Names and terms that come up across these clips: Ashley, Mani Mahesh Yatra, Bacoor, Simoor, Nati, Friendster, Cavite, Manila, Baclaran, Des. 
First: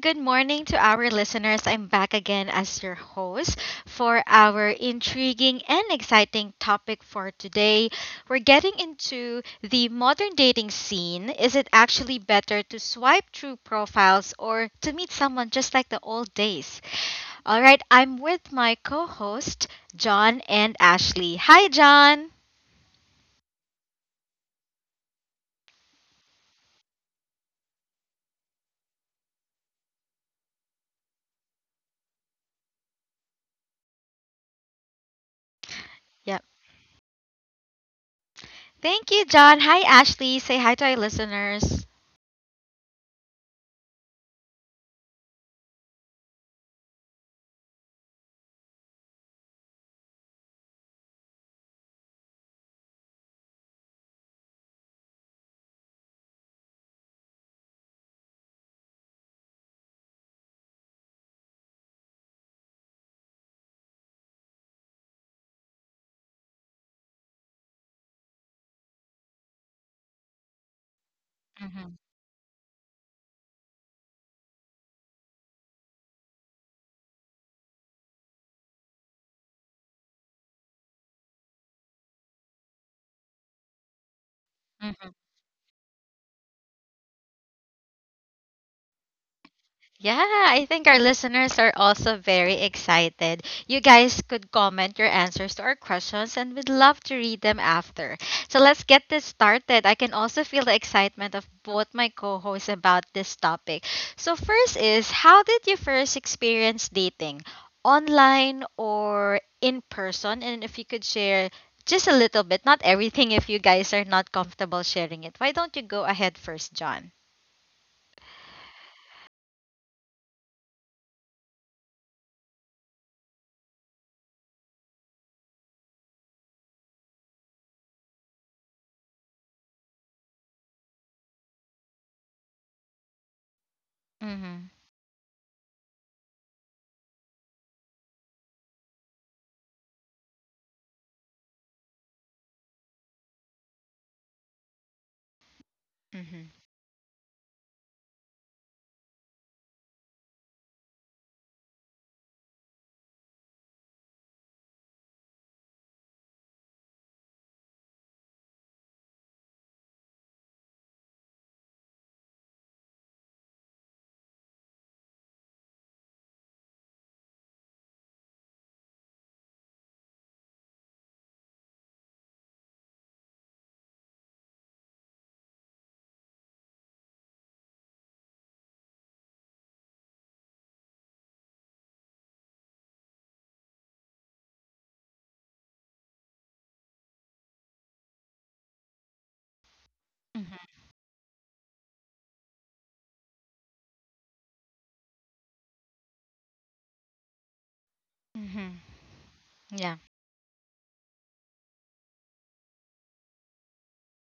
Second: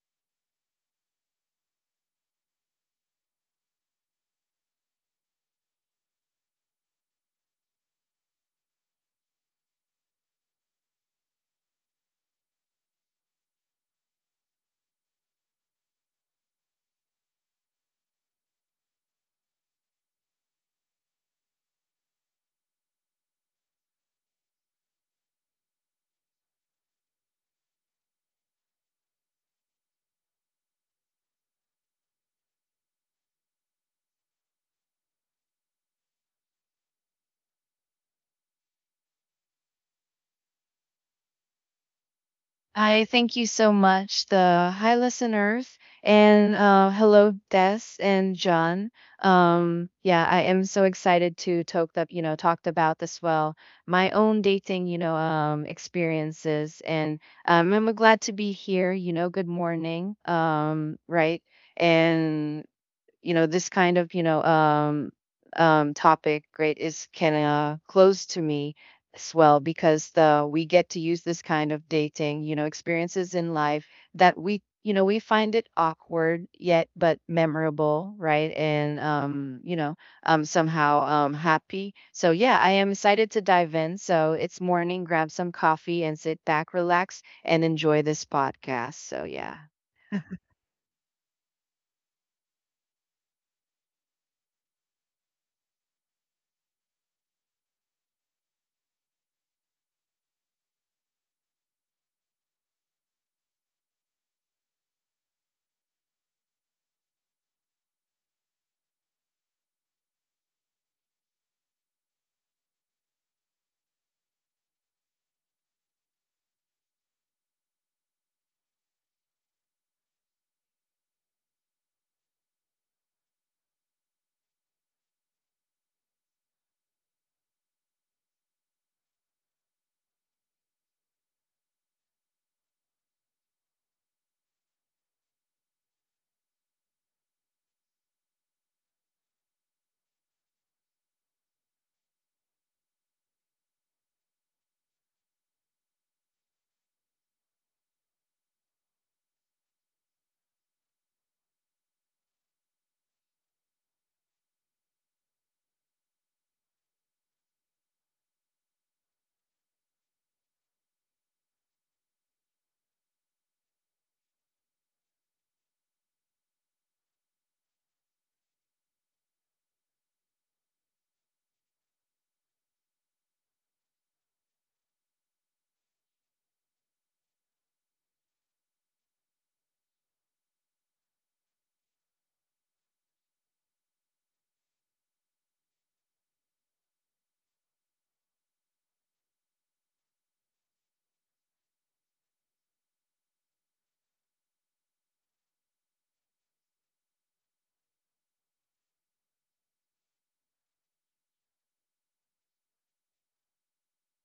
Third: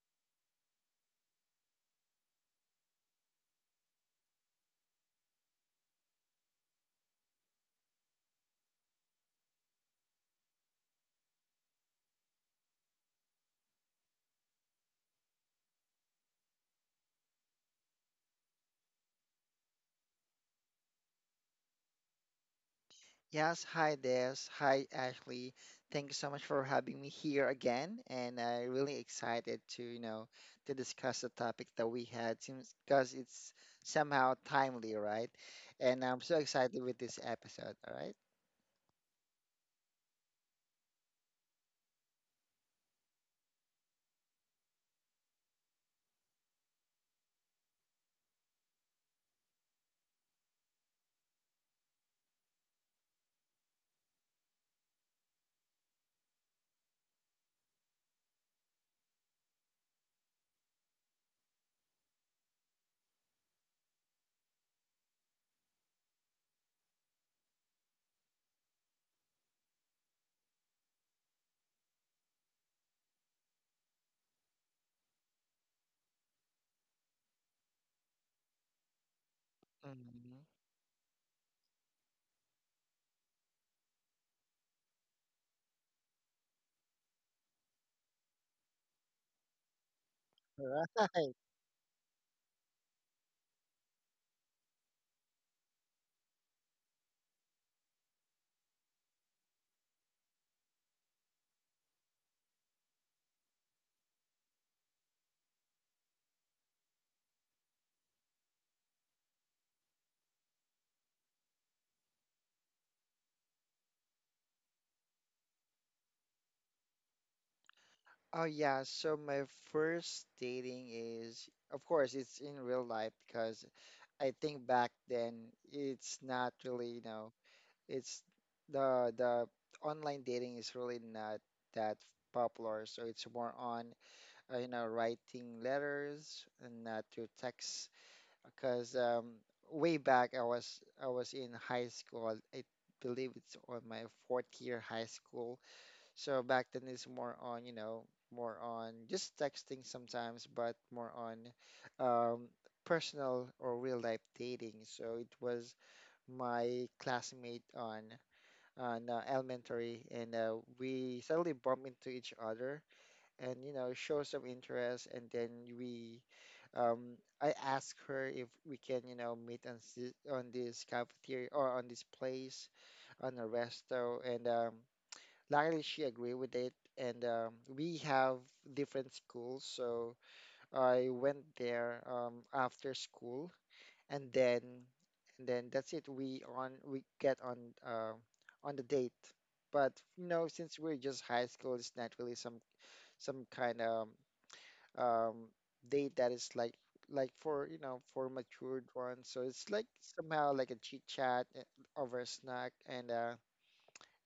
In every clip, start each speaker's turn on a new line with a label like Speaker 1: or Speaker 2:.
Speaker 1: good morning to our listeners. I'm back again as your host for our intriguing and exciting topic for today. We're getting into the modern dating scene. Is it actually better to swipe through profiles or to meet someone just like the old days? All right, I'm with my co host, John and Ashley. Hi, John.
Speaker 2: Yes, hi Des. Hi Ashley. Thank you so much for having me here again, and I'm really excited to, to discuss the topic that we had since because it's somehow timely, right? And I'm so
Speaker 1: Yep.
Speaker 2: excited with this episode, all right?
Speaker 1: Thank you, John. Hi, Ashley. Say hi to our listeners.
Speaker 3: I thank you so much, the hi listeners, and hello, Des and John. Yeah, I am so excited to talk up, you know, talked about as well my own dating, experiences, and I'm glad to be here. You know, good morning, right, and you know this kind of you know topic great is kind of close to me as well because the we get to use this kind of dating experiences in life that we you know we find it awkward yet but memorable, right? And
Speaker 2: Mhm.
Speaker 3: somehow happy. So yeah, I am excited to dive in. So it's morning,
Speaker 1: Hmm.
Speaker 3: grab some coffee and sit back, relax and enjoy this podcast. So yeah.
Speaker 1: Yeah, I think our
Speaker 2: Right.
Speaker 1: listeners are also very excited. You guys could comment your answers to our questions and we'd love to read them after. So let's get this started. I can also feel the excitement of both my co hosts about this topic. So, first is how did you first experience dating? Online or in person? And if you could share just a little bit, not everything if you guys are not comfortable sharing it. Why don't you go ahead first, John?
Speaker 2: Oh yeah, so my first dating is, of course, it's in real life because I think back then it's not really, it's the online dating is really not that popular. So it's more on
Speaker 1: Mm hmm.
Speaker 2: writing letters and not through text. Because way back I was in high school. I believe it's on my fourth year high school.
Speaker 1: Mm
Speaker 2: So
Speaker 1: hmm.
Speaker 2: back then it's more on more on just texting sometimes, but more on um, personal or real life dating. So it was my classmate on elementary, and we suddenly bump into each other, and you know, show some interest, and then we, I asked her if we can, you know, meet on this cafeteria or on this place on a resto, and luckily she agreed with it. And we have different schools, so I went there after school and then and then that's it we get uh, on the date, but you
Speaker 1: Mm
Speaker 2: know
Speaker 1: hmm.
Speaker 2: since we're just high school it's not really some kind of um, date that is like for you know for
Speaker 1: Mm-hmm.
Speaker 2: matured ones. So it's like
Speaker 1: Yeah.
Speaker 2: somehow like a chit chat over a snack,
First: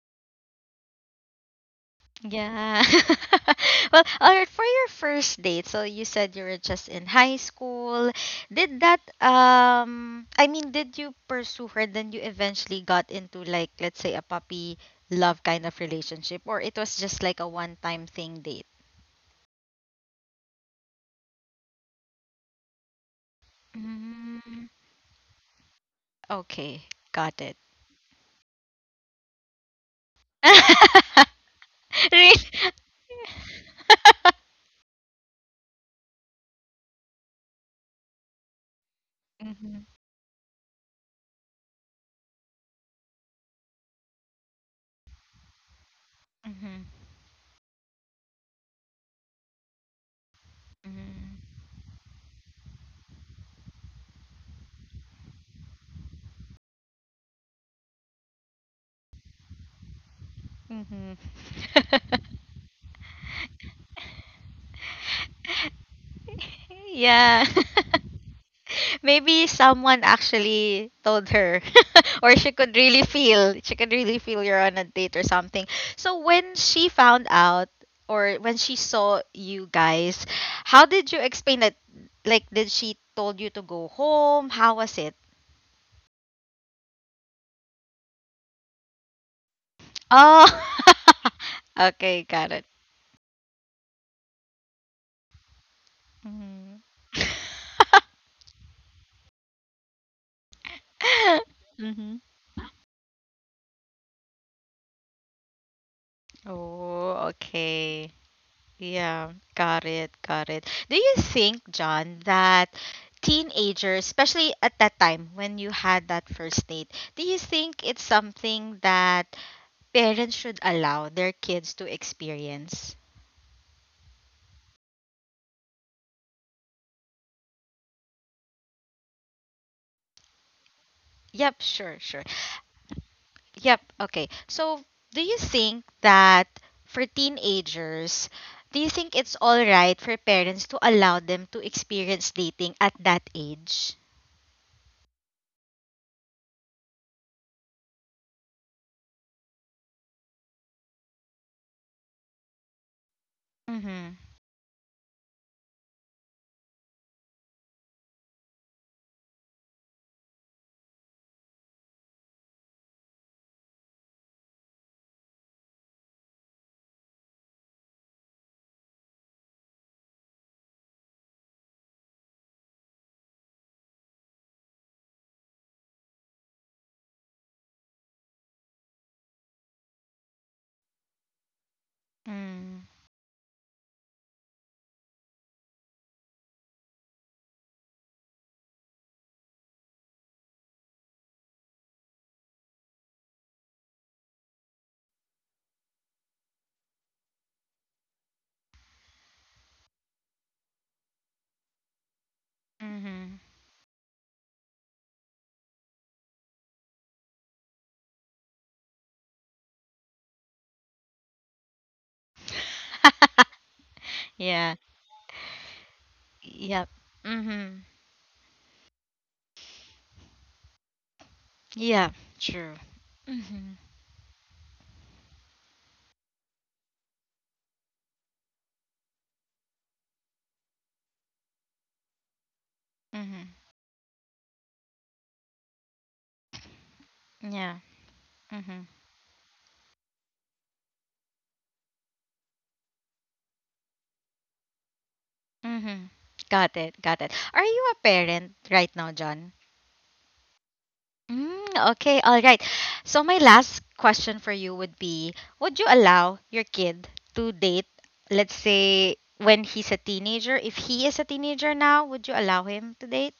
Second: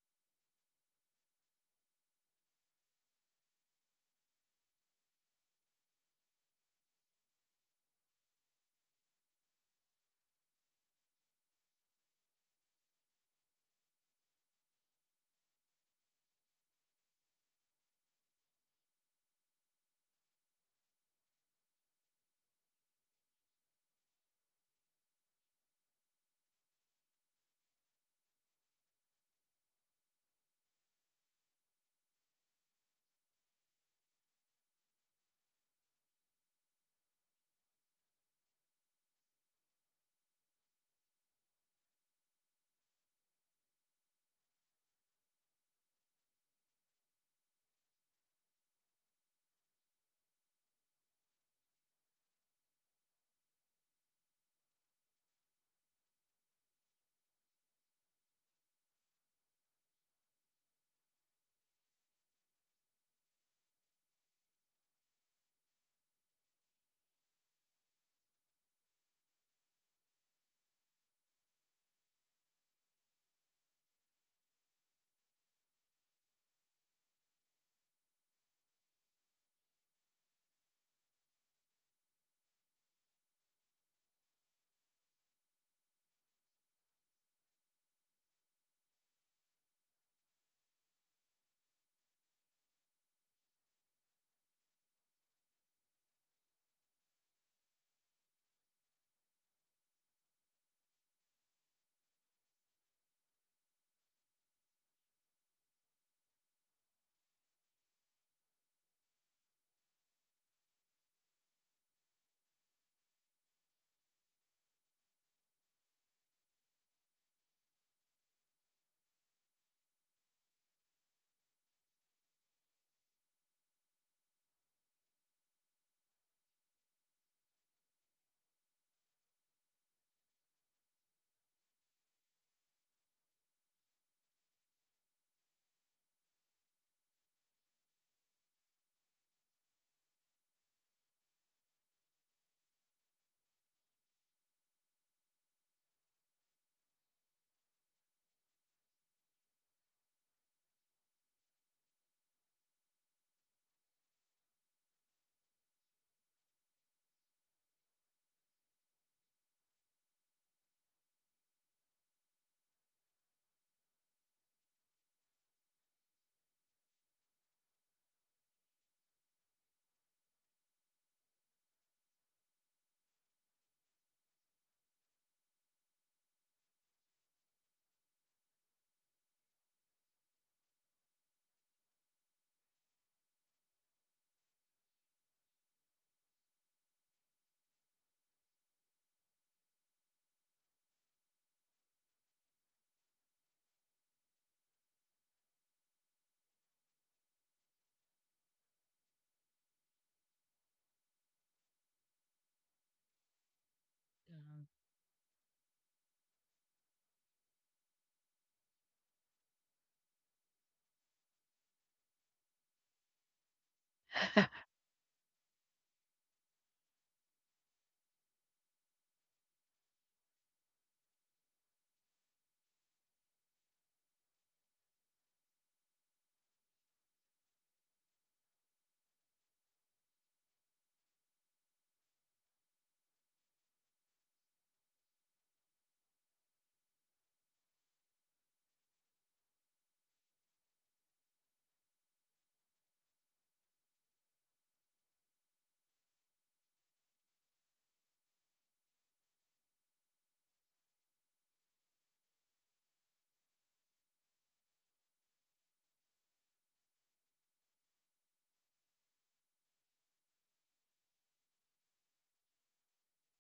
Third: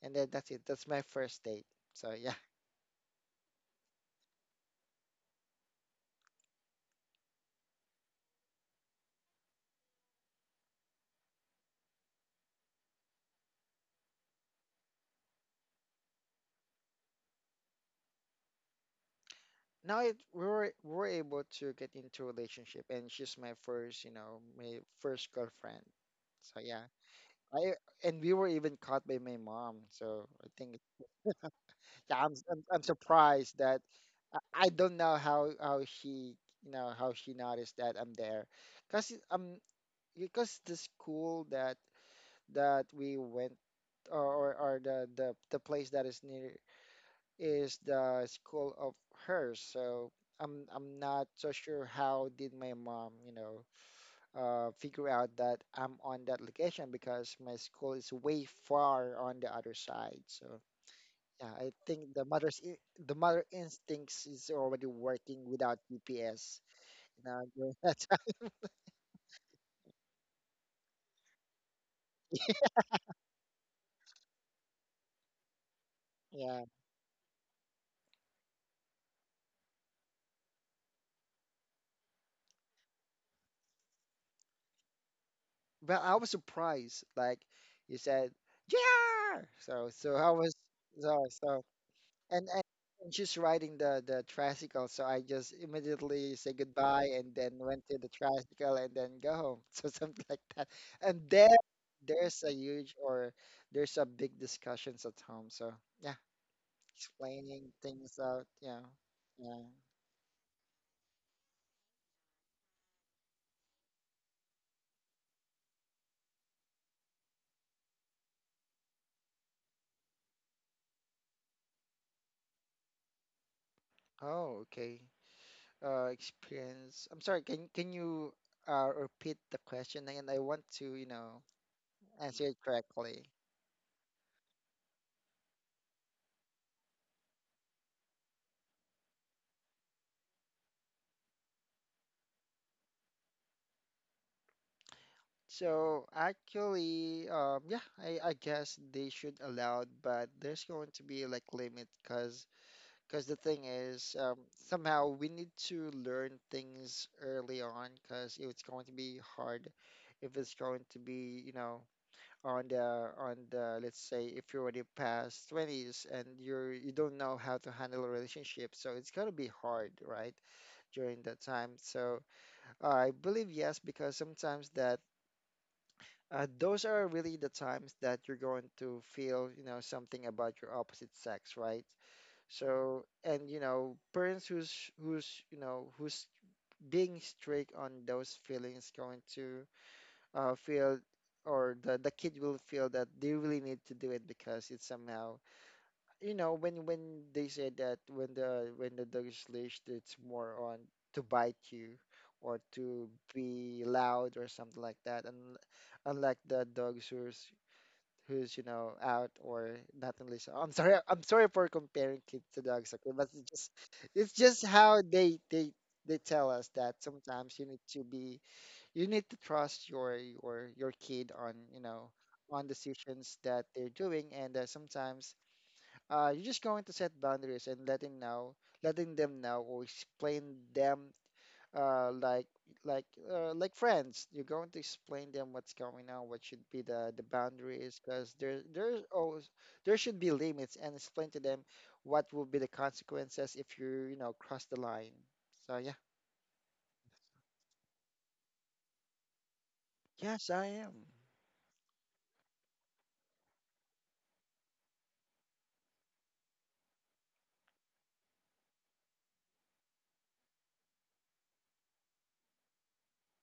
Speaker 2: and then that's it, that's my first date, so yeah.
Speaker 1: Yeah. Well, all right, for your first date, so you said you were just in high school. Did that I mean, did you pursue her then you eventually got into like let's say a puppy love kind of relationship or it was just like a one-time thing date?
Speaker 2: now it we were able to get into a relationship, and she's my first, you know,
Speaker 1: Mm,
Speaker 2: my first girlfriend, so yeah.
Speaker 1: okay, got it.
Speaker 2: I And we were even caught by my mom. So I think, yeah,
Speaker 1: Really?
Speaker 2: I'm surprised that I, I don't know how she, you know, how she noticed that I'm there, cause
Speaker 1: Mhm.
Speaker 2: because the school that we went the place that is near
Speaker 1: Mhm.
Speaker 2: is the school of hers. So I'm not
Speaker 1: Mhm.
Speaker 2: so sure how did my mom, you know, figure out that I'm on that location, because my school is way far on the other side. So
Speaker 1: Mhm.
Speaker 2: yeah, I think the mother instincts is already working without GPS. You know,
Speaker 1: Yeah.
Speaker 2: during that time.
Speaker 1: Maybe someone actually told her, or she could really feel, she could really feel you're on a date or something. So when
Speaker 2: Yeah.
Speaker 1: she found out, or when she saw you guys, how did you explain that? Like, did she told you to go home? How was it?
Speaker 2: But I was surprised, like you said, yeah. So so I
Speaker 1: Oh,
Speaker 2: was so so
Speaker 1: okay,
Speaker 2: and
Speaker 1: got
Speaker 2: and
Speaker 1: it.
Speaker 2: and she's riding the tricycle, so I just immediately say
Speaker 1: Mm-hmm.
Speaker 2: goodbye and then went to the tricycle and then go home. So something like that. And then there's a huge or there's a big discussions at home. So yeah,
Speaker 1: Oh,
Speaker 2: explaining
Speaker 1: okay.
Speaker 2: things out. Yeah,
Speaker 1: Yeah,
Speaker 2: yeah.
Speaker 1: got it, got it. Do you think, John, that teenagers, especially at that time when you had that first date, do you think it's something that parents should allow their kids to experience?
Speaker 2: Oh, okay. Experience. I'm sorry. Can you repeat the question? And I want to, you know,
Speaker 1: Yep, sure, sure.
Speaker 2: answer it correctly.
Speaker 1: Yep, okay. So, do you think that for teenagers, do you think it's all right for parents to allow them to experience dating at that age?
Speaker 2: So actually, yeah, I guess they should allow, but there's going to be like limit, cause the thing
Speaker 1: Mm-hmm.
Speaker 2: is, somehow we need to learn things early on, cause if it's going to be hard, if it's going to be, you know, on the, let's say if you're already past 20s and you don't know how to handle a relationship, so it's gonna be hard, right, during that time. So I believe yes, because sometimes that those are really the times that you're going to feel, you know, something about your opposite sex, right? So, and you know, parents who's who's you know who's being strict on those feelings going to feel, or the kid will feel that they really need to do it because it's somehow, you know, when they say that when the dog is leashed, it's more on to bite you or to
Speaker 1: Mm-hmm.
Speaker 2: be loud or something like that, and unlike the dogs who's who's you know out or not in relation. I'm sorry. I'm sorry for comparing kids to dogs. Okay, but it's just
Speaker 1: Yeah.
Speaker 2: how they tell us
Speaker 1: Yep.
Speaker 2: that sometimes you need
Speaker 1: Mhm.
Speaker 2: to be, you need to trust your kid on, you know,
Speaker 1: Yeah.
Speaker 2: on
Speaker 1: True.
Speaker 2: decisions that
Speaker 1: Mhm.
Speaker 2: they're doing, and sometimes you're just going to set boundaries, and letting know, letting them know, or explain them uh, like like
Speaker 1: Mhm.
Speaker 2: like friends. You're going to explain them what's going on, what should be the
Speaker 1: Yeah.
Speaker 2: boundaries, because
Speaker 1: Mhm.
Speaker 2: there's always there should be limits, and explain to them what will be the consequences if you, you know, cross the line. So yeah,
Speaker 1: Mhm. Got it. Got it. Are you a parent right now, John?
Speaker 2: yes, I am.
Speaker 1: Mm, okay. All right. So my last question for you would be: would you allow your kid to date? Let's say when he's a teenager. If he is a teenager now, would you allow him to date?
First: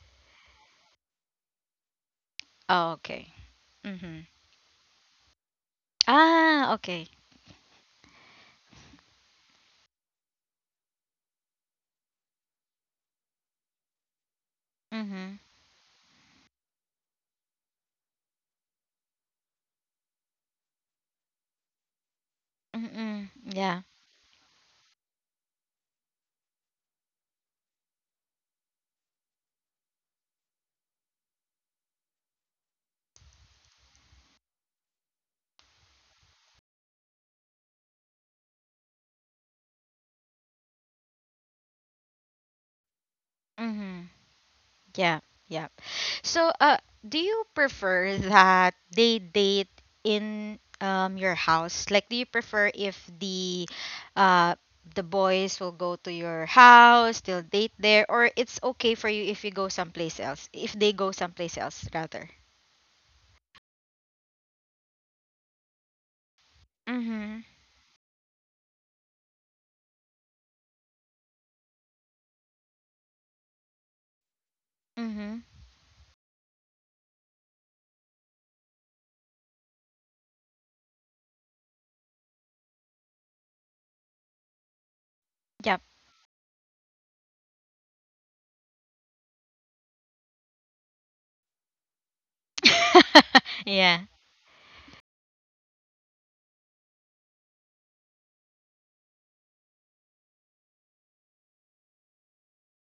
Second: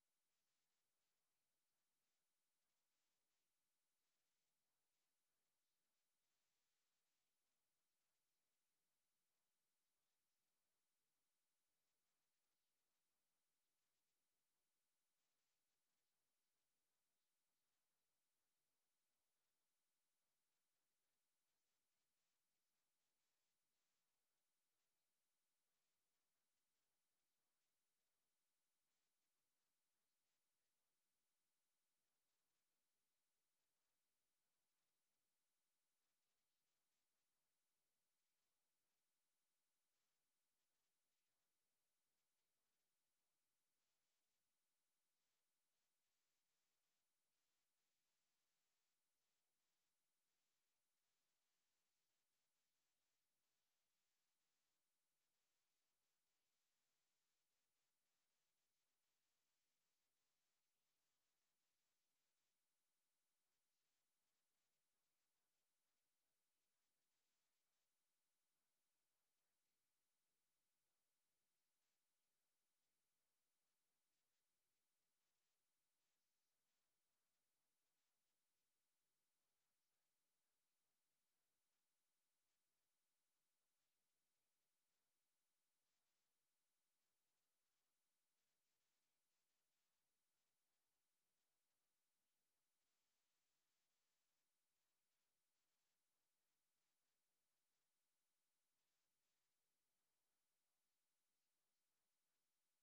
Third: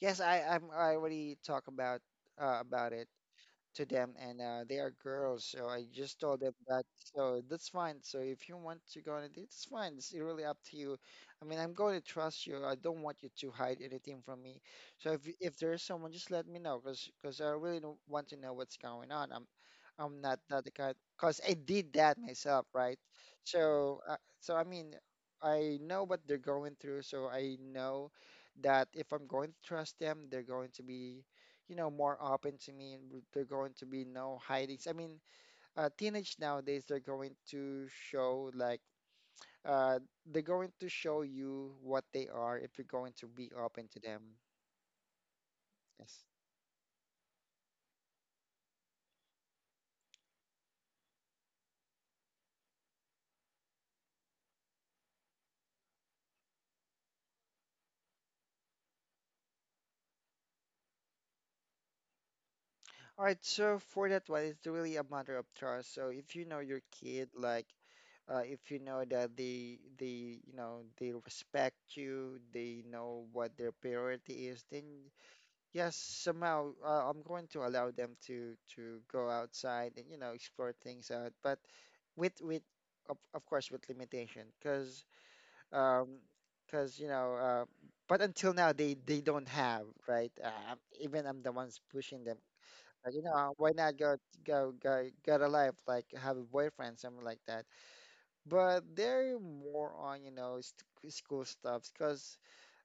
Speaker 2: Yes, I'm, I already talk about
Speaker 1: Oh,
Speaker 2: it
Speaker 1: okay.
Speaker 2: to them,
Speaker 1: Mhm.
Speaker 2: and they are girls, so I just told them
Speaker 1: Ah,
Speaker 2: that.
Speaker 1: okay.
Speaker 2: So that's fine. So if you want to go on a date, it's fine. It's really up to you. I mean, I'm going to trust you. I don't want you to hide anything from me. So
Speaker 1: Mhm.
Speaker 2: if there's someone, just let me know, cause I really don't want to know what's going on. I'm not that kind, cause I did that myself, right?
Speaker 1: Mhm. Yeah.
Speaker 2: So so I mean, I know what they're going through, so I know that if I'm going to trust them, they're going to be, you know, more open to me. They going to be no hidings. I mean, teenage nowadays, they're going to show like uh, they're going to show you what they are if you're going to be open to
Speaker 1: Mhm.
Speaker 2: them.
Speaker 1: Yeah. Yeah.
Speaker 2: Yes.
Speaker 1: So, do you prefer that they date in your house? Like, do you prefer if uh the boys will go to your house, they'll date there, or it's okay for you if you go someplace else, if they go someplace else rather?
Speaker 2: All right. So for that one, it's really a matter of trust. So if you know your kid,
Speaker 1: Mm-hmm.
Speaker 2: like if you know that they, you know, they respect you, they know what their priority is, then
Speaker 1: Mm-hmm.
Speaker 2: yes, somehow I'm going to allow them to go outside and you know explore things out, but with of course with limitation,
Speaker 1: Yep.
Speaker 2: um, because you know, but until now they don't have right. Even I'm the ones pushing them. Like, you know, why not
Speaker 1: Yeah.
Speaker 2: go get a life, like have a boyfriend, something like that. But they're more on, you know, school stuff, because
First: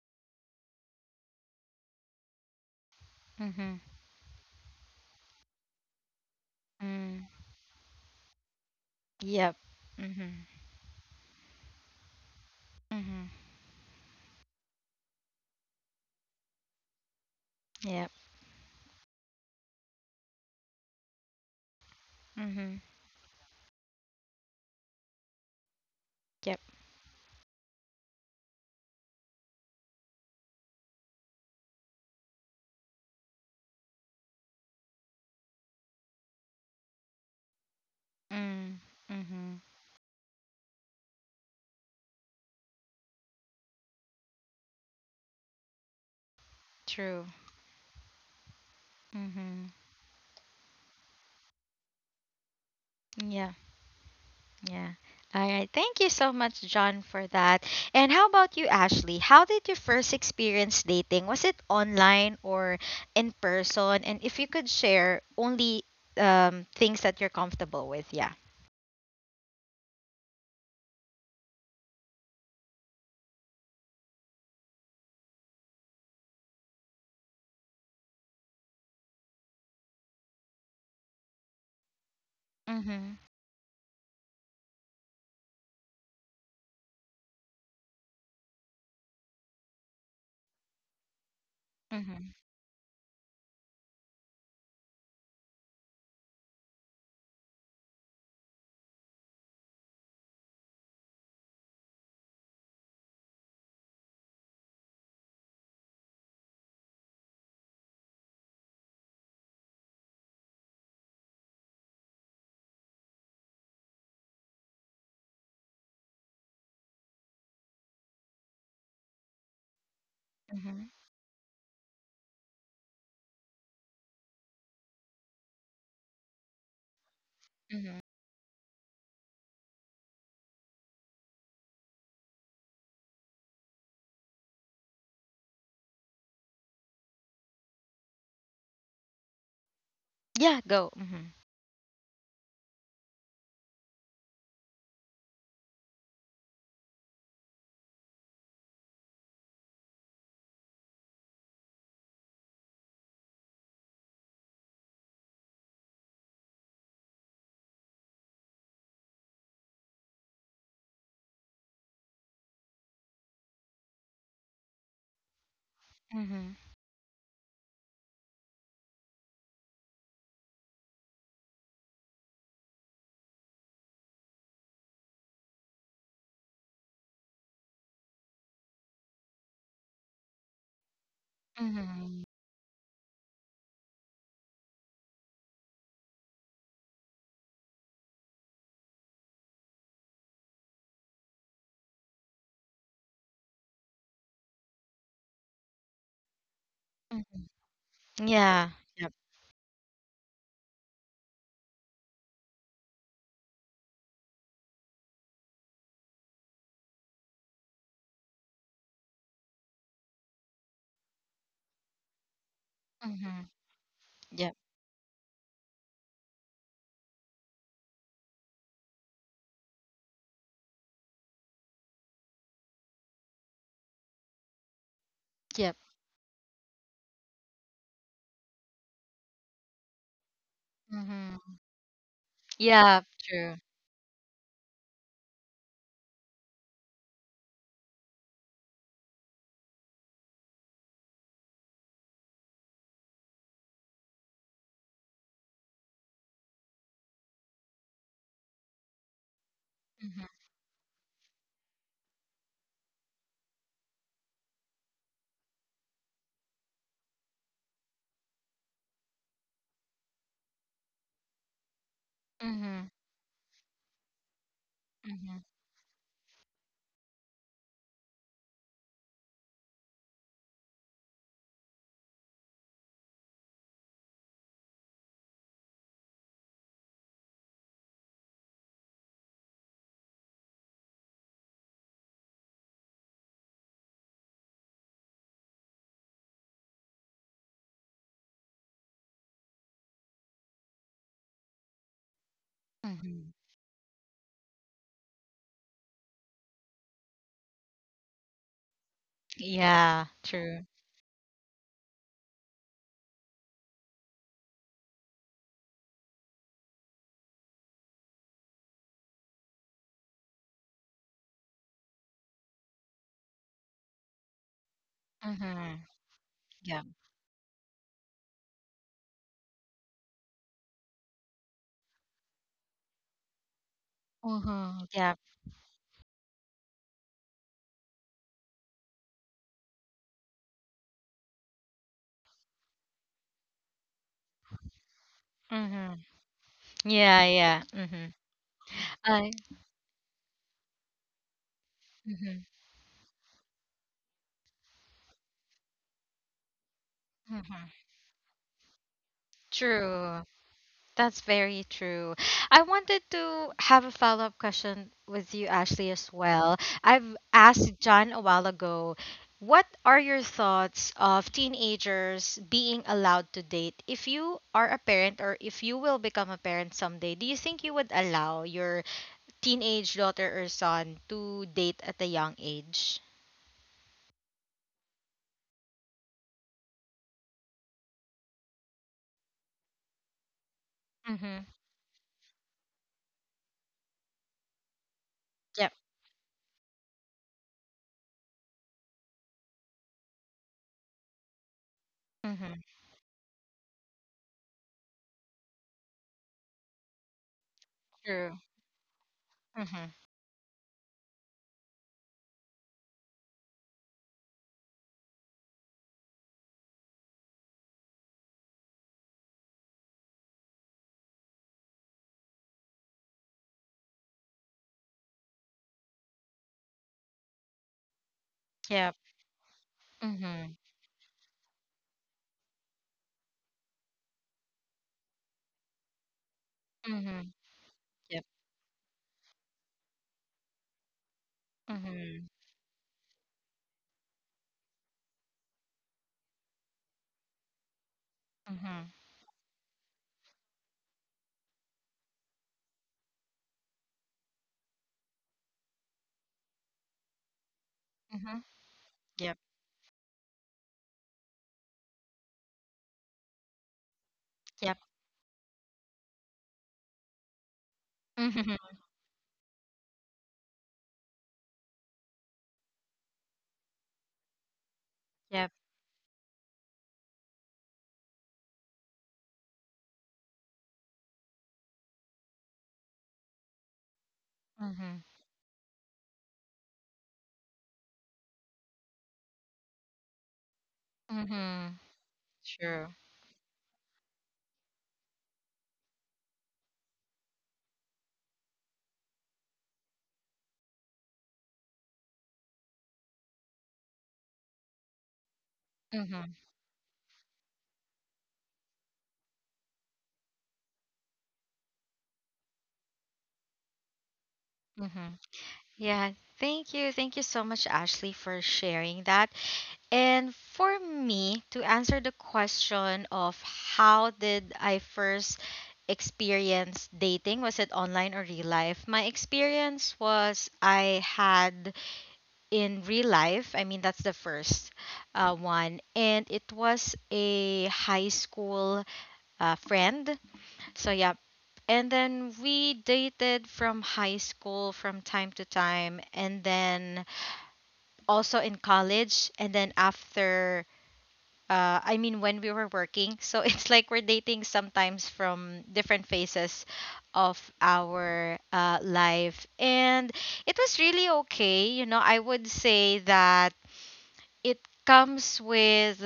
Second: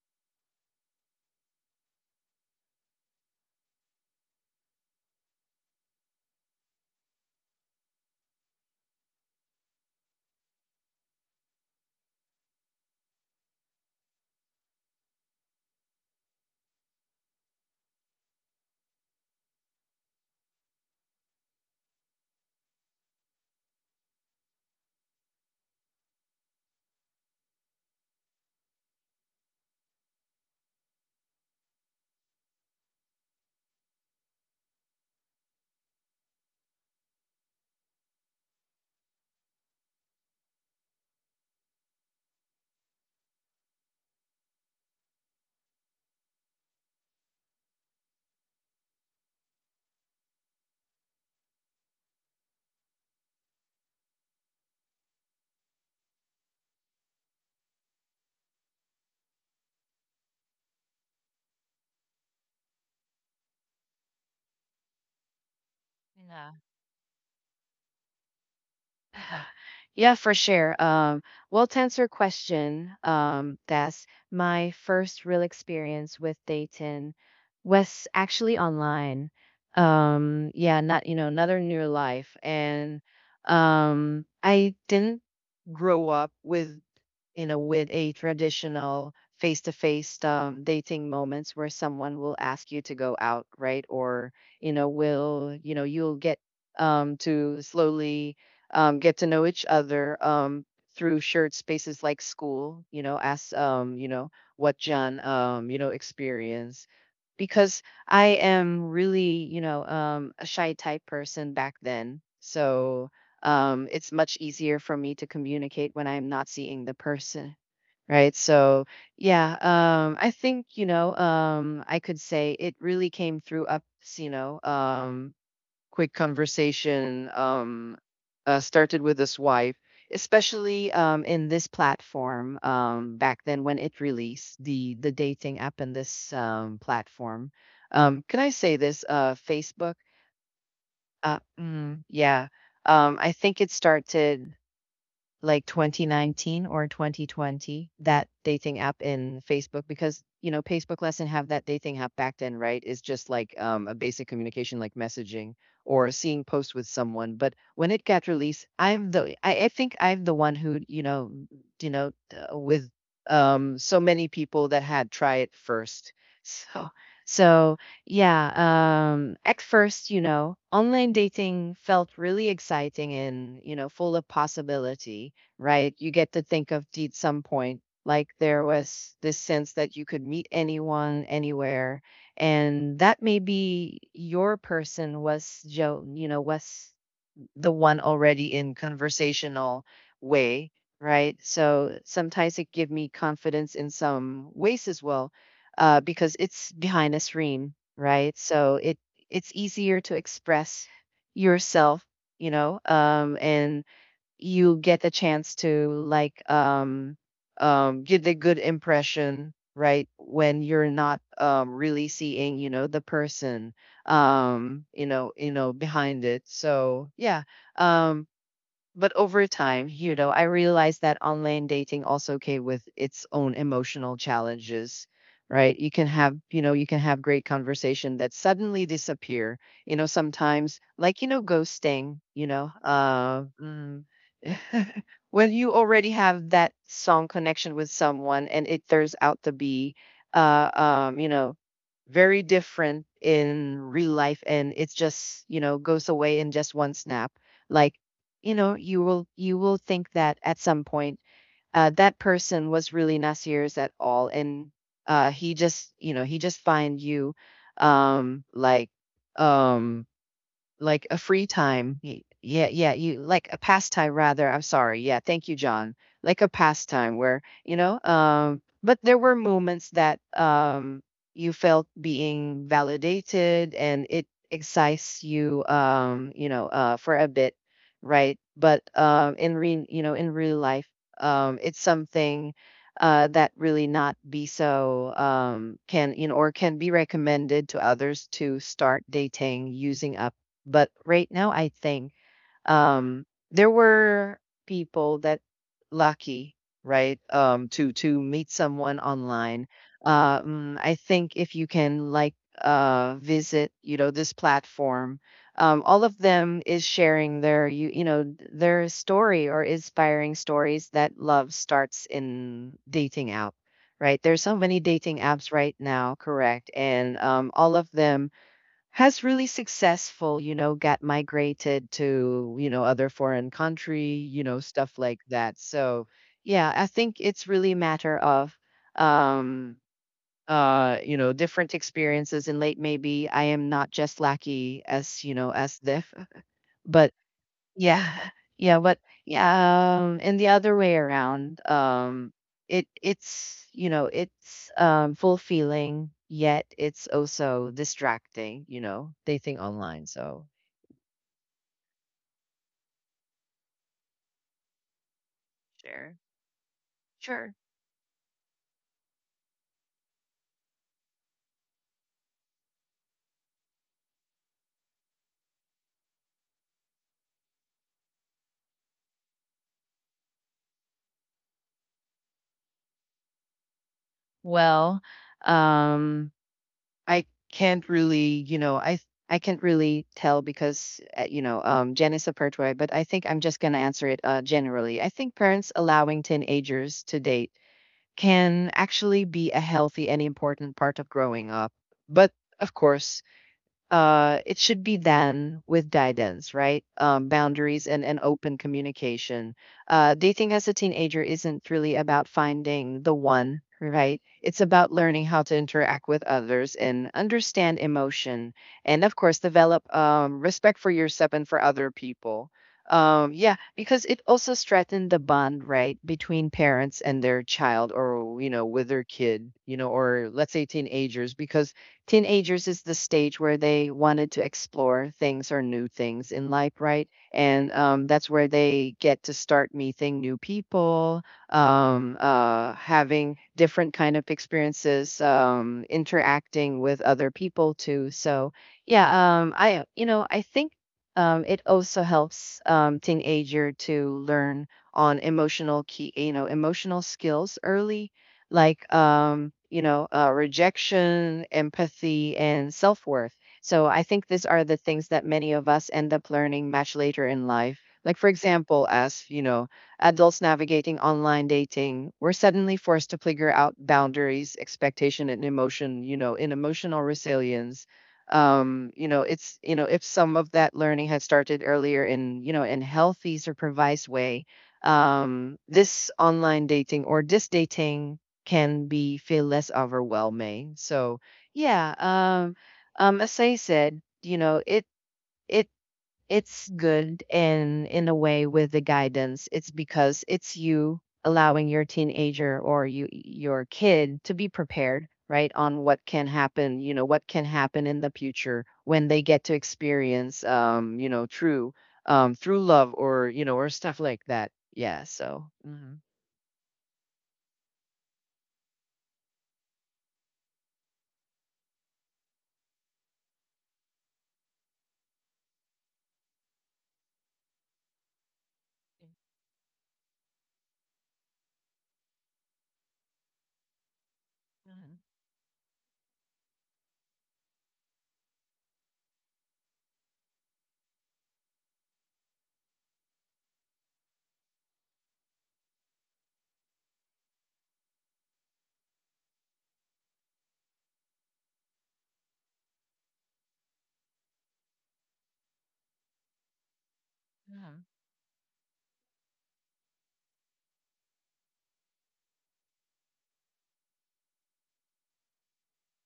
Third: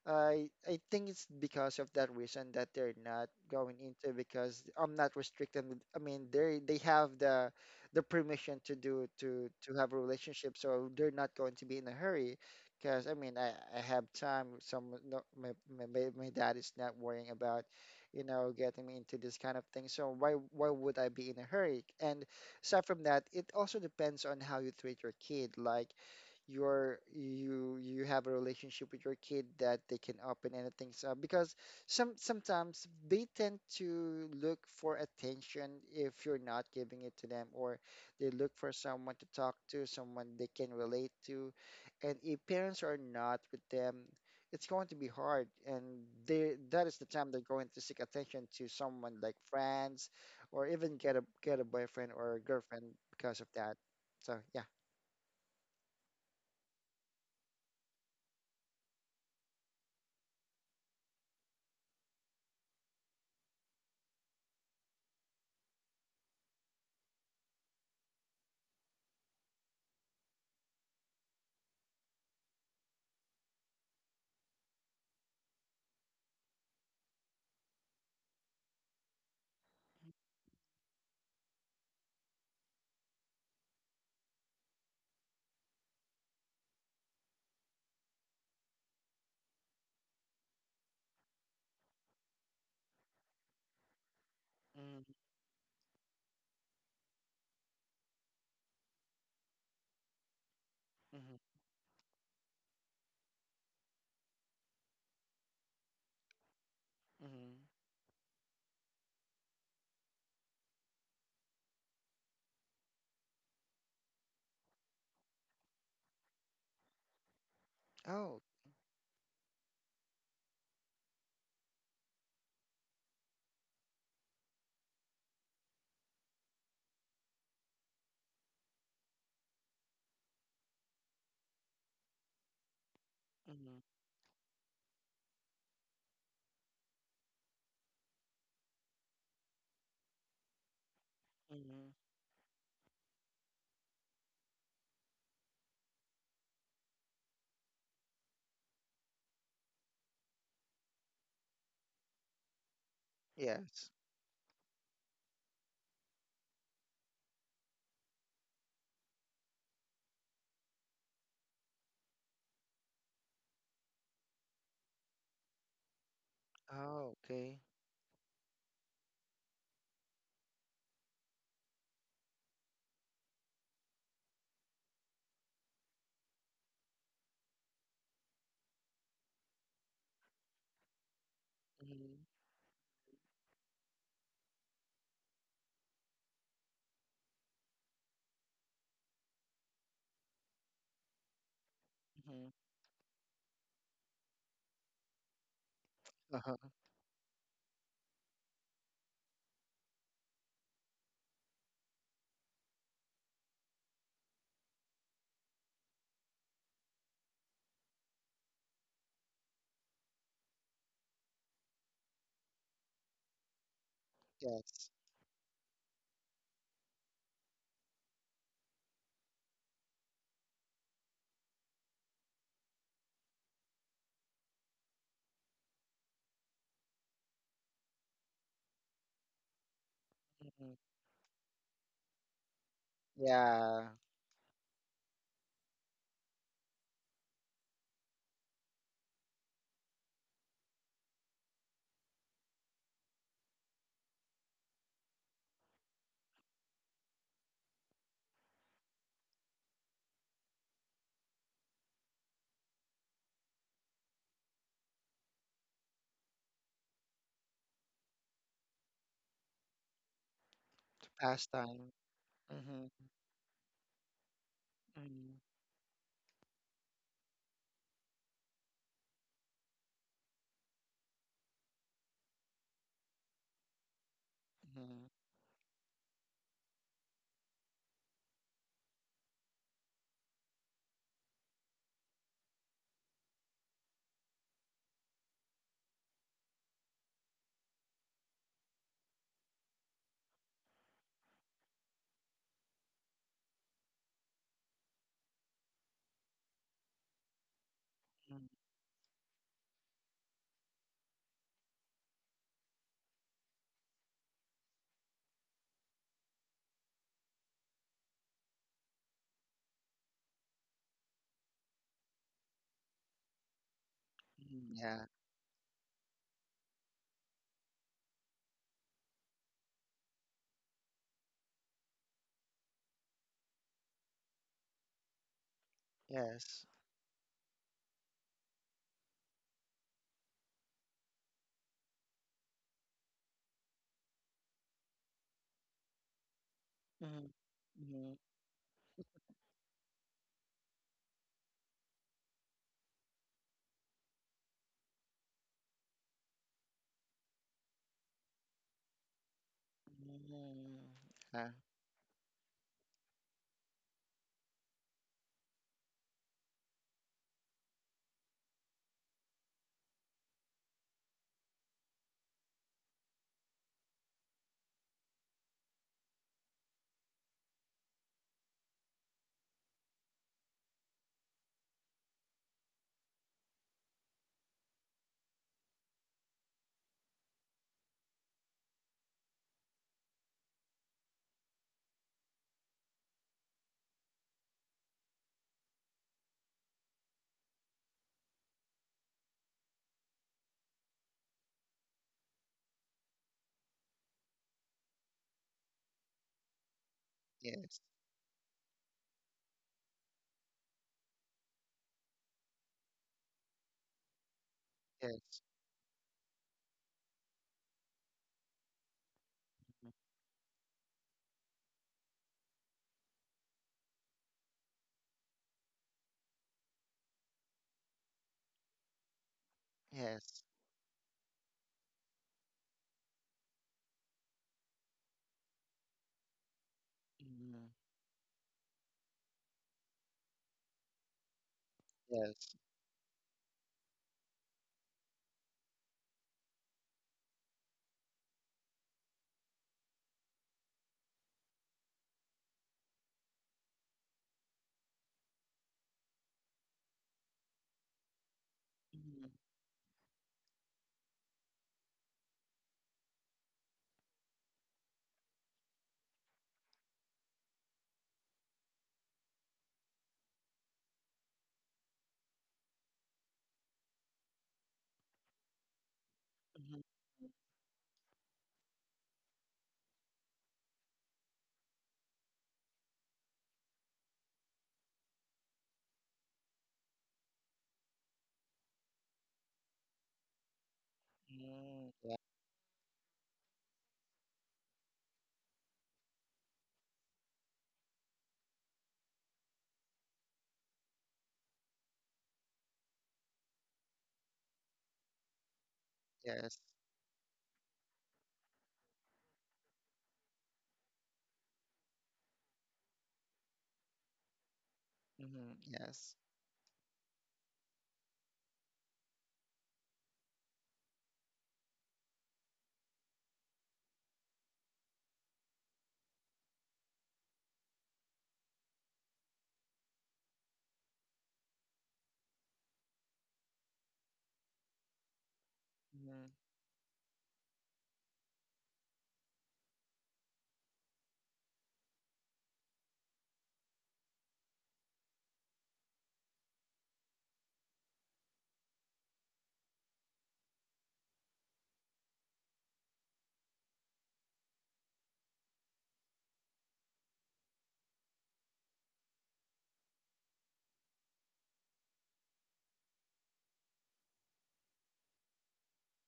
Speaker 2: I think it's because of that reason that they're not
Speaker 1: Mm-hmm.
Speaker 2: going into, because I'm not restricted. I mean, they have
Speaker 1: Mm.
Speaker 2: the permission to do,
Speaker 1: Yep.
Speaker 2: to have a
Speaker 1: Mm-hmm.
Speaker 2: relationship, so they're not going to be in a hurry. Because I
Speaker 1: Mm-hmm.
Speaker 2: mean, I have time. Some no, my, my dad is not worrying about,
Speaker 1: Yep.
Speaker 2: you know, getting me into this kind of thing. So why would I be in a hurry? And
Speaker 1: Mm-hmm.
Speaker 2: aside from that, it also depends on how you treat your kid. Like
Speaker 1: Yep.
Speaker 2: you you have a relationship with your kid that they can open anything up, because sometimes they tend to look for attention if you're not giving it to them, or they look for
Speaker 1: Mm.
Speaker 2: someone to
Speaker 1: Mm-hmm.
Speaker 2: talk to, someone they can relate to, and if parents are not with them, it's going to be hard, and they that is the
Speaker 1: True.
Speaker 2: time they're going to seek attention to someone like
Speaker 1: Mm-hmm.
Speaker 2: friends, or even get a boyfriend or a girlfriend because of
Speaker 1: Yeah.
Speaker 2: that. So yeah.
Speaker 1: Yeah. All right. Thank you so much, John, for that. And how about you, Ashley? How did you first experience dating? Was it online or in person? And if you could share only things that you're comfortable with, yeah.
Speaker 3: Yeah, for sure. Well, to answer your question, that's my first real experience with dating was actually online. Yeah, not, you know, another new life. And
Speaker 1: Mm-hmm.
Speaker 3: I didn't grow up with you know, with a traditional face to face dating moments where someone
Speaker 1: Mm-hmm.
Speaker 3: will ask you to go out, right? Or, you know,
Speaker 2: Mm-hmm.
Speaker 3: will, you know, you'll get to slowly get to know each other through shared spaces like school, you know, ask you know, what John you know, experienced
Speaker 2: Mhm.
Speaker 3: because I am really, you know, a shy type person back then. So it's much easier for me to communicate when I'm not seeing the person, right?
Speaker 2: Oh.
Speaker 3: So, yeah, I think,
Speaker 1: Mm-hmm.
Speaker 3: you know, I could say it really came through up, you know, quick conversation
Speaker 1: Mm-hmm.
Speaker 3: started with his wife, especially in this platform back then when
Speaker 2: Mhm.
Speaker 3: it released the dating app in this platform. Can I say this? Facebook.
Speaker 1: Yeah, go. Mm-hmm.
Speaker 2: Mhm.
Speaker 3: Yeah. I think it started like 2019 or 2020, that dating app in Facebook, because you know Facebook lesson have that dating app back then, right? Is just like
Speaker 2: Yes.
Speaker 3: a basic communication like messaging or seeing posts with someone. But when it got released, I think I'm the one who you know with so many people that had try it first.
Speaker 1: Mm-hmm.
Speaker 3: So
Speaker 2: Oh, okay.
Speaker 3: so yeah, at first, you know, online dating felt really exciting and, you know, full of possibility, right? You get to think of at some point like there was this sense that you could meet anyone anywhere,
Speaker 1: Mm-hmm.
Speaker 2: Mhm.
Speaker 3: and that maybe your person was Joe, you know, was the one already in conversational way, right? So
Speaker 2: Mhm.
Speaker 3: sometimes it give me confidence in some ways as well, because
Speaker 2: Uh-huh.
Speaker 3: it's behind a
Speaker 1: Mm-hmm.
Speaker 3: screen, right?
Speaker 1: Yeah.
Speaker 3: So it
Speaker 1: Yep.
Speaker 3: it's easier to express yourself, you know, and you get a chance to like get a good impression, right, when you're not really seeing you know the
Speaker 1: Mm-hmm.
Speaker 3: person
Speaker 1: Yep.
Speaker 2: Yes.
Speaker 3: behind it. So yeah, um but over time, you know, I realized that online dating also came with its own emotional challenges,
Speaker 1: Yep.
Speaker 3: right? You can have, you know, you can have great conversation that suddenly disappear. You know,
Speaker 2: Mhm.
Speaker 3: sometimes like, you know,
Speaker 1: Mm-hmm.
Speaker 3: ghosting, you know,
Speaker 1: Yeah, true.
Speaker 2: Yeah.
Speaker 3: when you already have that song connection with someone and it turns out to be, you know, very different in real life and it's just, you know, goes away in just one snap, like you know you will think
Speaker 1: Mm-hmm.
Speaker 3: that at some point that person was really not serious at all and he just you know he just find you um like um
Speaker 2: To
Speaker 3: like a
Speaker 2: pass time.
Speaker 3: Yeah,
Speaker 1: Mm-hmm.
Speaker 2: Mhm.
Speaker 3: yeah, you like a pastime rather. I'm sorry. Yeah,
Speaker 2: Mhm.
Speaker 1: Mm-hmm.
Speaker 3: thank you, John. Like a pastime where, you know, but there were moments that you felt being validated and it
Speaker 2: Mhm.
Speaker 3: excites you you know, for a bit, right? But in re you know, in real life, it's something that really not be so can you know or can be recommended to others to start dating using up. But right now, I think
Speaker 1: Mm-hmm.
Speaker 3: there were people that lucky, right, to
Speaker 2: Mhm.
Speaker 3: meet someone online.
Speaker 1: Yeah, true.
Speaker 3: I think if you can like visit, you know, this platform, all of them is sharing their their story or inspiring stories that love starts in dating app. Right, there's so
Speaker 2: Mhm.
Speaker 3: many
Speaker 2: Yeah.
Speaker 3: dating apps right
Speaker 1: Mm-hmm.
Speaker 3: now, correct? And all of them has really successful, you know, got migrated to, you know, other foreign country, you know,
Speaker 1: Mhm,
Speaker 3: stuff
Speaker 1: yeah.
Speaker 3: like that. So,
Speaker 2: Yes.
Speaker 3: yeah, I think it's really a matter of um you know different experiences and late maybe I am not just lucky as you know as
Speaker 1: Mhm.
Speaker 3: this but
Speaker 1: Yeah,
Speaker 2: Mhm.
Speaker 1: yeah. Mhm.
Speaker 2: Mhm.
Speaker 3: yeah. Yeah, but
Speaker 1: I
Speaker 3: yeah, and the other way around,
Speaker 1: mhm.
Speaker 3: it's, you know, it's fulfilling yet it's
Speaker 1: Mhm.
Speaker 3: also distracting, you know, dating online.
Speaker 1: True.
Speaker 3: So,
Speaker 2: Mhm.
Speaker 1: That's
Speaker 2: Uh,
Speaker 1: very true. I wanted to have a follow-up question with you, Ashley, as
Speaker 3: sure.
Speaker 1: well. I've
Speaker 3: Sure.
Speaker 1: asked John a while ago, what are your thoughts of teenagers being allowed to date? If you are a parent or if you will become a parent someday, do you think you would allow your teenage daughter or son to date at a young age?
Speaker 3: Well, um I can't really, you know, I can't really tell because you
Speaker 1: Mhm.
Speaker 3: know, Jen is a pertway, but I think I'm just going to answer it generally. I think parents
Speaker 1: Yep.
Speaker 3: allowing teenagers to date can actually be a healthy and important part of growing up. But of course, it should be done with guidance, right?
Speaker 2: yes.
Speaker 3: Boundaries and
Speaker 1: True.
Speaker 3: open communication.
Speaker 1: Mm-hmm.
Speaker 3: Dating as a teenager isn't really about finding the one, right? It's about learning
Speaker 2: Yes.
Speaker 3: how to interact with others and understand emotion. And of course,
Speaker 2: Mhm.
Speaker 3: develop respect for yourself and for other people. Yeah, because it also strengthened the bond, right, between parents and their child or, you know, with
Speaker 1: Yep.
Speaker 3: their kid, you know, or
Speaker 2: Yes.
Speaker 1: Mm-hmm.
Speaker 3: let's say teenagers, because teenagers is the stage where they wanted to explore things or new things in life, right?
Speaker 1: Mm-hmm.
Speaker 2: Mhm.
Speaker 3: And
Speaker 1: Yep.
Speaker 3: that's where they get to start meeting new people,
Speaker 1: Mm-hmm.
Speaker 2: Yes.
Speaker 3: having different kind of experiences, interacting with other people too. So
Speaker 1: Mm-hmm.
Speaker 3: yeah, I you know I think it also helps teenager to learn on emotional key you know emotional skills early
Speaker 1: Mm-hmm.
Speaker 3: like
Speaker 2: Mhm.
Speaker 1: Yep.
Speaker 3: you know rejection, empathy, and self worth. So I think these are the
Speaker 1: Yep.
Speaker 3: things that many of us end up learning much later in life. Like for
Speaker 1: Mm-hmm.
Speaker 3: example, as you know, adults navigating online dating, we're suddenly forced to figure out boundaries, expectation, and
Speaker 1: Yep.
Speaker 3: emotion. You know, in
Speaker 2: Mhm.
Speaker 3: emotional resilience you know it's you know if some of that learning had started earlier in you know in healthy supervised way
Speaker 1: Mm-hmm.
Speaker 3: this online dating or this dating can be feel less overwhelming. So
Speaker 1: Mm-hmm.
Speaker 2: Mhm.
Speaker 3: yeah,
Speaker 2: Yeah.
Speaker 1: True.
Speaker 3: as I said, you know, it it's good and in a way with the guidance, it's because it's you allowing your teenager or you your kid to be prepared, right, on what can
Speaker 1: Mm-hmm.
Speaker 2: Yes.
Speaker 3: happen, you know, what can happen in the future when they get to experience you know, true through love or you know, or stuff like that. Yeah,
Speaker 1: Mm-hmm.
Speaker 3: so
Speaker 2: Mhm.
Speaker 3: mhm.
Speaker 1: Yeah.
Speaker 2: Yes.
Speaker 1: Thank you. Thank you so much, Ashley, for sharing that. And for me, to answer the question of how did I first experience dating, was it online or real life? My experience was I had in real life. I mean, that's the first one. And
Speaker 2: Mhm.
Speaker 1: it was a high school friend. So, yeah. And then we dated from high school from time to time. And then also in college. And then after. I mean, when we were working. So it's like we're dating sometimes from different phases of
Speaker 3: Mm-hmm.
Speaker 1: our life. And it was really okay. You know, I would say that it comes with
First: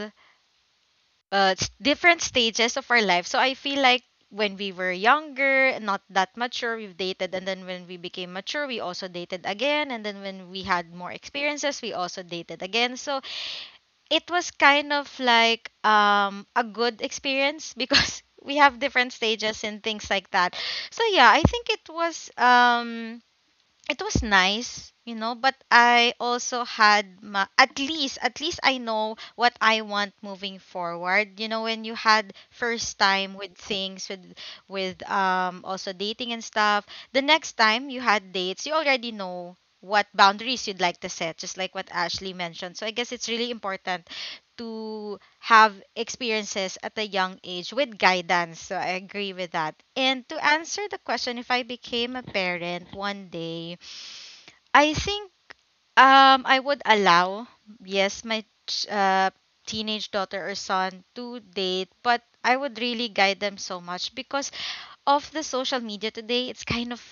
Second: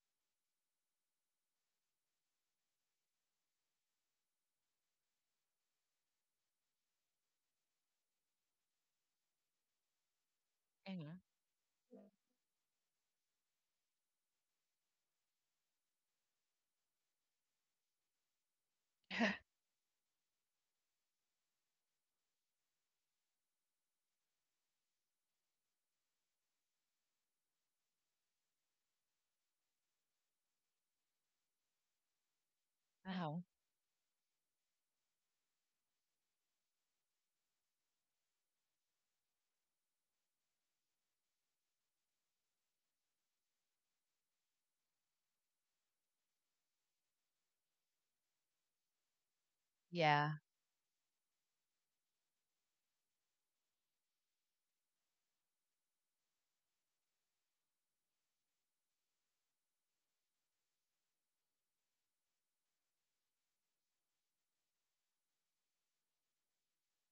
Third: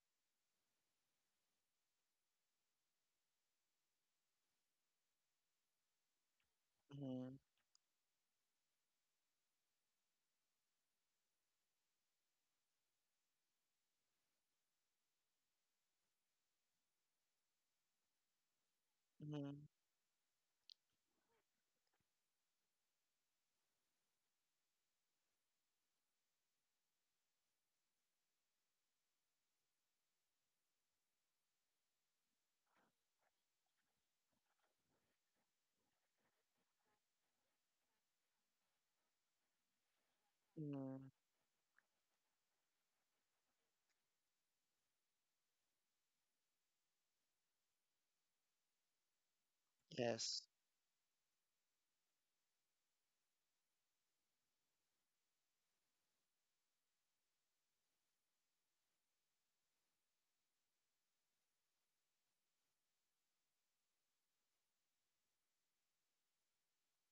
Speaker 1: different stages of our life. So I feel like when we were younger, not that mature, we've dated.
Speaker 2: Mhm.
Speaker 1: And then when we became mature, we also dated again. And then when we had more experiences, we also dated again. So it was kind of like a good experience because we have different stages
Speaker 2: Mhm.
Speaker 1: and things like that. So yeah, I think it was. It was nice, you know, but I also had my, at least, at least I know what I want moving forward. You know, when you had first time
Speaker 3: Mm-hmm.
Speaker 1: with things with also dating and stuff, the next time you had dates you already know what boundaries you'd like to
Speaker 2: Mhm.
Speaker 1: set, just like what Ashley mentioned. So I guess it's really important to have experiences at a young age with guidance. So I agree with that. And
Speaker 3: Yeah,
Speaker 1: to
Speaker 2: Yes.
Speaker 1: answer the question, if I became a parent one day, I think I would allow, yes, my ch- uh, teenage daughter or son to date, but I would really guide them so much because of the social media today. It's kind of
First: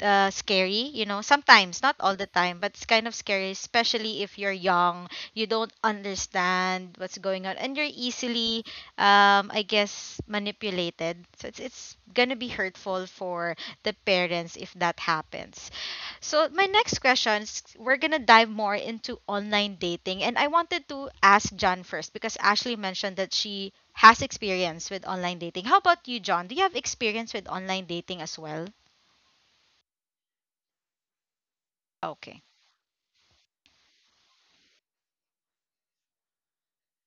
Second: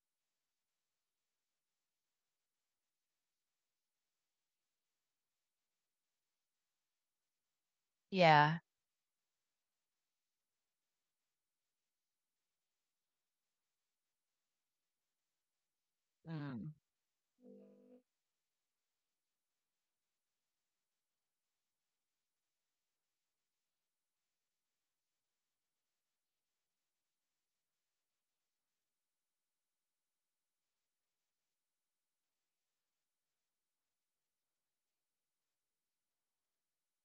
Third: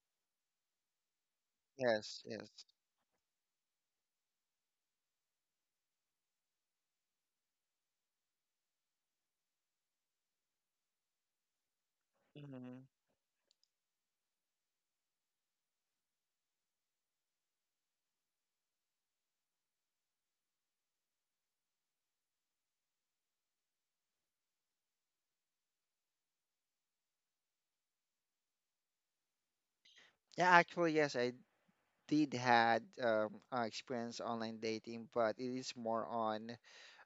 Speaker 1: scary, you know. Sometimes, not all
Speaker 2: Yes,
Speaker 1: the
Speaker 2: yes.
Speaker 1: time, but it's kind of scary, especially if you're young. You don't understand what's going on, and you're
Speaker 3: yeah.
Speaker 1: easily, I guess, manipulated. So it's gonna be
Speaker 2: Hmm.
Speaker 1: hurtful for the parents if that happens. So my
Speaker 3: Mm.
Speaker 1: next question is we're gonna dive more into online dating, and I wanted to ask John first because Ashley mentioned that she has experience with online dating. How about you, John? Do you have experience with online dating as well?
Speaker 2: Yeah, actually, yes, I did
Speaker 1: Okay.
Speaker 2: had experience online dating, but it is more on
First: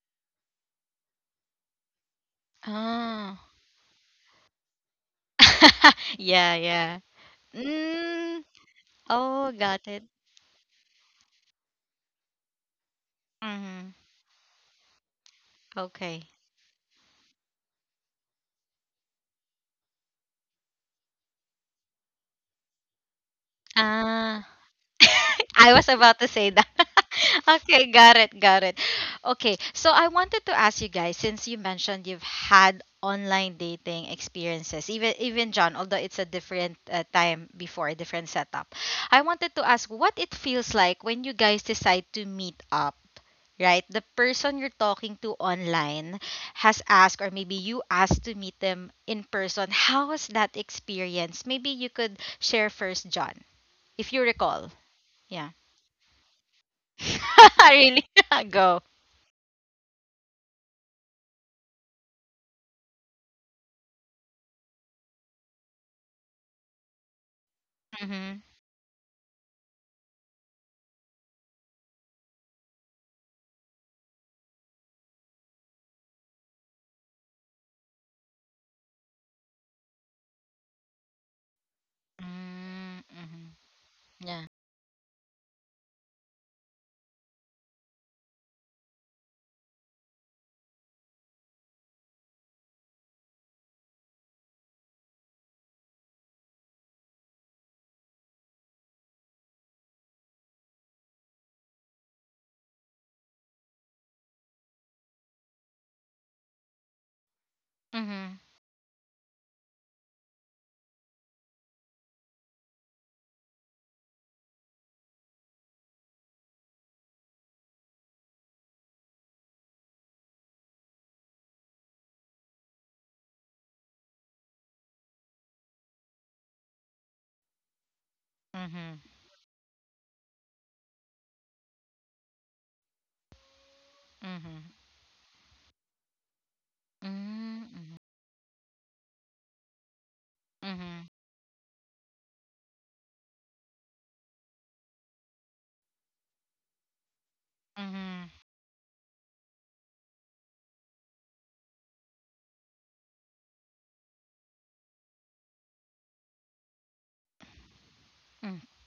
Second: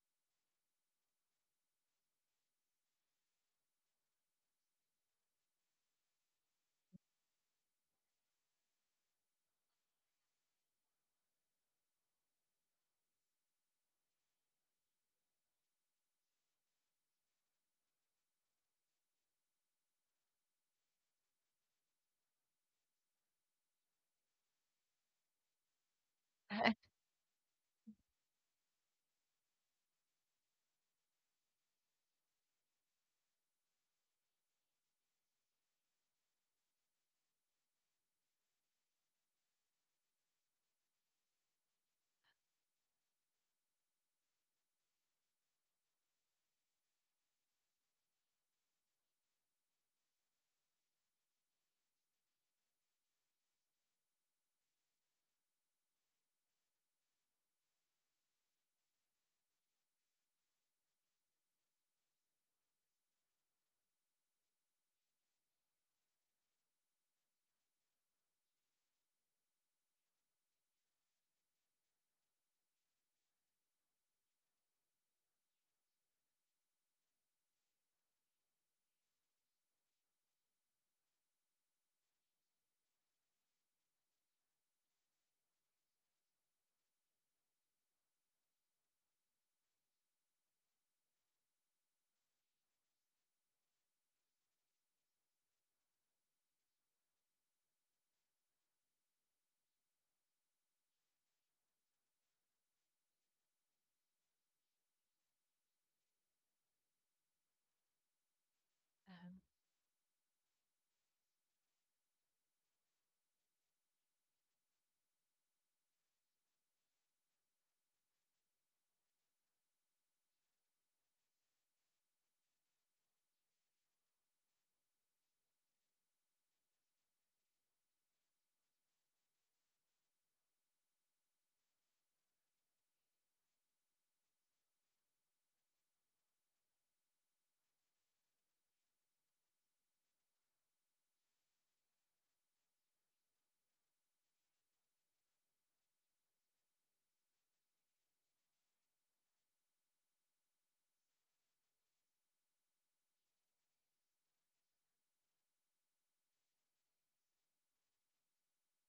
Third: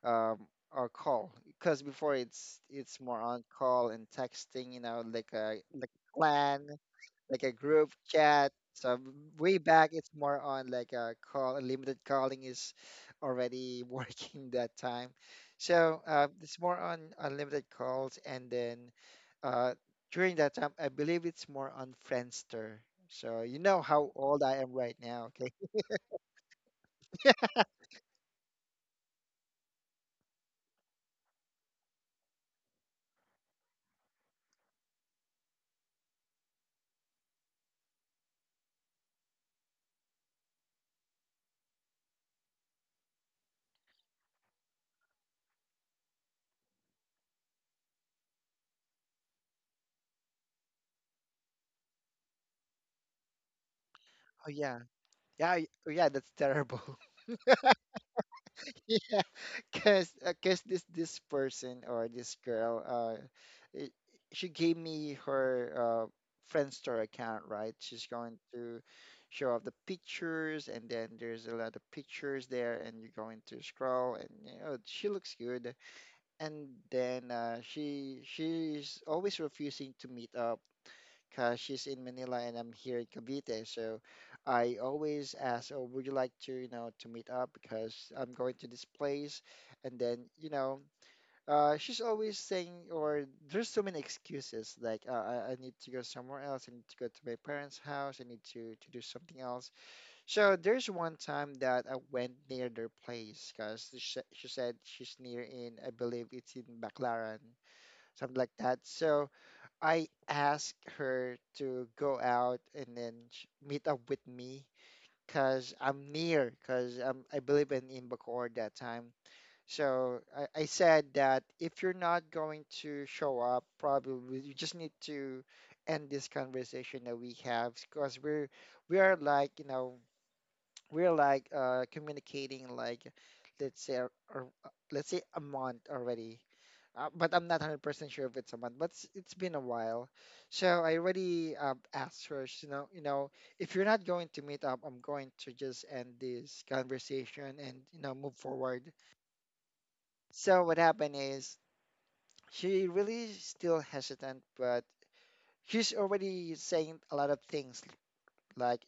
Speaker 2: um a call, because before it's more
Speaker 1: Oh.
Speaker 2: on call and texting, you know, like a
Speaker 1: Yeah,
Speaker 2: clan,
Speaker 1: yeah.
Speaker 2: like a group
Speaker 1: Mm,
Speaker 2: chat. So
Speaker 1: oh,
Speaker 2: way
Speaker 1: got
Speaker 2: back,
Speaker 1: it.
Speaker 2: it's more on like a call, limited calling is already
Speaker 1: Mm-hmm.
Speaker 2: working that time. So
Speaker 1: Okay.
Speaker 2: it's more on unlimited calls, and then uh, during that time, I believe it's more on Friendster. So you know how old
Speaker 1: Ah.
Speaker 2: I am right now, okay?
Speaker 1: I was about to say that. Okay, got it, got it. Okay, so I wanted to ask you guys since you mentioned you've had online dating experiences, even John, although it's a different time before, a different setup. I wanted to ask what it feels like when you guys decide to meet up. Right, the person you're talking to online has asked, or maybe you asked to meet them in person. How was that experience? Maybe you could share first, John, if you
Speaker 2: Oh
Speaker 1: recall.
Speaker 2: yeah,
Speaker 1: Yeah.
Speaker 2: yeah. That's terrible.
Speaker 1: Really? Go.
Speaker 2: Yeah, cause this person or this girl, she gave me her Friendster account, right? She's going
Speaker 1: Mhm.
Speaker 2: to show off the pictures, and then there's a lot of pictures there, and you're going to scroll, and you know she looks good, and then she's always refusing to meet up because she's in Manila and I'm here
Speaker 1: Mm,
Speaker 2: in
Speaker 1: mhm.
Speaker 2: Cavite. So
Speaker 1: Yeah.
Speaker 2: I always ask, "Oh, would you like to, you know, to meet up? Because I'm going to this place." And then, you know, she's always saying, or there's so many excuses like, "I need to go somewhere else. I need to go to my parents' house. I need to do something else." So there's one time that I went near their place because she said she's near in, I believe it's in Baclaran, something
Speaker 1: Mhm.
Speaker 2: like that. So I asked her to go out and then meet up with me because I'm near, because I'm, I believe in, Bacoor that time. So I said that if you're not going to show up, probably you just need to end this conversation that we have because we
Speaker 1: Mhm.
Speaker 2: are like, we're like, communicating, like, let's say a, a,
Speaker 1: Mhm.
Speaker 2: let's say a month already, but I'm not
Speaker 1: Mm, mhm.
Speaker 2: 100% sure if it's a month, but it's been a while. So I
Speaker 1: Mhm.
Speaker 2: already asked her, if you're not going to meet up, I'm going to just end this conversation and,
Speaker 1: Mhm.
Speaker 2: move forward. So what happened is she really still hesitant, but she's already saying a lot of things
Speaker 1: Mm,
Speaker 2: like,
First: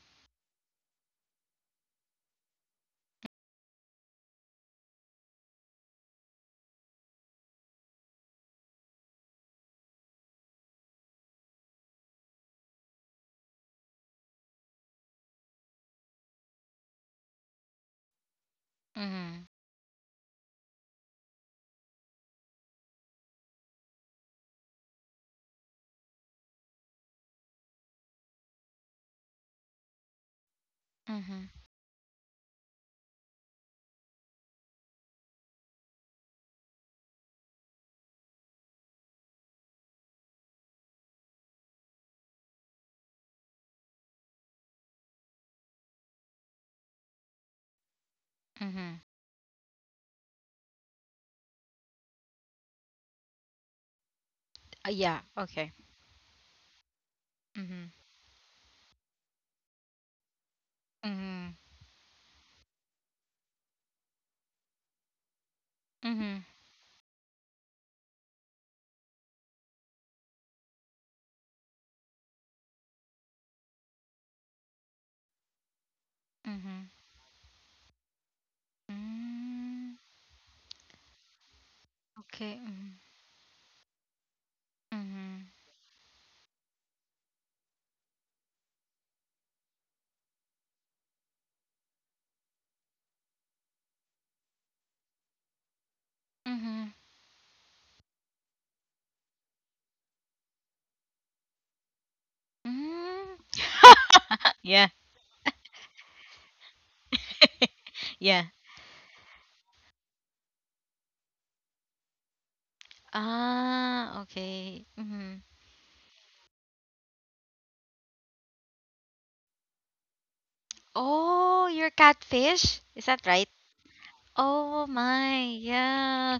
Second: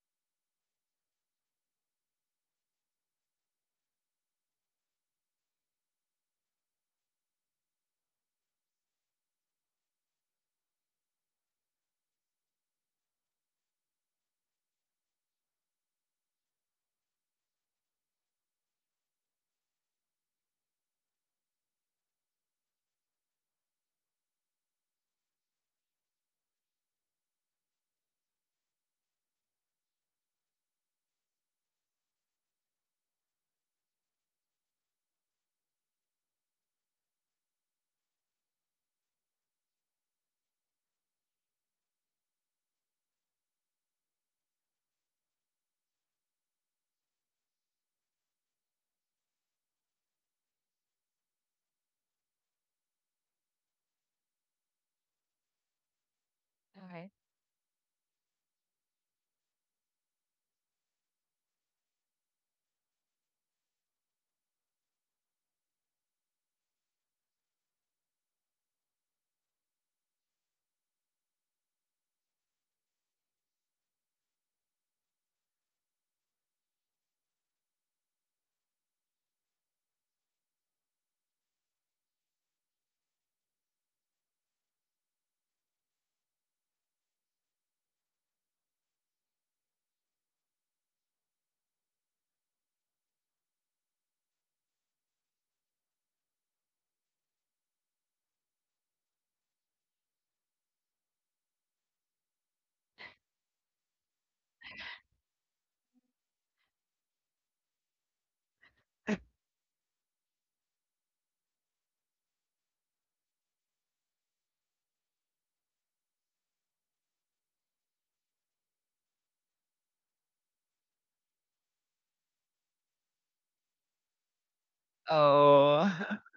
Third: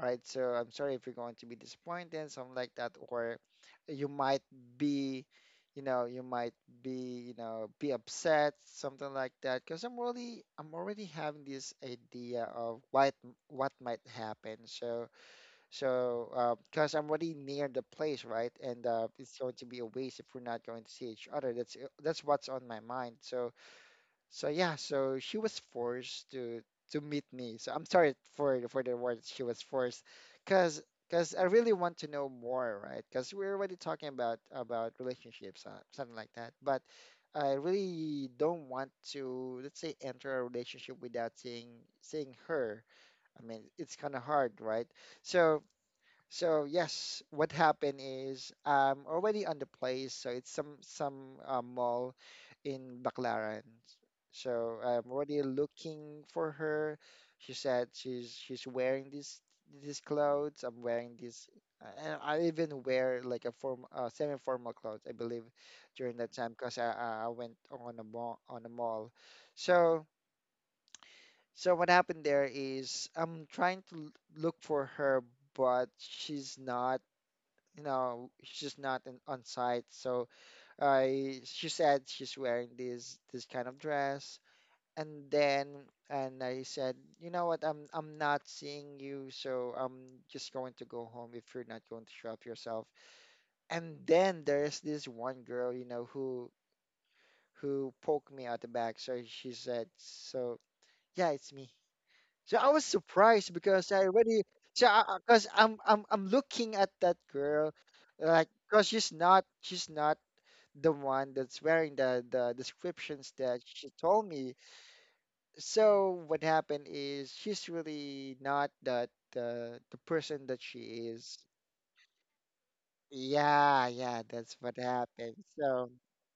Speaker 2: right? So I'm sorry if you're going to be disappointed, something like that, or you might be, you might be upset, something like that. Because I'm already having this idea of what might happen. So, because I'm already near the place, right? And it's
Speaker 1: mhm.
Speaker 2: going to be a waste if we're not going to see each other. That's what's on my mind. So she was forced to meet me. So I'm sorry for the word she was forced, cause cause I
Speaker 1: Mhm.
Speaker 2: really want to know more, right? Cause we're already talking about relationships, something like that. But I really don't want to, let's say, enter a relationship without seeing her. I mean, it's kind of hard, right? So what happened is
Speaker 1: Mhm.
Speaker 2: I'm already on the place. So it's some mall in Baclaran. So I'm
Speaker 1: Yeah.
Speaker 2: already
Speaker 1: Okay.
Speaker 2: looking for her.
Speaker 3: Alright.
Speaker 2: She
Speaker 1: Mhm.
Speaker 2: said she's wearing these clothes. I'm wearing these,
Speaker 1: Mhm.
Speaker 2: and I even wear like a form semi-formal clothes, I believe, during that
Speaker 1: Mhm.
Speaker 2: time because I went on a mall. So what happened there is I'm trying to look for her, but she's
Speaker 1: Mhm.
Speaker 2: not. You know, she's not on site.
Speaker 1: Mm,
Speaker 2: So I she said she's
Speaker 1: okay.
Speaker 2: wearing
Speaker 1: Mhm.
Speaker 2: this kind of dress. And
Speaker 1: Mhm.
Speaker 2: then, and I said, you know what, I'm not seeing you, so I'm just going to go home if you're not going to shop yourself. And then there's this one girl, who
Speaker 1: Mhm.
Speaker 2: who poked me out the back. So she said, so yeah, it's me. So I was
Speaker 1: Mm.
Speaker 2: surprised because I already,
Speaker 1: Yeah.
Speaker 2: so because I'm looking at that girl,
Speaker 1: Yeah.
Speaker 2: like because she's not the one that's wearing the descriptions that she
Speaker 1: Ah,
Speaker 2: told me.
Speaker 1: okay. Mhm.
Speaker 2: So what happened is she's really not that the person that she is.
Speaker 1: Oh, you're catfish? Is that right?
Speaker 2: Yeah, yeah, that's what
Speaker 1: Oh
Speaker 2: happened.
Speaker 1: my,
Speaker 3: Oh.
Speaker 2: So,
Speaker 1: yeah.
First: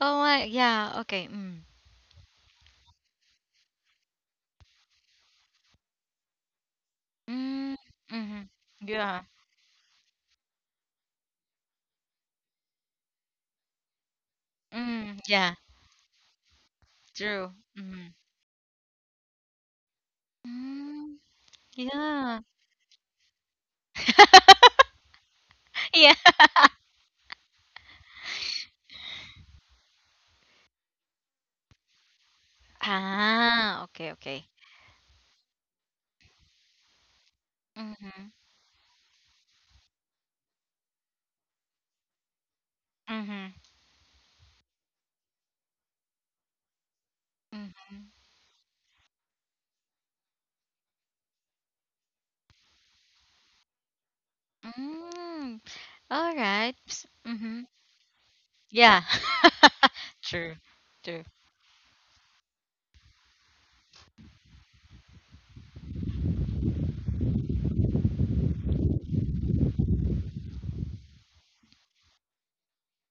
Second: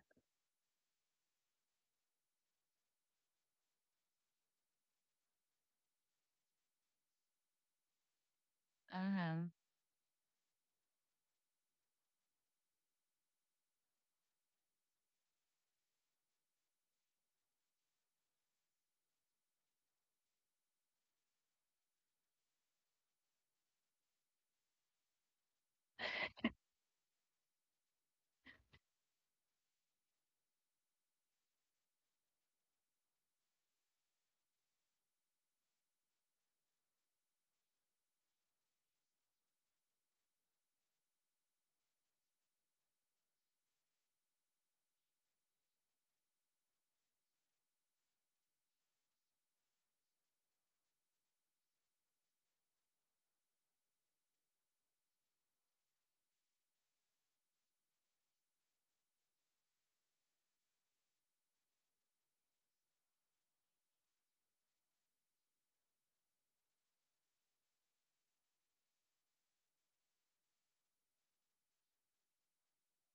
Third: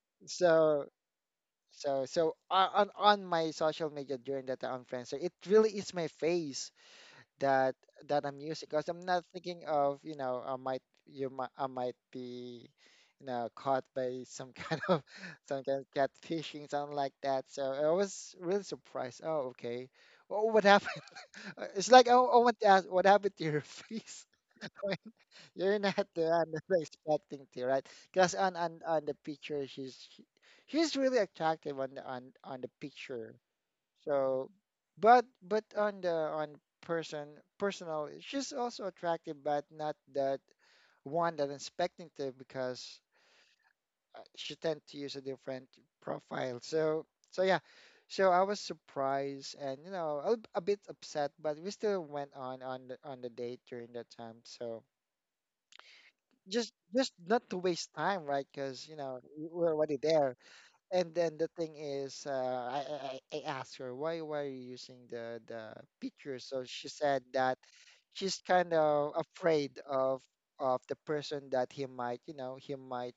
Speaker 1: Oh my,
Speaker 2: so,
Speaker 1: yeah. Okay. Mm.
Speaker 2: so, so o- on on my social media during that, on Friendster, it really is my face that
Speaker 1: Mm.
Speaker 2: that I'm
Speaker 1: Mm-hmm.
Speaker 2: using because I'm
Speaker 1: Yeah.
Speaker 2: not
Speaker 3: Uh-huh.
Speaker 2: thinking of, I might be, caught by some kind of
Speaker 1: Mm. Yeah.
Speaker 2: some kind of catfishing, something like that.
Speaker 1: True.
Speaker 2: So I
Speaker 1: Mm.
Speaker 2: was really surprised. Oh, okay. Oh, what happened?
Speaker 1: Mm.
Speaker 2: It's like I
Speaker 1: Yeah.
Speaker 2: want to ask, what happened to your face? When You're not
Speaker 1: Yeah.
Speaker 2: the one that I'm expecting to, right? Because on the picture, she's really attractive on the picture.
Speaker 1: Ah, okay, okay.
Speaker 2: So, but on the, on person, personal,
Speaker 1: Mm-hmm.
Speaker 2: she's also attractive, but not that one that I'm expecting to because
Speaker 1: Mm-hmm.
Speaker 2: she tend to use a different profile. So so yeah,
Speaker 1: Mm-hmm.
Speaker 2: so I was surprised and, a bit upset, but we still went on the date during that time. So
Speaker 1: Mm. All
Speaker 2: just
Speaker 1: right.
Speaker 2: just not to
Speaker 1: Mm-hmm.
Speaker 2: waste time, right? Because
Speaker 1: Yeah.
Speaker 2: we're already there.
Speaker 1: True.
Speaker 2: And
Speaker 1: True.
Speaker 2: then the thing is, I asked her why are you using the picture? So she said that she's kind of afraid of the person that he might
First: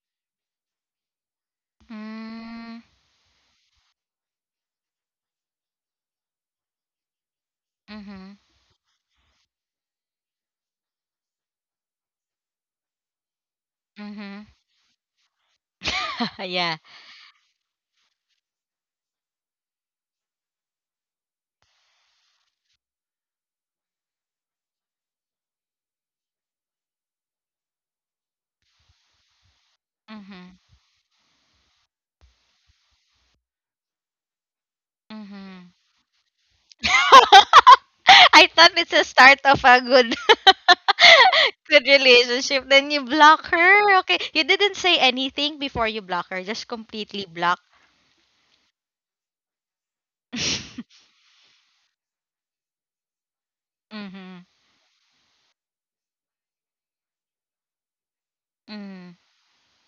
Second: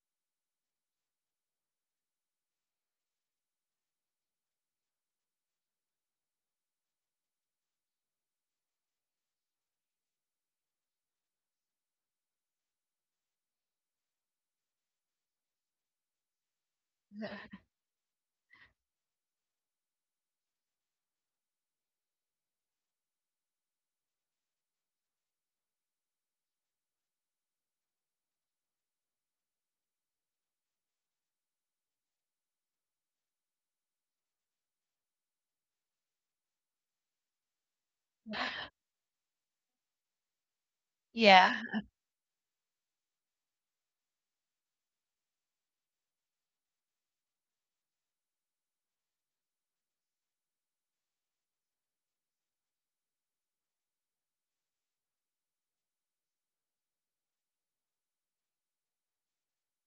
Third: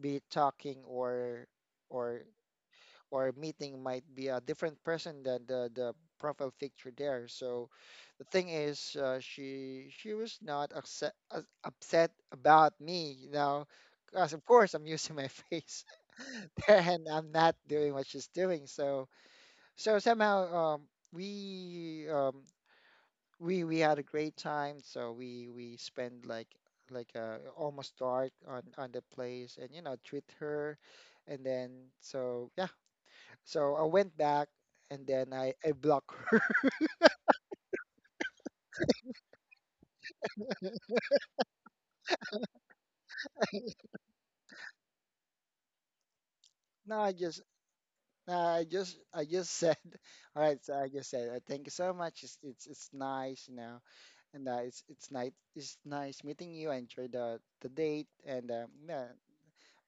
Speaker 2: be talking or
Speaker 1: Mm.
Speaker 2: or meeting might be a different person than the profile picture there. So the
Speaker 1: Mm-hmm.
Speaker 2: thing is, she was not upset about me, you know, because of
Speaker 1: Mm-hmm.
Speaker 2: course I'm using my face
Speaker 1: Yeah.
Speaker 2: there and I'm not doing what she's doing. So somehow, we um, we had a great time. So we spent like almost dark on the place, and, treat
Speaker 1: Mm-hmm.
Speaker 2: her, and then so yeah, so I went back, and then I,
Speaker 1: Mm-hmm.
Speaker 2: I blocked her.
Speaker 1: I thought it's a start of a good
Speaker 3: Yeah.
Speaker 1: good relationship, then you block her, okay. You didn't say anything before you block her, just
Speaker 2: no, I
Speaker 1: completely
Speaker 2: just
Speaker 1: block?
Speaker 2: no, I just said, all right. So I just said, thank you so much. It's nice, you know,
Speaker 1: Mhm,
Speaker 2: and it's nice meeting you. I enjoyed the date and, yeah.
Speaker 1: mm.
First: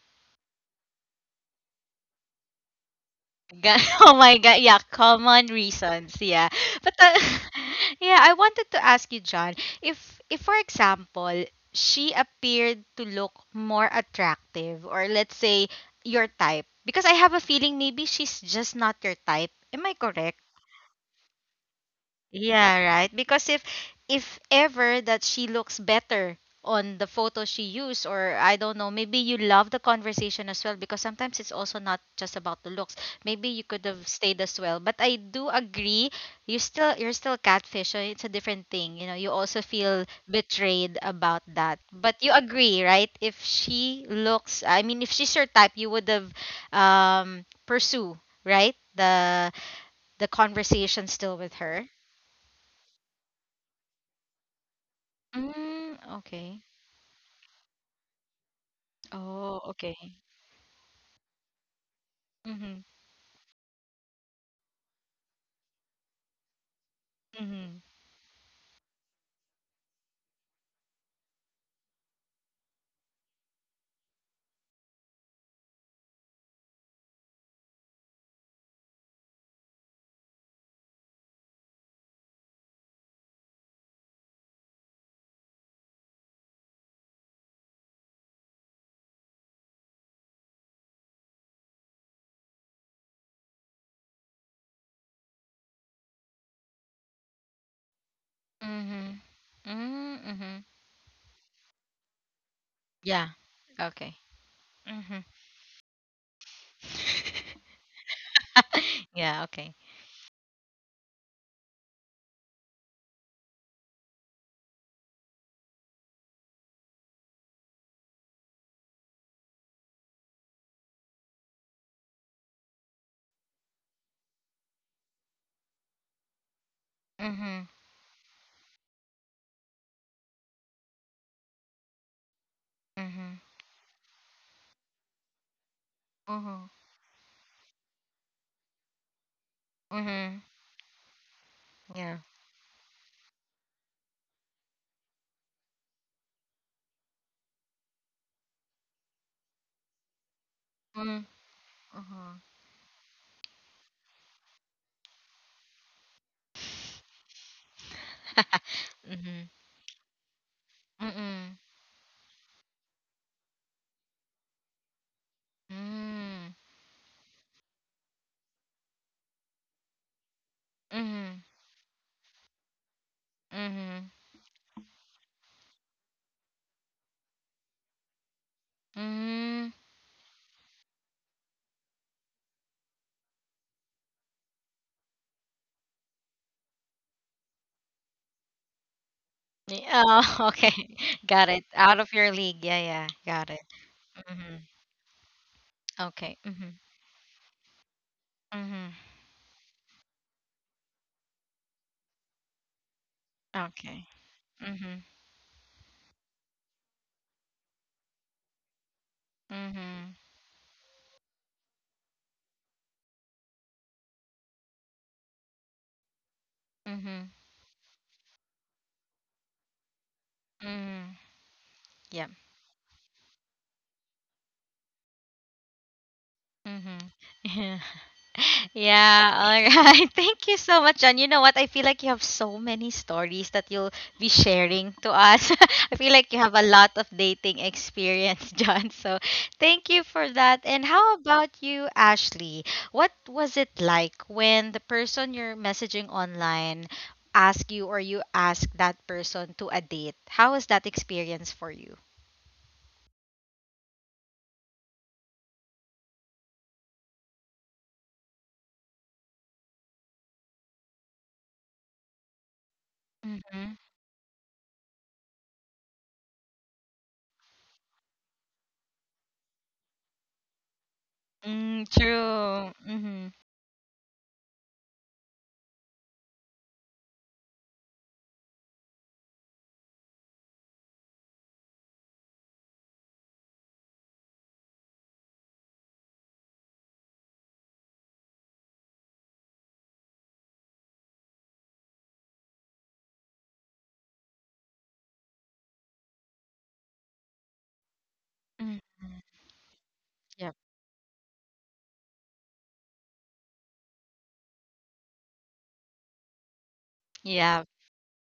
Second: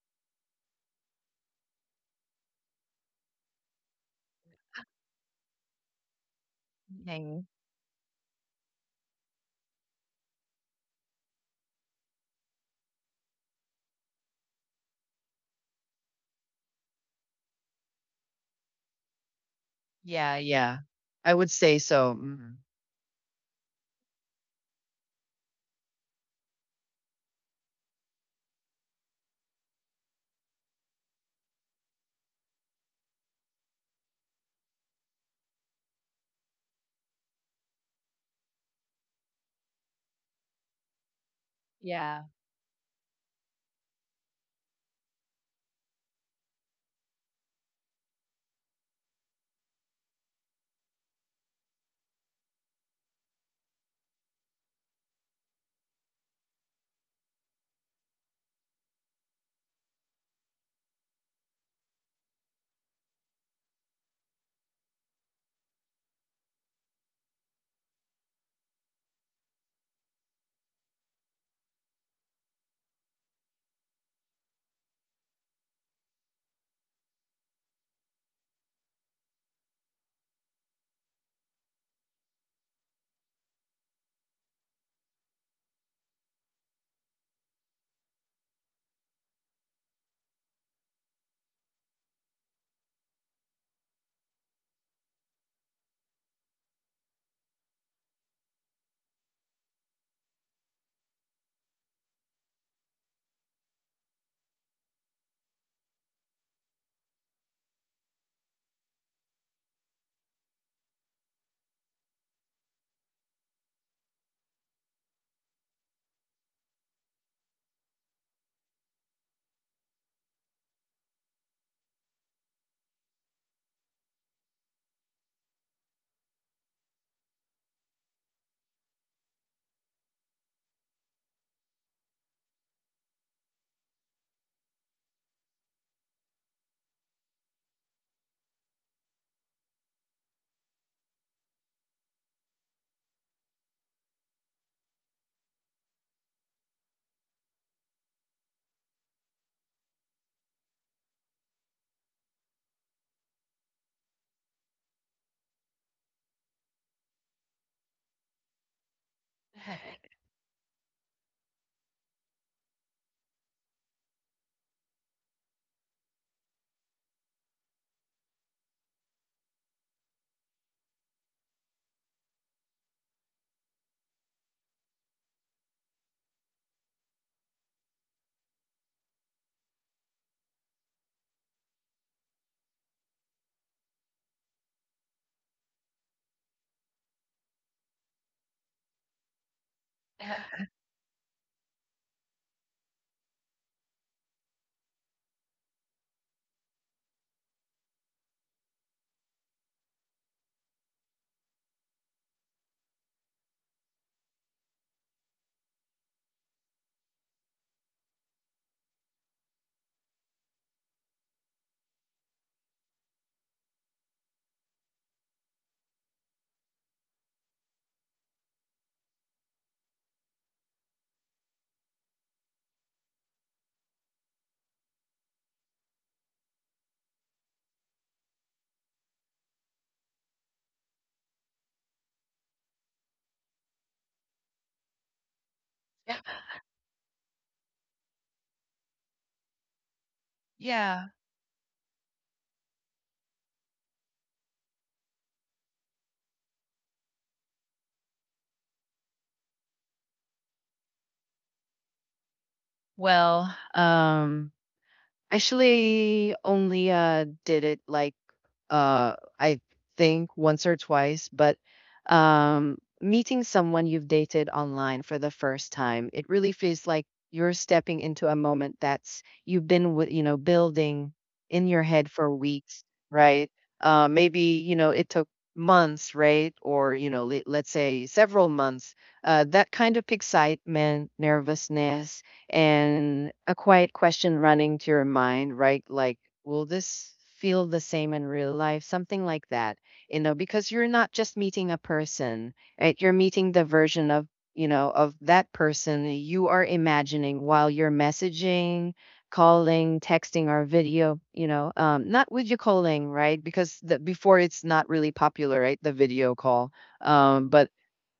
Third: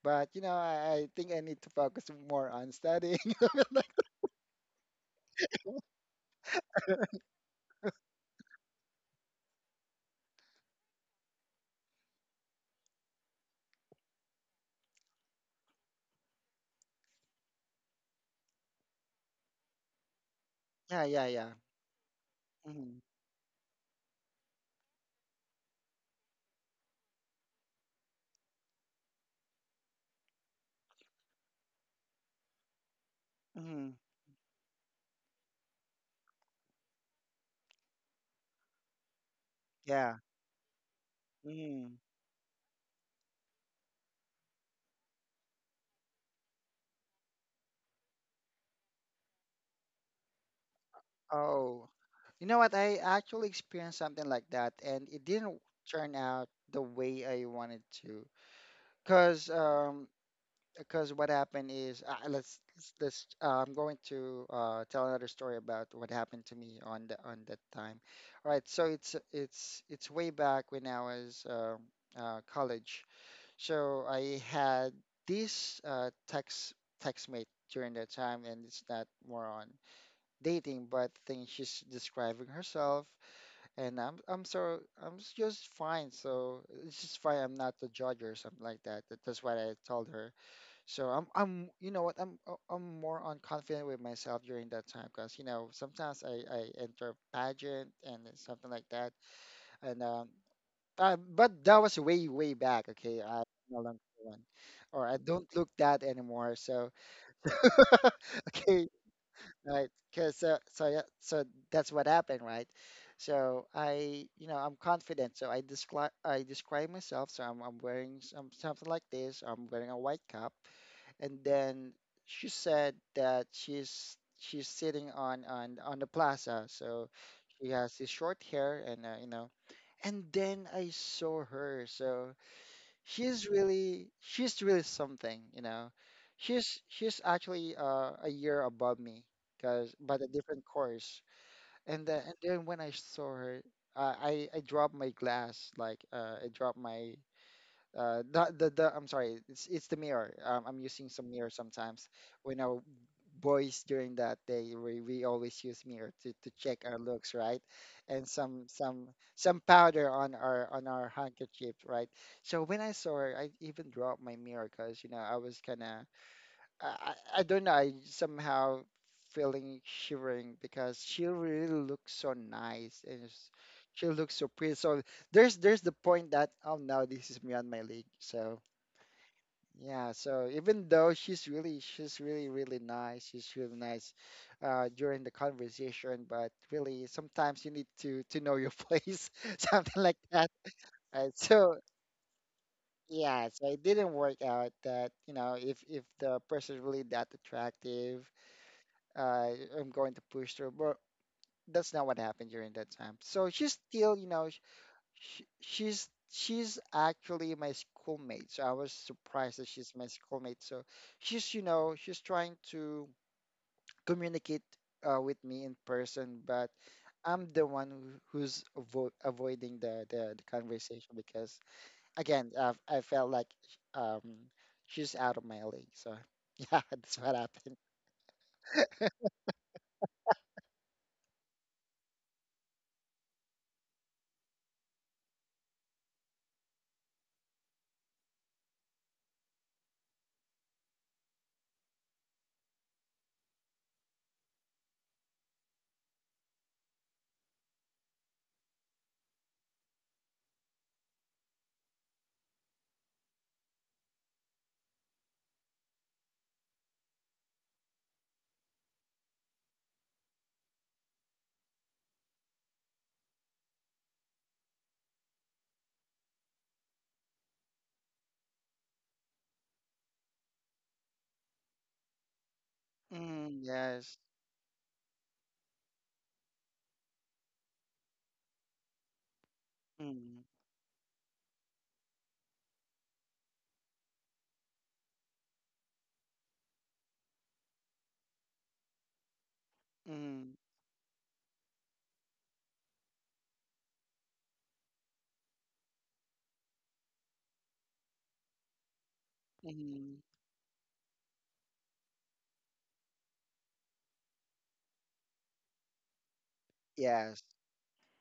Speaker 2: But, I think I need to focus more on studying.
Speaker 1: Ga- Oh my God. Yeah, common reasons. Yeah. But
Speaker 3: Hang
Speaker 1: yeah, I wanted to ask you, John, if if for example, she appeared to look more attractive or let's say your type because I have a feeling maybe she's just not your type. Am I
Speaker 3: yeah,
Speaker 1: correct?
Speaker 3: yeah.
Speaker 2: Yeah, yeah,
Speaker 3: I
Speaker 2: yeah.
Speaker 3: would say so, mhm.
Speaker 1: Yeah,
Speaker 2: Hmm.
Speaker 1: right. Because if ever that she looks better on the photo she used, or I don't know, maybe you love the conversation as well because sometimes it's also not just about the looks. Maybe you could
Speaker 2: Hmm.
Speaker 1: have stayed as well. But I do agree, you're still catfish, so it's a different thing. You know, you also feel
Speaker 2: Yeah.
Speaker 1: betrayed about that.
Speaker 2: Hmm.
Speaker 1: But
Speaker 3: Yeah.
Speaker 1: you agree, right? If she looks, I mean, if she's your type, you would have pursue, right? the conversation still with her.
Speaker 2: Oh, you know what? I actually experienced something like that, and it didn't
Speaker 1: Mm,
Speaker 2: turn out
Speaker 1: okay.
Speaker 2: the way I wanted to. Cause
Speaker 1: Oh, okay.
Speaker 2: um, cause what happened is,
Speaker 1: Mm-hmm.
Speaker 2: I'm going to tell another story about what happened to me on the on that
Speaker 1: Mm-hmm.
Speaker 2: time. All right, so it's way back when I was college. So I had this text mate during that time, and it's not more on dating, but I think she's describing herself, and I'm so I'm s- just fine. So it's just fine. I'm not the judge or something like that. That's what I told her. So I'm you know what I'm more on confident with myself during that time because sometimes I enter pageant and then something like that,
Speaker 1: Mm-hmm.
Speaker 2: and
Speaker 1: Mm, mm-hmm.
Speaker 2: but that was way way back. Okay,
Speaker 1: Yeah.
Speaker 2: I no longer
Speaker 1: Okay.
Speaker 2: one or I
Speaker 1: Mm-hmm.
Speaker 2: don't look that anymore. So okay,
Speaker 1: Yeah, okay.
Speaker 2: right, because so yeah, so that's what happened, right? So I, I'm confident, so I describe myself. So I'm wearing something like this. I'm wearing a white cap, and then she said that she's sitting on the plaza. So
Speaker 1: Mm-hmm.
Speaker 2: she has this short hair, and then I saw her. So
Speaker 1: Mm-hmm.
Speaker 2: she's really something.
Speaker 1: Mm-hmm.
Speaker 2: She's actually a year above me, because but a
Speaker 1: Mm-hmm.
Speaker 2: different course. and
Speaker 1: Yeah.
Speaker 2: then and then when I saw her, I dropped my glass, like, I dropped my the, the I'm sorry, it's the mirror. I'm using
Speaker 1: Mm-hmm.
Speaker 2: some mirror sometimes.
Speaker 1: Mm-hmm.
Speaker 2: When our boys during that day, we always use mirror to check our looks, right? And some some
Speaker 1: Mm-hmm.
Speaker 2: some powder on our
Speaker 1: Mm-hmm. Mm-hmm.
Speaker 2: handkerchief, right? So when I saw her, I even dropped my mirror because, I was kind of I don't know. I somehow feeling shivering because she
Speaker 1: Mm-hmm.
Speaker 2: really looks so nice and she
Speaker 1: Mm-hmm.
Speaker 2: looks so pretty. So there's the point that, oh no, this is me on my league. So
Speaker 1: Mm.
Speaker 2: yeah. So even though she's really really nice, she's really nice during the conversation, but really sometimes you need to know your place,
Speaker 1: Yeah,
Speaker 2: something like
Speaker 1: oh,
Speaker 2: that.
Speaker 1: okay. Got it.
Speaker 2: So
Speaker 1: Out of your league. Yeah, yeah. Got
Speaker 2: yeah,
Speaker 1: it.
Speaker 2: so it didn't work
Speaker 1: Mm-hmm.
Speaker 2: out that, if
Speaker 1: Okay.
Speaker 2: the
Speaker 1: Mm-hmm.
Speaker 2: person is really that attractive,
Speaker 1: Mm-hmm.
Speaker 2: I am going to push through. But that's not what happened during that time. So she's
Speaker 1: Okay.
Speaker 2: still,
Speaker 1: Mm-hmm.
Speaker 2: sh she's actually my schoolmate. So I was surprised that she's my
Speaker 1: Mm-hmm.
Speaker 2: schoolmate. So she's trying to communicate with me in person, but
Speaker 1: Mhm.
Speaker 2: I'm the one who's avoiding the conversation
Speaker 1: Mhm.
Speaker 2: because
Speaker 1: Yep.
Speaker 2: again, I felt like, um she's out of my league. So yeah,
Speaker 1: Mhm.
Speaker 2: that's what
Speaker 1: Yeah.
Speaker 2: happened.
Speaker 1: Mm-hmm. Yeah. All right. Thank you so much, John. You know what? I feel like you have so many stories that you'll be sharing to us. I feel like you have a lot of dating experience, John. So thank you for that. And
Speaker 3: Yeah.
Speaker 1: how about you, Ashley? What was it like when the person you're messaging online asked you or you asked that person to a date? How was that experience for you?
Speaker 3: Well, actually only, did it, like, I think once or twice, but meeting someone you've dated online for the first time, it really feels like you're stepping into a moment that's you've been with, you know, building in
Speaker 1: Mm,
Speaker 3: your head for
Speaker 1: true.
Speaker 3: weeks,
Speaker 1: Mm-hmm.
Speaker 3: right?
Speaker 2: Mm, yes.
Speaker 3: Maybe, you know, it took months, right? Or, you know, let's say several months. That kind of
Speaker 2: Mm,
Speaker 3: excitement, nervousness, and a quiet question running to your mind, right? Like, will this feel the same in real life? Something like that, you know,
Speaker 2: mm.
Speaker 3: because you're not just meeting a person, right? You're meeting the version of, you know, of that person you are imagining while you're
Speaker 1: Mm,
Speaker 3: messaging, calling,
Speaker 2: Mm-hmm.
Speaker 3: texting,
Speaker 1: yep.
Speaker 3: or video, you know, not video calling, right? Because the, before it's not really popular, right? The video call.
Speaker 2: Yes.
Speaker 1: Yeah.
Speaker 3: But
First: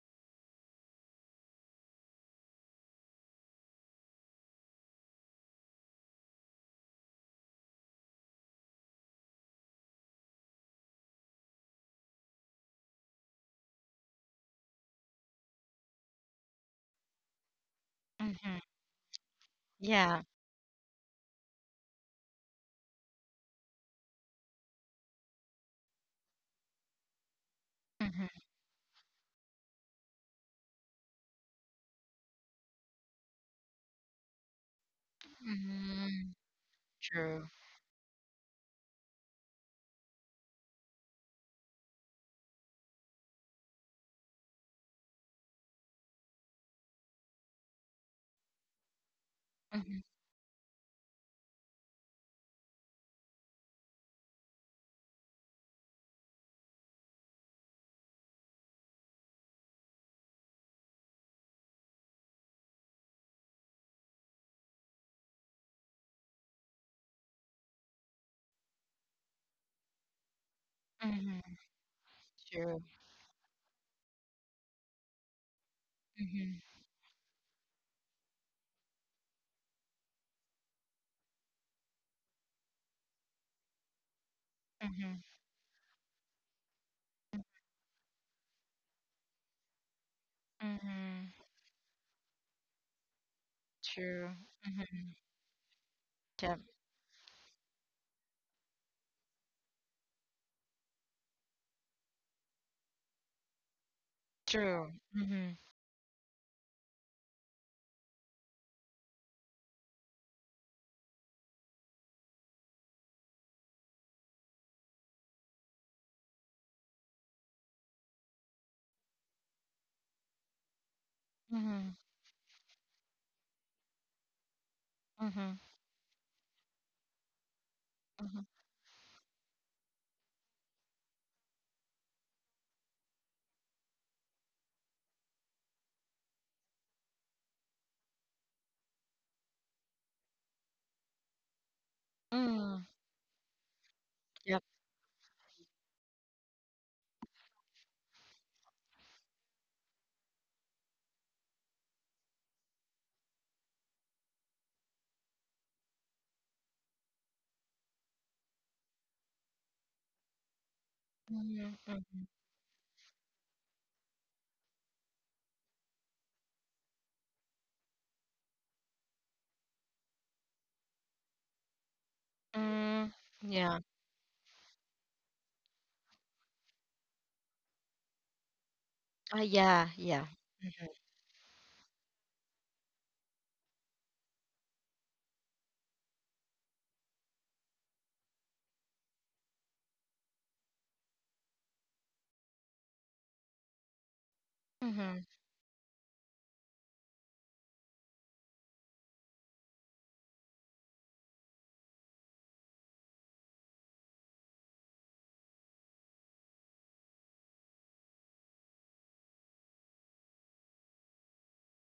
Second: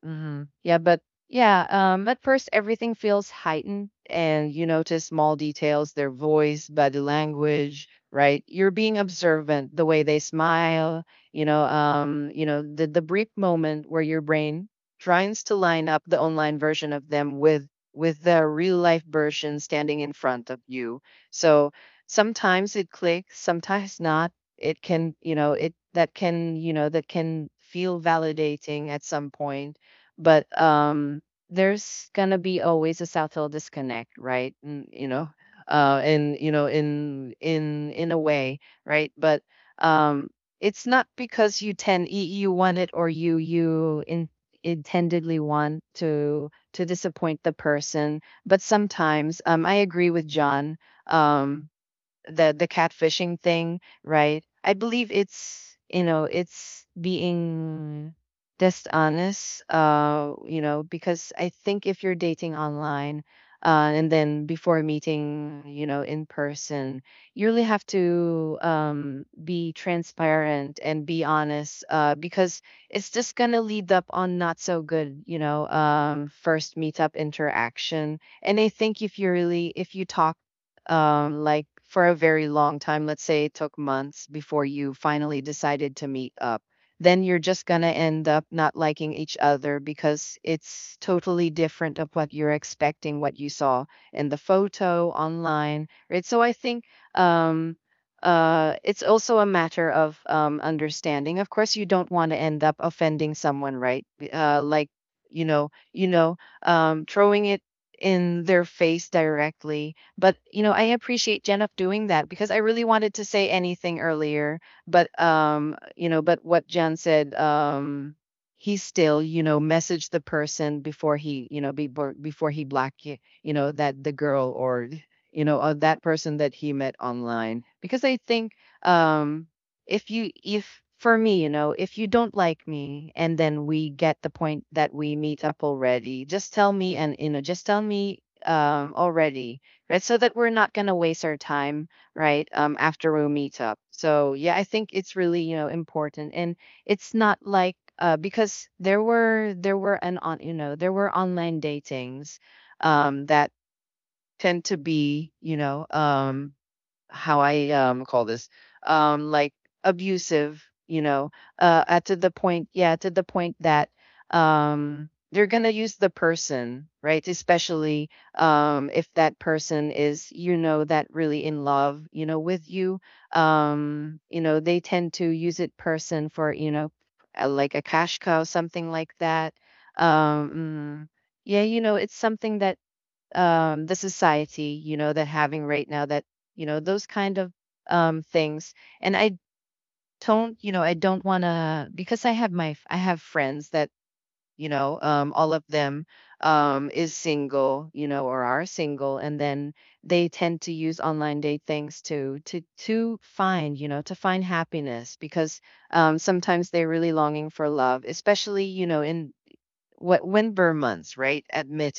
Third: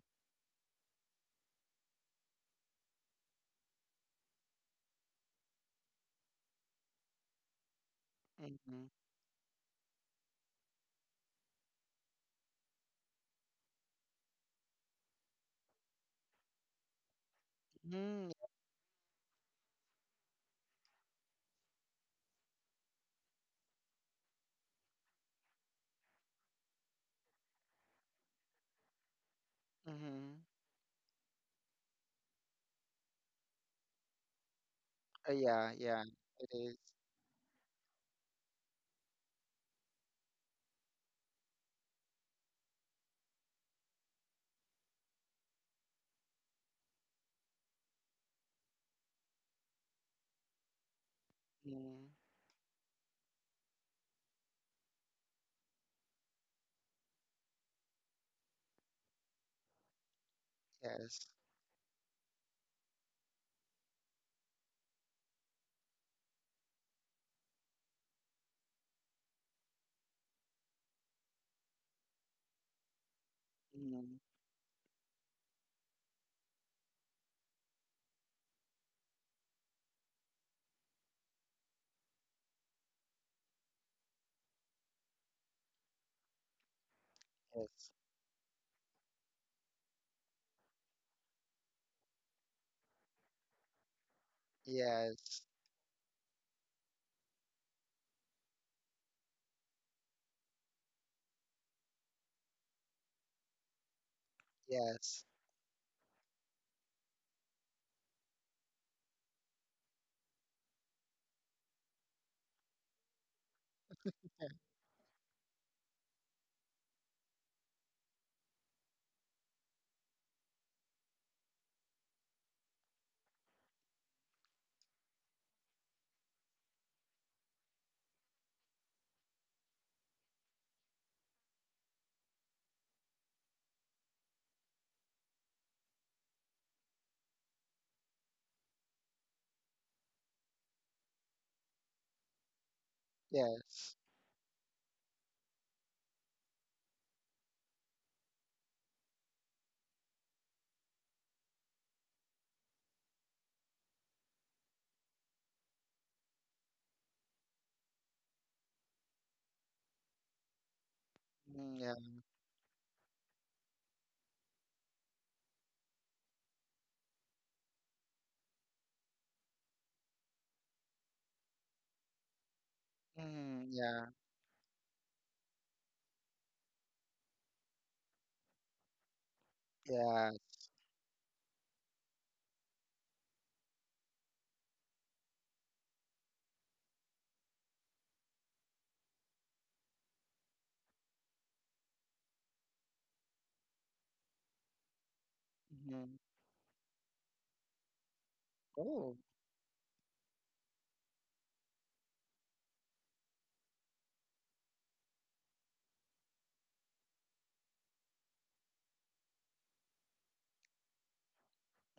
Speaker 3: hmm. Yeah, but yeah, at first everything feels heightened and you notice small details, their voice, body language, right? You're
Speaker 2: Mm-hmm.
Speaker 3: being observant, the way they smile, you know, the brief moment where your brain tries to line up the online version of them with
Speaker 2: Mm-hmm.
Speaker 3: the
Speaker 1: Mm-hmm.
Speaker 3: real life version standing in
Speaker 1: Yeah.
Speaker 3: front of you. So sometimes it clicks, sometimes not. It can, you know, it that can, you know, that can feel
Speaker 1: Mm-hmm.
Speaker 3: validating at some point,
Speaker 2: Mm-hmm.
Speaker 3: but there's gonna be always a South Hill disconnect, right? Mm, you know,
Speaker 2: Yeah, yeah.
Speaker 1: Mm-hmm.
Speaker 3: and
Speaker 2: It
Speaker 3: you know,
Speaker 2: is.
Speaker 3: in
Speaker 1: True.
Speaker 3: in in a way, right? But um, it's not because you tend you you want it or intendedly want to disappoint the person. But sometimes, I
Speaker 1: Mm-hmm.
Speaker 3: agree with John. Um,
Speaker 2: Mm-hmm.
Speaker 3: the catfishing thing, right? I believe it's it's being dishonest, you know,
Speaker 2: Yes.
Speaker 3: because I think if you're dating online, and then before meeting, you know, in person, you really have to be transparent and be
Speaker 1: Mm-hmm.
Speaker 3: honest, because
Speaker 1: True.
Speaker 3: it's just gonna lead up
Speaker 2: Mm-hmm.
Speaker 3: on not so good, you know,
Speaker 1: Mm-hmm.
Speaker 3: first meetup interaction. And I think if you really if you talk like for a very long time, let's say it took months before you
Speaker 1: Mm-hmm.
Speaker 3: finally decided to meet up, then you're just going to
Speaker 2: Yes.
Speaker 3: end up not liking each other because it's
Speaker 1: Mm-hmm.
Speaker 3: totally different of what you're expecting, what you saw in
Speaker 1: True.
Speaker 3: the
Speaker 1: Mm-hmm.
Speaker 3: photo
Speaker 2: Yes.
Speaker 3: online, right? So I
Speaker 1: Yep.
Speaker 3: think um, it's also a matter of understanding. Of course, you don't want to end up offending someone, right? Uh, like,
Speaker 1: True.
Speaker 2: Yes.
Speaker 3: you
Speaker 1: Mm-hmm.
Speaker 3: know, throwing it in their face directly but, you know, I appreciate Jen of doing that because I really wanted to say anything earlier, but you know, but what Jen said, he still, you know, messaged the person before he, you know,
Speaker 1: Mm-hmm.
Speaker 3: before he blocked, you know, that the girl or you
Speaker 1: Mm-hmm.
Speaker 3: know, that person that he met online because I
Speaker 1: Mm-hmm.
Speaker 3: think um if you if for me, you know, if you don't like me and then we get the point that we meet up already, just tell me and you know, just tell me already right? So that we're not going to waste our time, right?
Speaker 1: Mm.
Speaker 3: After we meet up.
Speaker 2: Yes.
Speaker 3: So yeah, I
Speaker 1: Yep.
Speaker 3: think it's really you know important, and it's not like because there were an on you know there were online datings, that tend to be you know how I call this like abusive, you know,
Speaker 1: Mm-hmm.
Speaker 2: Mm, yeah.
Speaker 3: at to
Speaker 1: Mm-hmm.
Speaker 3: the point, yeah, to the point that they're going to use the person, right? Especially if that person is you know that really in love, you know, with you.
Speaker 1: Mm.
Speaker 2: Mm-hmm.
Speaker 1: Yeah.
Speaker 2: Yeah.
Speaker 3: You know, they tend to use it person for, you know, like a cash cow something like
Speaker 1: Ah,
Speaker 3: that.
Speaker 1: yeah. Yeah.
Speaker 2: Yeah.
Speaker 3: Um mm, yeah, you know, it's something that the society, you know, that having right now that, you know, those kind of things. And I don't, you know, I don't want to, because I have my, I have friends that, you know,
Speaker 1: Mm-hmm.
Speaker 3: all of them
Speaker 2: Mm-hmm.
Speaker 3: is single, you know, or are
Speaker 2: Oh.
Speaker 3: single. And then they tend to use online date things to find, you know, to find happiness because sometimes they're really longing for love, especially, you know, in what winter months, right?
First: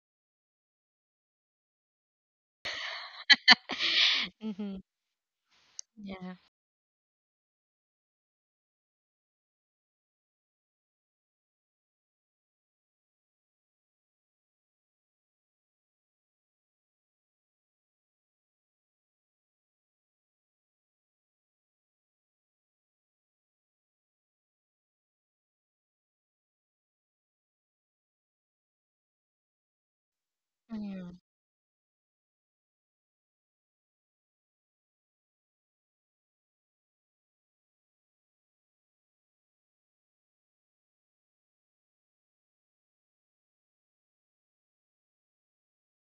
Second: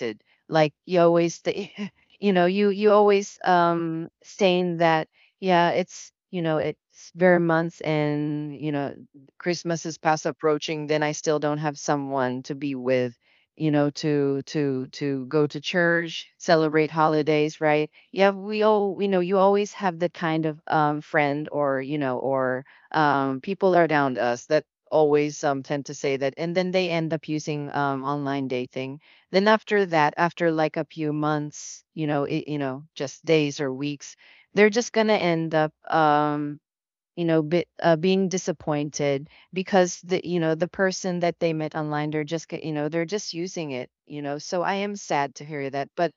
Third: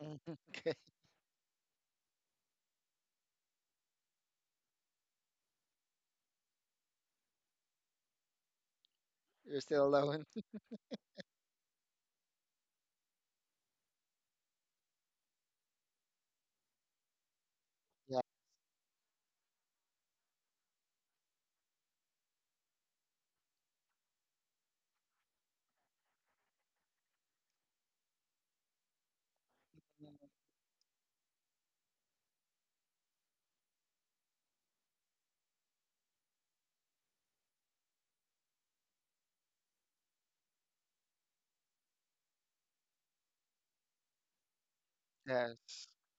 Speaker 2: Hmm.
Speaker 3: like
Speaker 2: Okay.
Speaker 3: you always, you know, you always saying
Speaker 1: Mm-hmm.
Speaker 3: that, yeah, it's
Speaker 1: Yeah.
Speaker 3: you know, it's bare months, and you know,
Speaker 2: You're still
Speaker 3: Christmas is
Speaker 2: alone.
Speaker 3: past approaching. Then I still don't have someone to be with, you know, to go to church, celebrate holidays, right?
Speaker 2: Yeah.
Speaker 3: Yeah, we all, you know, you always have the kind of friend or you know or people around us that always tend to say that and then they end up using online dating then after that
Speaker 2: Mm.
Speaker 3: after like a
Speaker 1: Mm-hmm.
Speaker 3: few months you know it, you know just days or weeks they're just going to end up you know bit, being disappointed because the you know the person that they met online they're just you know they're just using it you know so I am sad to hear
Speaker 2: Yes.
Speaker 3: that but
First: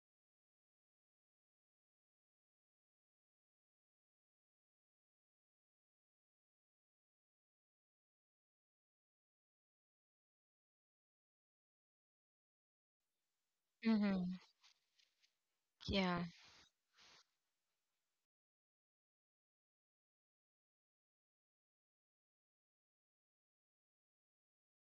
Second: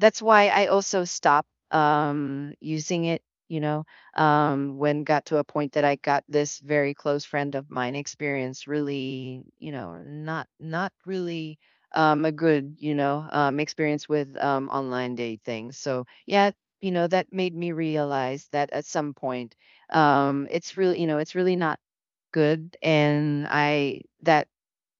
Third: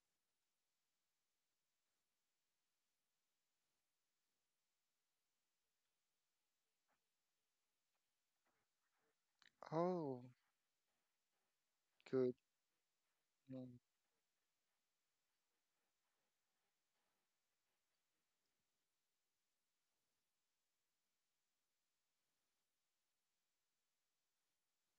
Speaker 3: that's why I also stopped using it. You know, when got to a point that I got this very close friend of mine experienced really, you know,
Speaker 2: Oh,
Speaker 3: not really a
Speaker 2: good.
Speaker 3: good, you know,
Speaker 2: Mm,
Speaker 3: experience with
Speaker 1: Mm-hmm.
Speaker 3: online dating. So
Speaker 1: Yeah.
Speaker 3: yeah, you know, that made me realize that at some point, it's really, you know, it's really not good, and I that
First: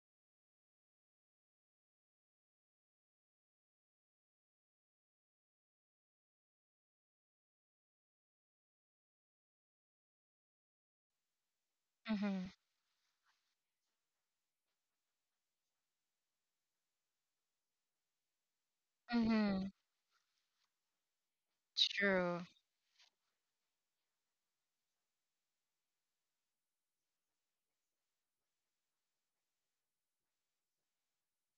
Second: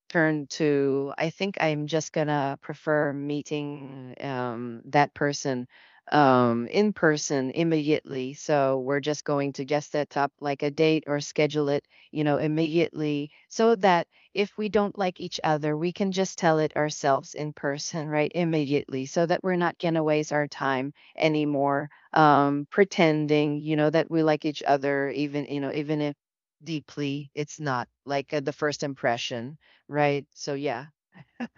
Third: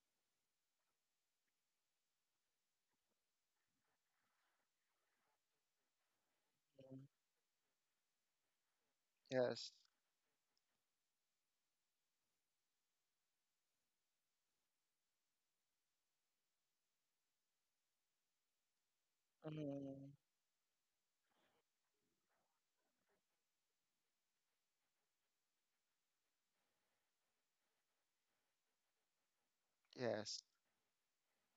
Speaker 3: turned to I think I'm just gonna prefer meeting that person in
Speaker 2: mm,
Speaker 3: person immediately. So we're just going to
Speaker 2: yes.
Speaker 3: just set up like a date or schedule it, you know,
Speaker 1: Mm-hmm.
Speaker 3: immediately so that if we don't like each other, we can just tell it ourselves in person, right? Immediately, so that we're
Speaker 1: Mm-hmm.
Speaker 3: not gonna
Speaker 2: Mm-hmm.
Speaker 3: waste our time anymore
Speaker 1: True.
Speaker 3: pretending, you know, that we like each other, even, you know, even if deeply it's not like the first impression right.
Speaker 2: Yes.
Speaker 3: So yeah,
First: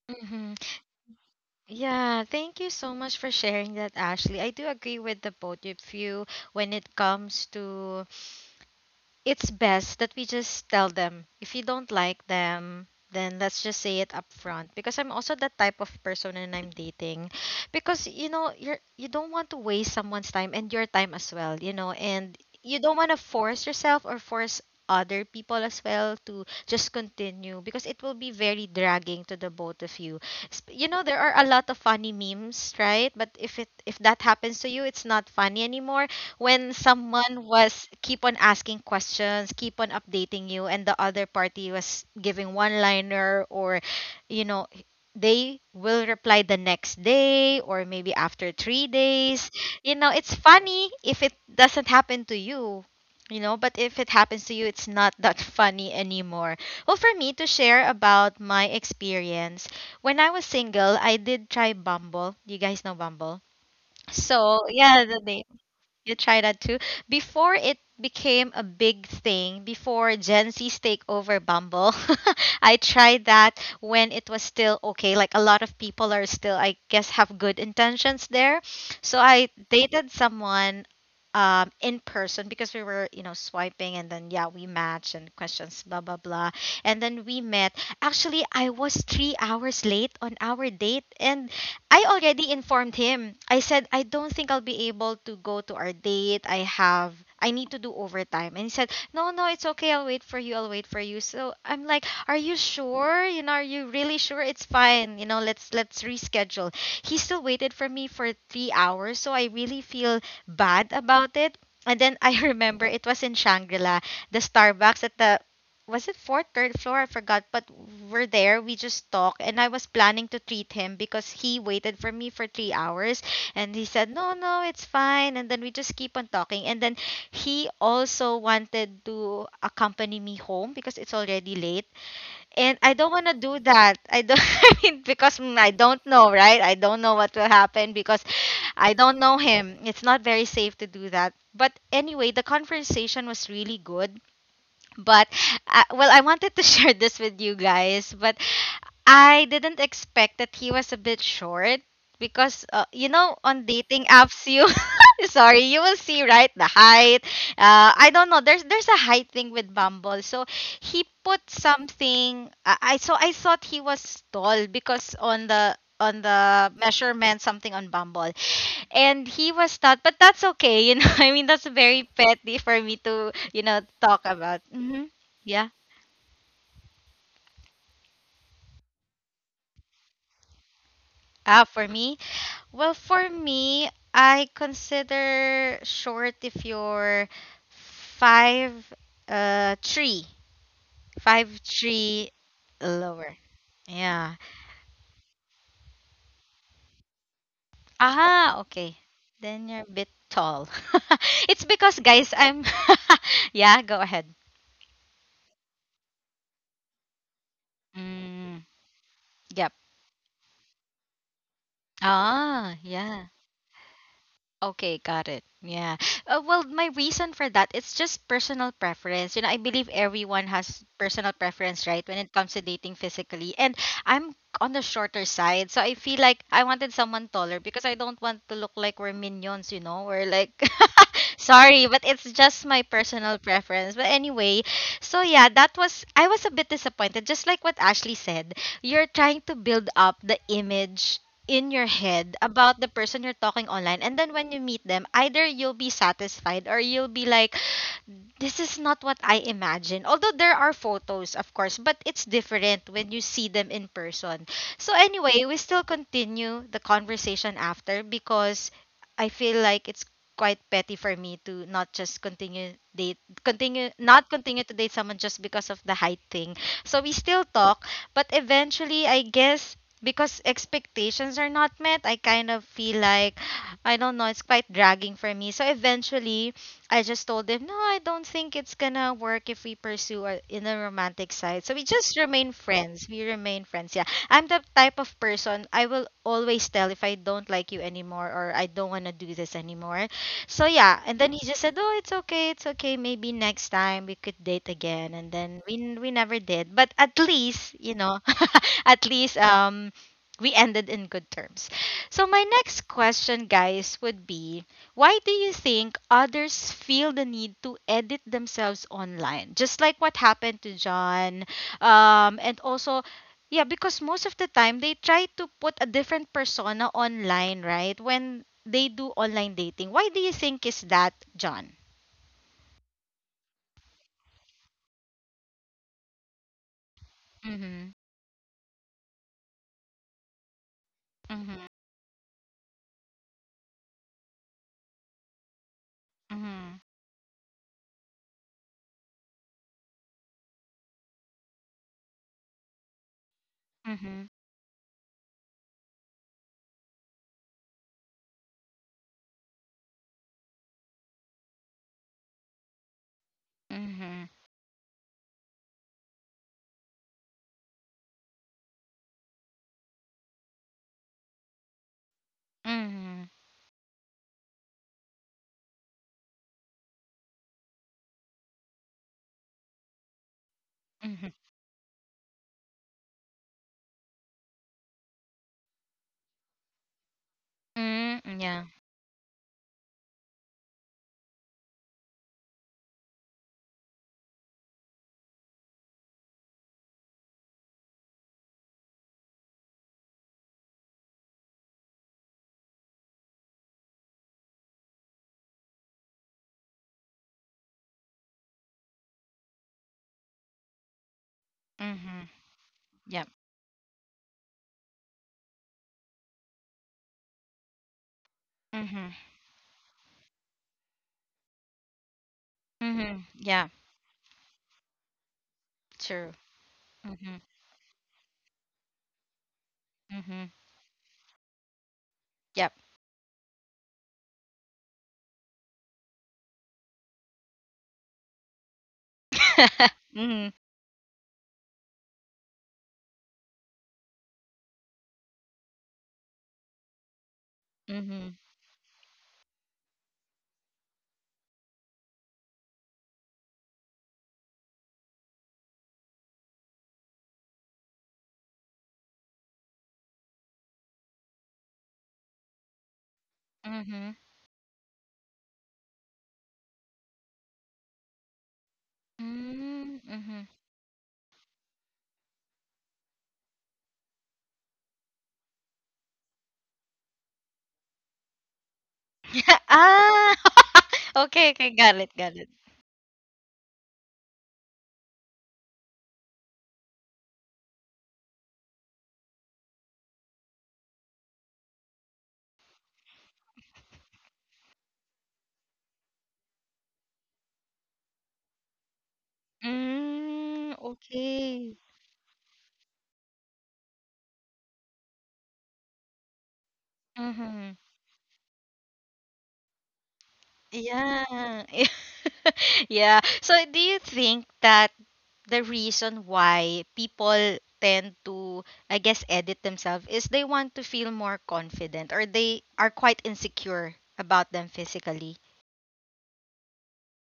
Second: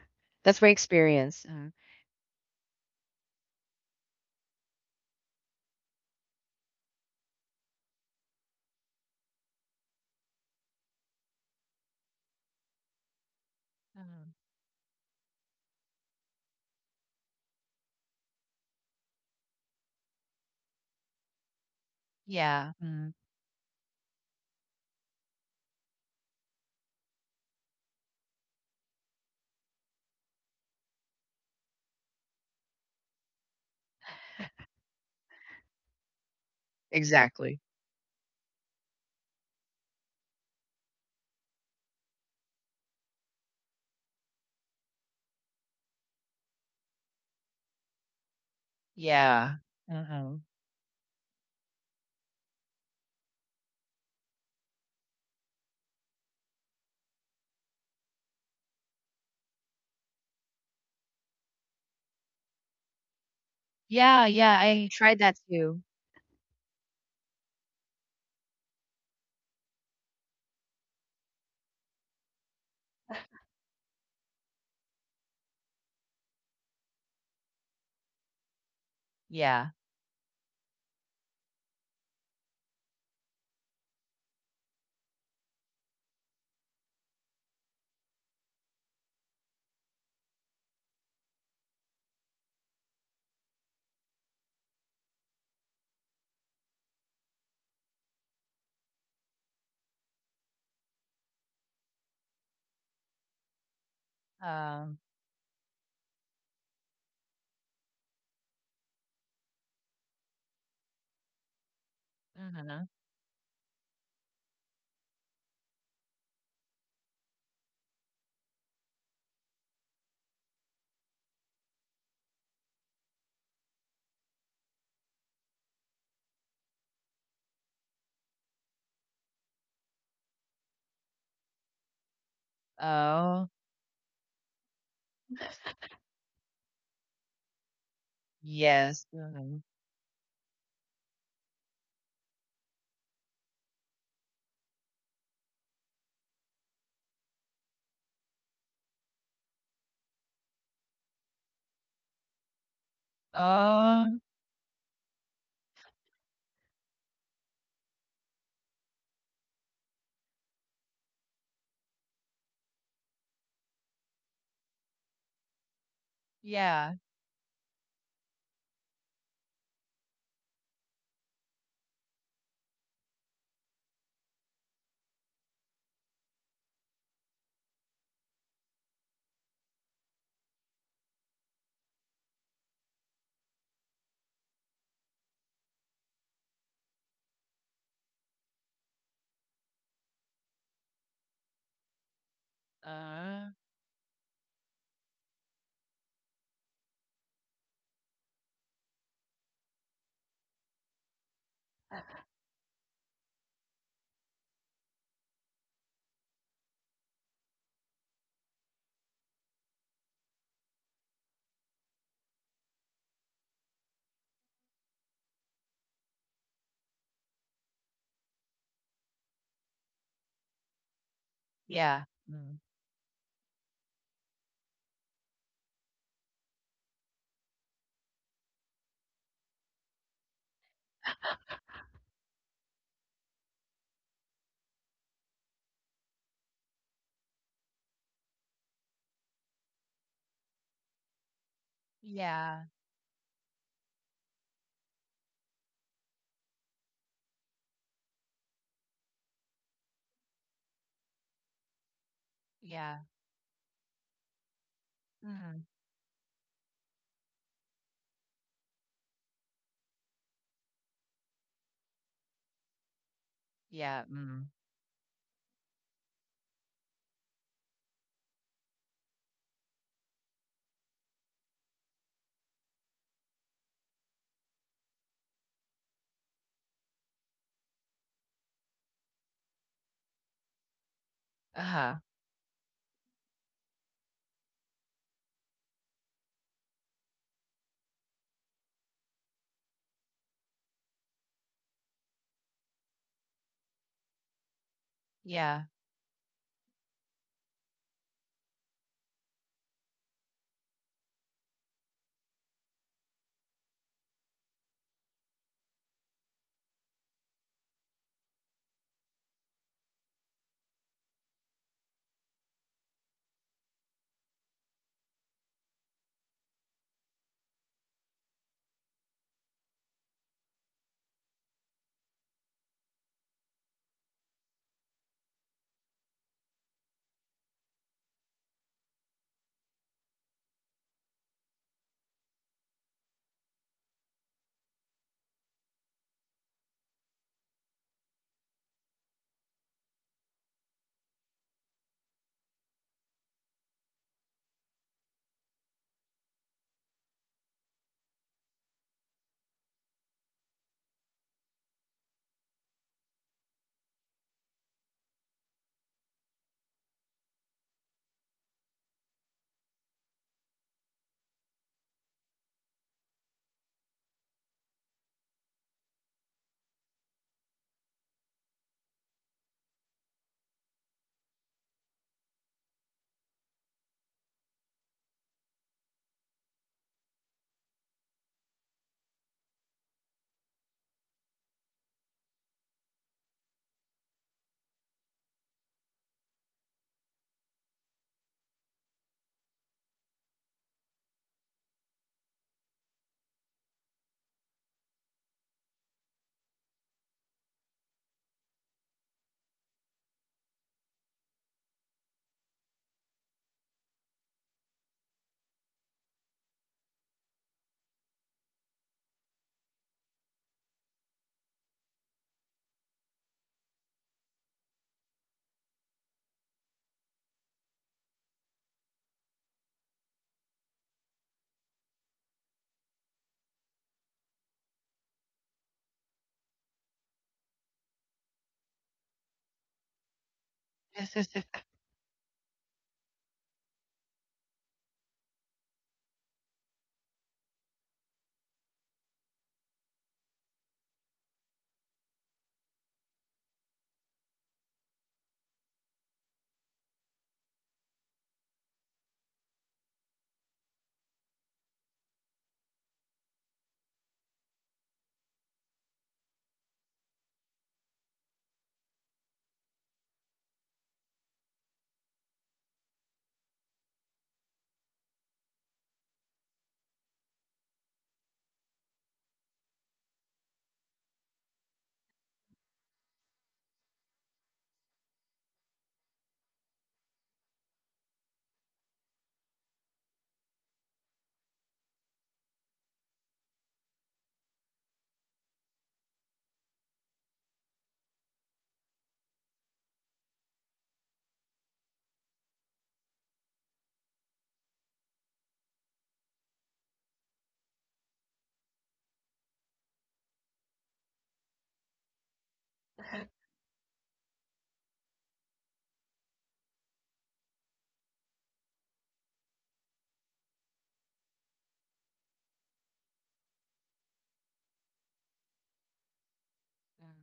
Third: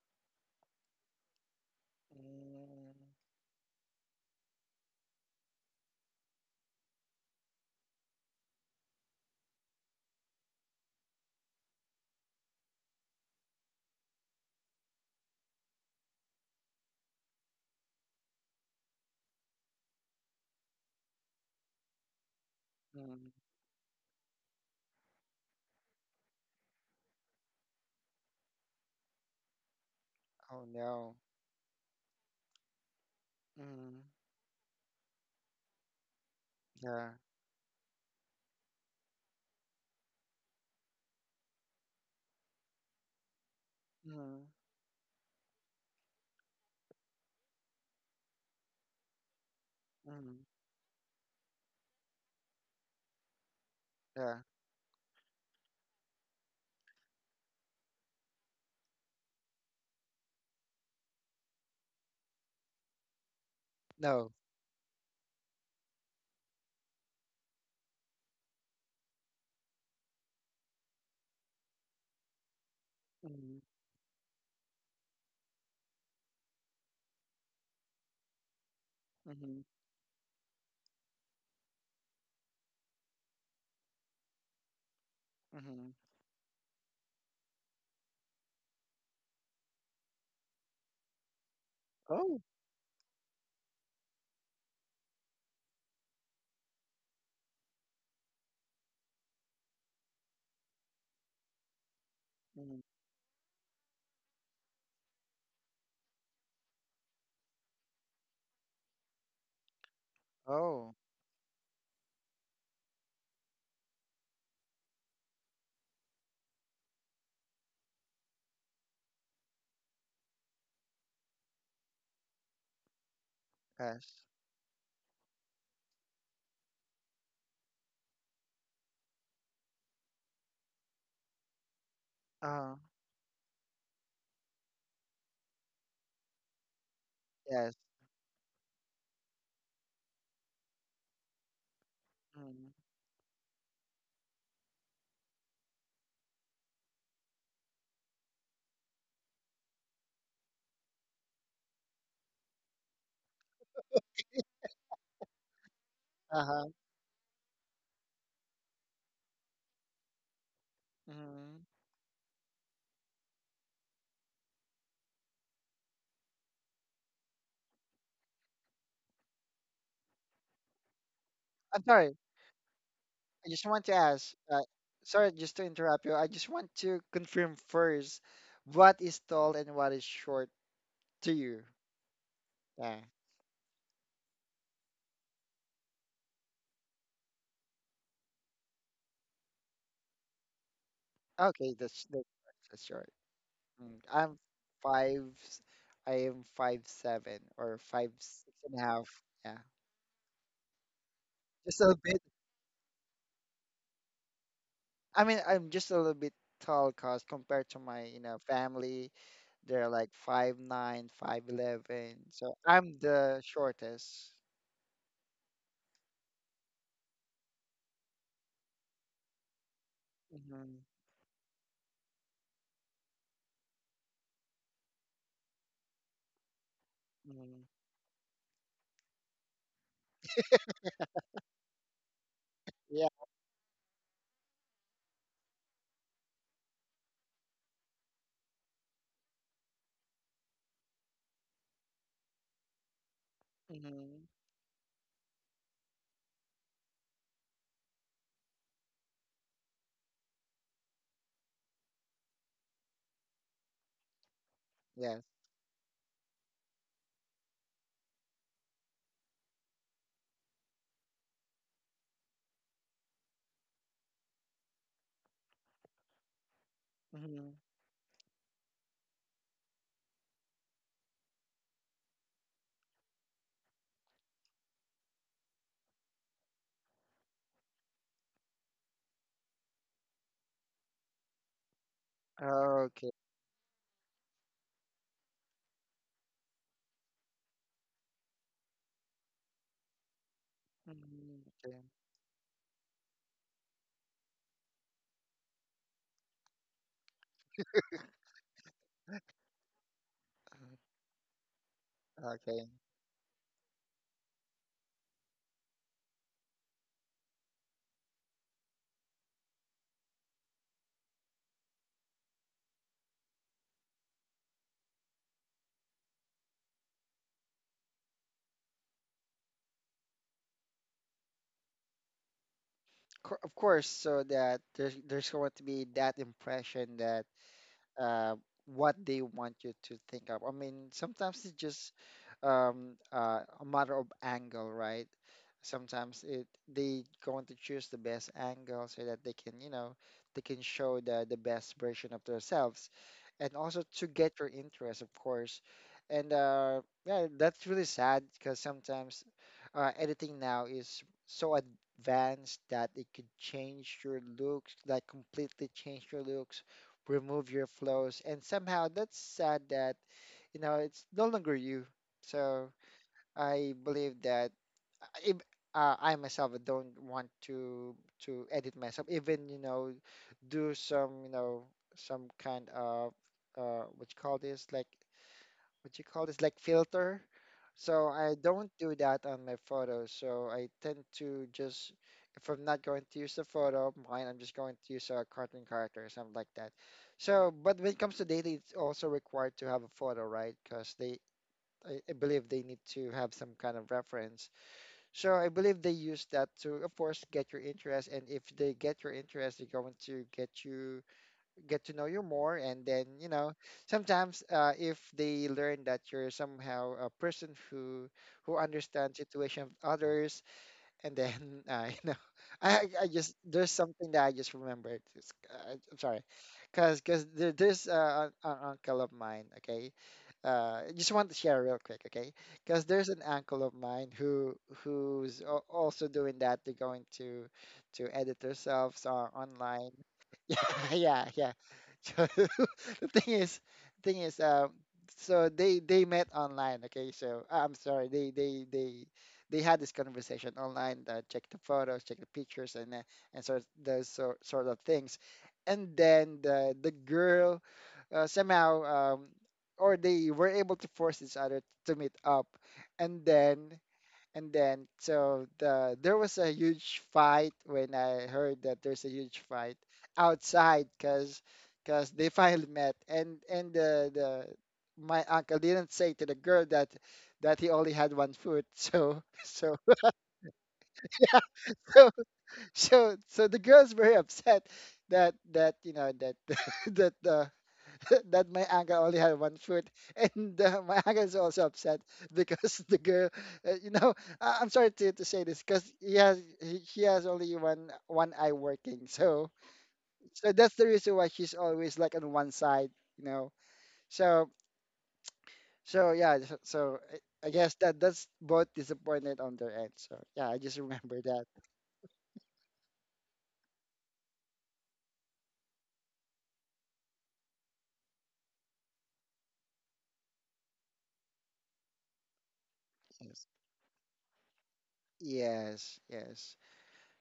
Speaker 1: Mm-hmm.
Speaker 3: that's my experience.
Speaker 1: Yeah, thank you
Speaker 2: Mm-hmm.
Speaker 1: so much for sharing that, Ashley. I do agree with the both of you when it comes to it's best that we just tell them if you don't like them, then let's just say it up
Speaker 3: Mhm.
Speaker 1: front, because I'm also that type of person and I'm dating. Because, you know, you don't want to waste someone's time and your time as well, you know. And
Speaker 3: Yeah.
Speaker 1: you don't want
Speaker 3: Mm.
Speaker 1: to force yourself or force other people as well to just continue because it will be very dragging to the both of you.
Speaker 2: Oh
Speaker 1: You know,
Speaker 2: no.
Speaker 1: there are a lot of funny memes, right? But if
Speaker 2: Mm,
Speaker 1: that happens to you, it's not funny anymore, when
Speaker 2: yeah.
Speaker 1: someone
Speaker 3: Exactly.
Speaker 1: was keep on asking questions, keep on updating you, and the other party was giving one liner, or,
Speaker 2: Mm-hmm.
Speaker 1: you know, they will reply the next day or maybe after 3 days.
Speaker 3: Yeah.
Speaker 1: You know, it's
Speaker 3: Hmm.
Speaker 1: funny if it doesn't happen to you. You know, but if it
Speaker 2: Yeah.
Speaker 1: happens to you, it's not that funny anymore. Well, for me to share about my experience, when I was single, I did try Bumble. You guys know Bumble?
Speaker 3: Yeah.
Speaker 2: No.
Speaker 3: Yeah.
Speaker 1: So,
Speaker 3: I
Speaker 1: yeah,
Speaker 3: tried that too.
Speaker 1: you try that too. Before it became a big thing, before Gen Z's take over Bumble, I tried that
Speaker 2: Mhm.
Speaker 1: when it was still okay. Like, a lot of people are still, I guess, have good intentions there. So I
Speaker 2: Mhm.
Speaker 3: Yeah.
Speaker 1: dated someone in person, because we were, you know, swiping and then, yeah, we matched and questions,
Speaker 2: Mhm.
Speaker 1: blah, blah, blah. And then we met. Actually, I was 3 hours late on our date. And I
Speaker 2: Oh.
Speaker 1: already informed him. I said I don't think I'll be able to go to our date. I need to do overtime. And he said, "No, no, it's okay. I'll wait for you. I'll wait for you." So I'm like, "Are you
Speaker 2: Mhm.
Speaker 1: sure? You know, are you really sure it's
Speaker 3: Um.
Speaker 1: fine? You know, let's reschedule." He still waited for me for 3 hours, so I really feel bad
Speaker 2: Oh.
Speaker 1: about it. And then I remember
Speaker 3: Mhm.
Speaker 1: it was in Shangri-La, the Starbucks at the, was it fourth, third floor? I forgot. But we're there. We just talk, and I was planning to treat him because he waited for me for 3 hours, and he said,
Speaker 2: Yes.
Speaker 1: "No, no, it's fine." And then we just keep on talking, and then he also wanted to accompany me home because it's already late,
Speaker 2: Uh.
Speaker 1: and I don't want to
Speaker 3: Oh.
Speaker 1: do that. I don't. I mean, because, I don't know, right? I don't know what will
Speaker 2: Yes.
Speaker 1: happen because I
Speaker 3: Yes.
Speaker 1: don't know
Speaker 3: Hmm.
Speaker 1: him. It's not very safe to do that. But anyway, the
Speaker 2: Mhm.
Speaker 1: conversation was really good, but, well, I wanted to share this with you guys, but I didn't expect that he was a bit short, because you know, on dating
Speaker 3: Oh.
Speaker 1: apps, you sorry, you will see,
Speaker 2: Uh
Speaker 1: right,
Speaker 2: huh.
Speaker 1: the height. Uh, I don't know, there's a height thing with Bumble, so he put
Speaker 2: Mhm.
Speaker 1: something, I so I thought he was tall, because on the
Speaker 3: Yeah.
Speaker 1: measurement something on Bumble, and he was not, but that's okay, you know. I mean, that's
Speaker 2: I'm
Speaker 1: very
Speaker 2: sorry.
Speaker 1: petty for me to,
Speaker 2: I
Speaker 1: you
Speaker 2: just
Speaker 1: know,
Speaker 2: want to
Speaker 1: talk
Speaker 2: ask.
Speaker 1: about. Hmm.
Speaker 2: Sorry, just to
Speaker 1: Yeah.
Speaker 2: interrupt you. I just want to confirm first, what is tall and what is short to you?
Speaker 1: Ah, for me, well,
Speaker 2: Yeah.
Speaker 1: for me, I consider short if you're five, three. Five
Speaker 2: Okay. That's that's,
Speaker 1: three
Speaker 2: that's short.
Speaker 1: lower.
Speaker 3: Uh.
Speaker 2: Mm.
Speaker 1: Yeah.
Speaker 2: I'm five. I am 5'7" or 5'6"
Speaker 1: Ah,
Speaker 2: and a
Speaker 1: okay.
Speaker 2: half. Yeah.
Speaker 1: Then you're a bit tall. It's
Speaker 2: Just a
Speaker 1: because,
Speaker 2: bit
Speaker 1: guys, I'm... yeah, go ahead.
Speaker 2: I mean, I'm just a little bit tall cause compared to my, you know,
Speaker 1: Mm,
Speaker 2: family,
Speaker 1: yep.
Speaker 2: they're like 5'9", 5'11". So
Speaker 1: Ah,
Speaker 2: I'm
Speaker 1: yeah.
Speaker 2: the shortest.
Speaker 1: Okay, got it. Yeah. Well, my reason for that, it's just personal preference. You know, I believe everyone
Speaker 2: Mm-hmm.
Speaker 1: has personal preference,
Speaker 3: Yeah.
Speaker 1: right, when it comes
Speaker 3: Mm.
Speaker 1: to dating physically. And I'm on the shorter side, so I feel like I wanted someone taller
Speaker 2: Hmm.
Speaker 1: because I don't want to look like we're minions, you know, or like sorry, but it's just my
Speaker 2: Yeah.
Speaker 1: personal preference. But anyway, so yeah, that was I was a bit disappointed, just like what Ashley said. You're trying to build up the image in your head
Speaker 3: Yeah.
Speaker 1: about the person you're talking online, and
Speaker 2: Mm-hmm.
Speaker 1: then when you meet them, either you'll be satisfied or you'll be like, this is not what I imagine. Although there are photos, of course, but it's different
Speaker 3: Yeah.
Speaker 1: when you see them in person. So
Speaker 2: Yes.
Speaker 1: anyway, we
Speaker 3: Hmm.
Speaker 1: still continue the conversation after, because I feel like it's quite petty for me to not just continue date continue
Speaker 3: Yeah.
Speaker 1: not
Speaker 3: Mm.
Speaker 1: continue to date someone just because of the height thing. So we still
Speaker 2: Mm-hmm.
Speaker 1: talk, but eventually I guess because expectations are not met, I kind of feel like, I don't know, it's quite dragging for me. So eventually I just told him, no, I don't think it's gonna work if we pursue in a romantic
Speaker 3: Uh
Speaker 1: side. So we
Speaker 3: huh.
Speaker 1: just remain friends.
Speaker 2: Okay.
Speaker 1: We remain friends. Yeah, I'm the type of person, I will always tell if I don't like you anymore or I don't wanna do this anymore. So yeah, and then
Speaker 2: Mhm.
Speaker 1: he just said,
Speaker 2: Okay.
Speaker 1: oh, it's okay, it's okay. Maybe next time we could date again. And then
Speaker 3: Yeah.
Speaker 1: we never did. But at least, you know, at least, we
Speaker 2: Uh,
Speaker 1: ended in good terms. So my
Speaker 2: Okay.
Speaker 1: next question, guys, would be, why do you think others feel the need to edit themselves online? Just like what happened to John. And also, yeah, because most of the time they try to put a different persona online, right? When they do online dating. Why do you think is that, John?
Speaker 2: Of course, so that there's going to be that impression that
Speaker 1: Mm-hmm.
Speaker 2: uh, what they want you to think of. I mean, sometimes it's
Speaker 1: Mm-hmm.
Speaker 2: just a matter of angle, right? Sometimes it
Speaker 1: Mm-hmm.
Speaker 2: they going to choose the best angle so that they can, you know, they can show the best version of themselves, and also to
Speaker 1: Mm-hmm.
Speaker 2: get your interest, of course. And Yeah, that's really sad because sometimes editing now is so advanced that it could change your looks, like completely change your looks, remove your flows, and somehow that's sad that, you know, it's no longer you. So
Speaker 1: Mm-hmm.
Speaker 2: I believe that if, I myself don't want to edit myself, even, you know, do
Speaker 1: Mm-hmm.
Speaker 2: some, you
Speaker 1: Mm-hmm.
Speaker 2: know, some kind of uh what you call this like what you call this like filter. So I
Speaker 1: Mm-hmm. Yeah.
Speaker 2: don't do that on my photos. So I tend to just, if I'm not going to use the photo of mine, I'm just going to use a cartoon character or something like that. So, but when it comes to data, it's also required to have a photo, right? Because they, I believe they need to have some kind of reference. So I believe they use that to, of course, get your interest. And if they get your interest, they're going to get you, get to know
Speaker 1: Mm-hmm.
Speaker 2: you more, and then,
Speaker 1: Yeah.
Speaker 2: you know, sometimes if they learn that you're somehow a person who
Speaker 1: Mm-hmm.
Speaker 2: understands situation of others, and then you know, I
Speaker 1: Mm-hmm.
Speaker 2: just,
Speaker 1: Yeah.
Speaker 2: there's something that I just remembered. I'm sorry.
Speaker 1: True. Mm-hmm.
Speaker 2: There's an uncle of mine, okay,
Speaker 1: Mm-hmm.
Speaker 2: I just want to share real quick, okay?
Speaker 1: Yep.
Speaker 2: Because there's an uncle of mine who, also doing that. They're going to edit themselves on online.
Speaker 1: Mm-hmm.
Speaker 2: Yeah, yeah. So the thing is, the thing is, so they met online. Okay, so I'm sorry, they
Speaker 1: Mhm.
Speaker 2: they they they had this conversation online. Check the photos, check the pictures, and sort of things. And then the girl somehow or they were able to force each other to meet up, and then,
Speaker 1: Mhm.
Speaker 2: and then, so the, there was a huge fight. When I heard that, there's a huge fight
Speaker 1: Mm, mhm.
Speaker 2: outside, because they finally met, and the my uncle didn't say to the girl that he only had one foot, so so
Speaker 1: Ah. Okay, okay. Got it, got it.
Speaker 2: so, so the girls were upset that, you know, that that the that my uncle only had one foot, and my uncle is also upset because the girl, you know, I- I'm sorry to say this, because he has only one eye working, so so
Speaker 1: Mm,
Speaker 2: that's the reason why she's
Speaker 1: okay.
Speaker 2: always like on one side, you know. So so, yeah. I guess
Speaker 1: Mhm.
Speaker 2: that's both disappointed on their end. So yeah, I just remember that.
Speaker 1: Yeah. Yeah. So do you think that the reason why people tend to, I guess, edit themselves is they want to feel more confident or they are quite
Speaker 2: Yes,
Speaker 1: insecure about them physically?
Speaker 2: yes.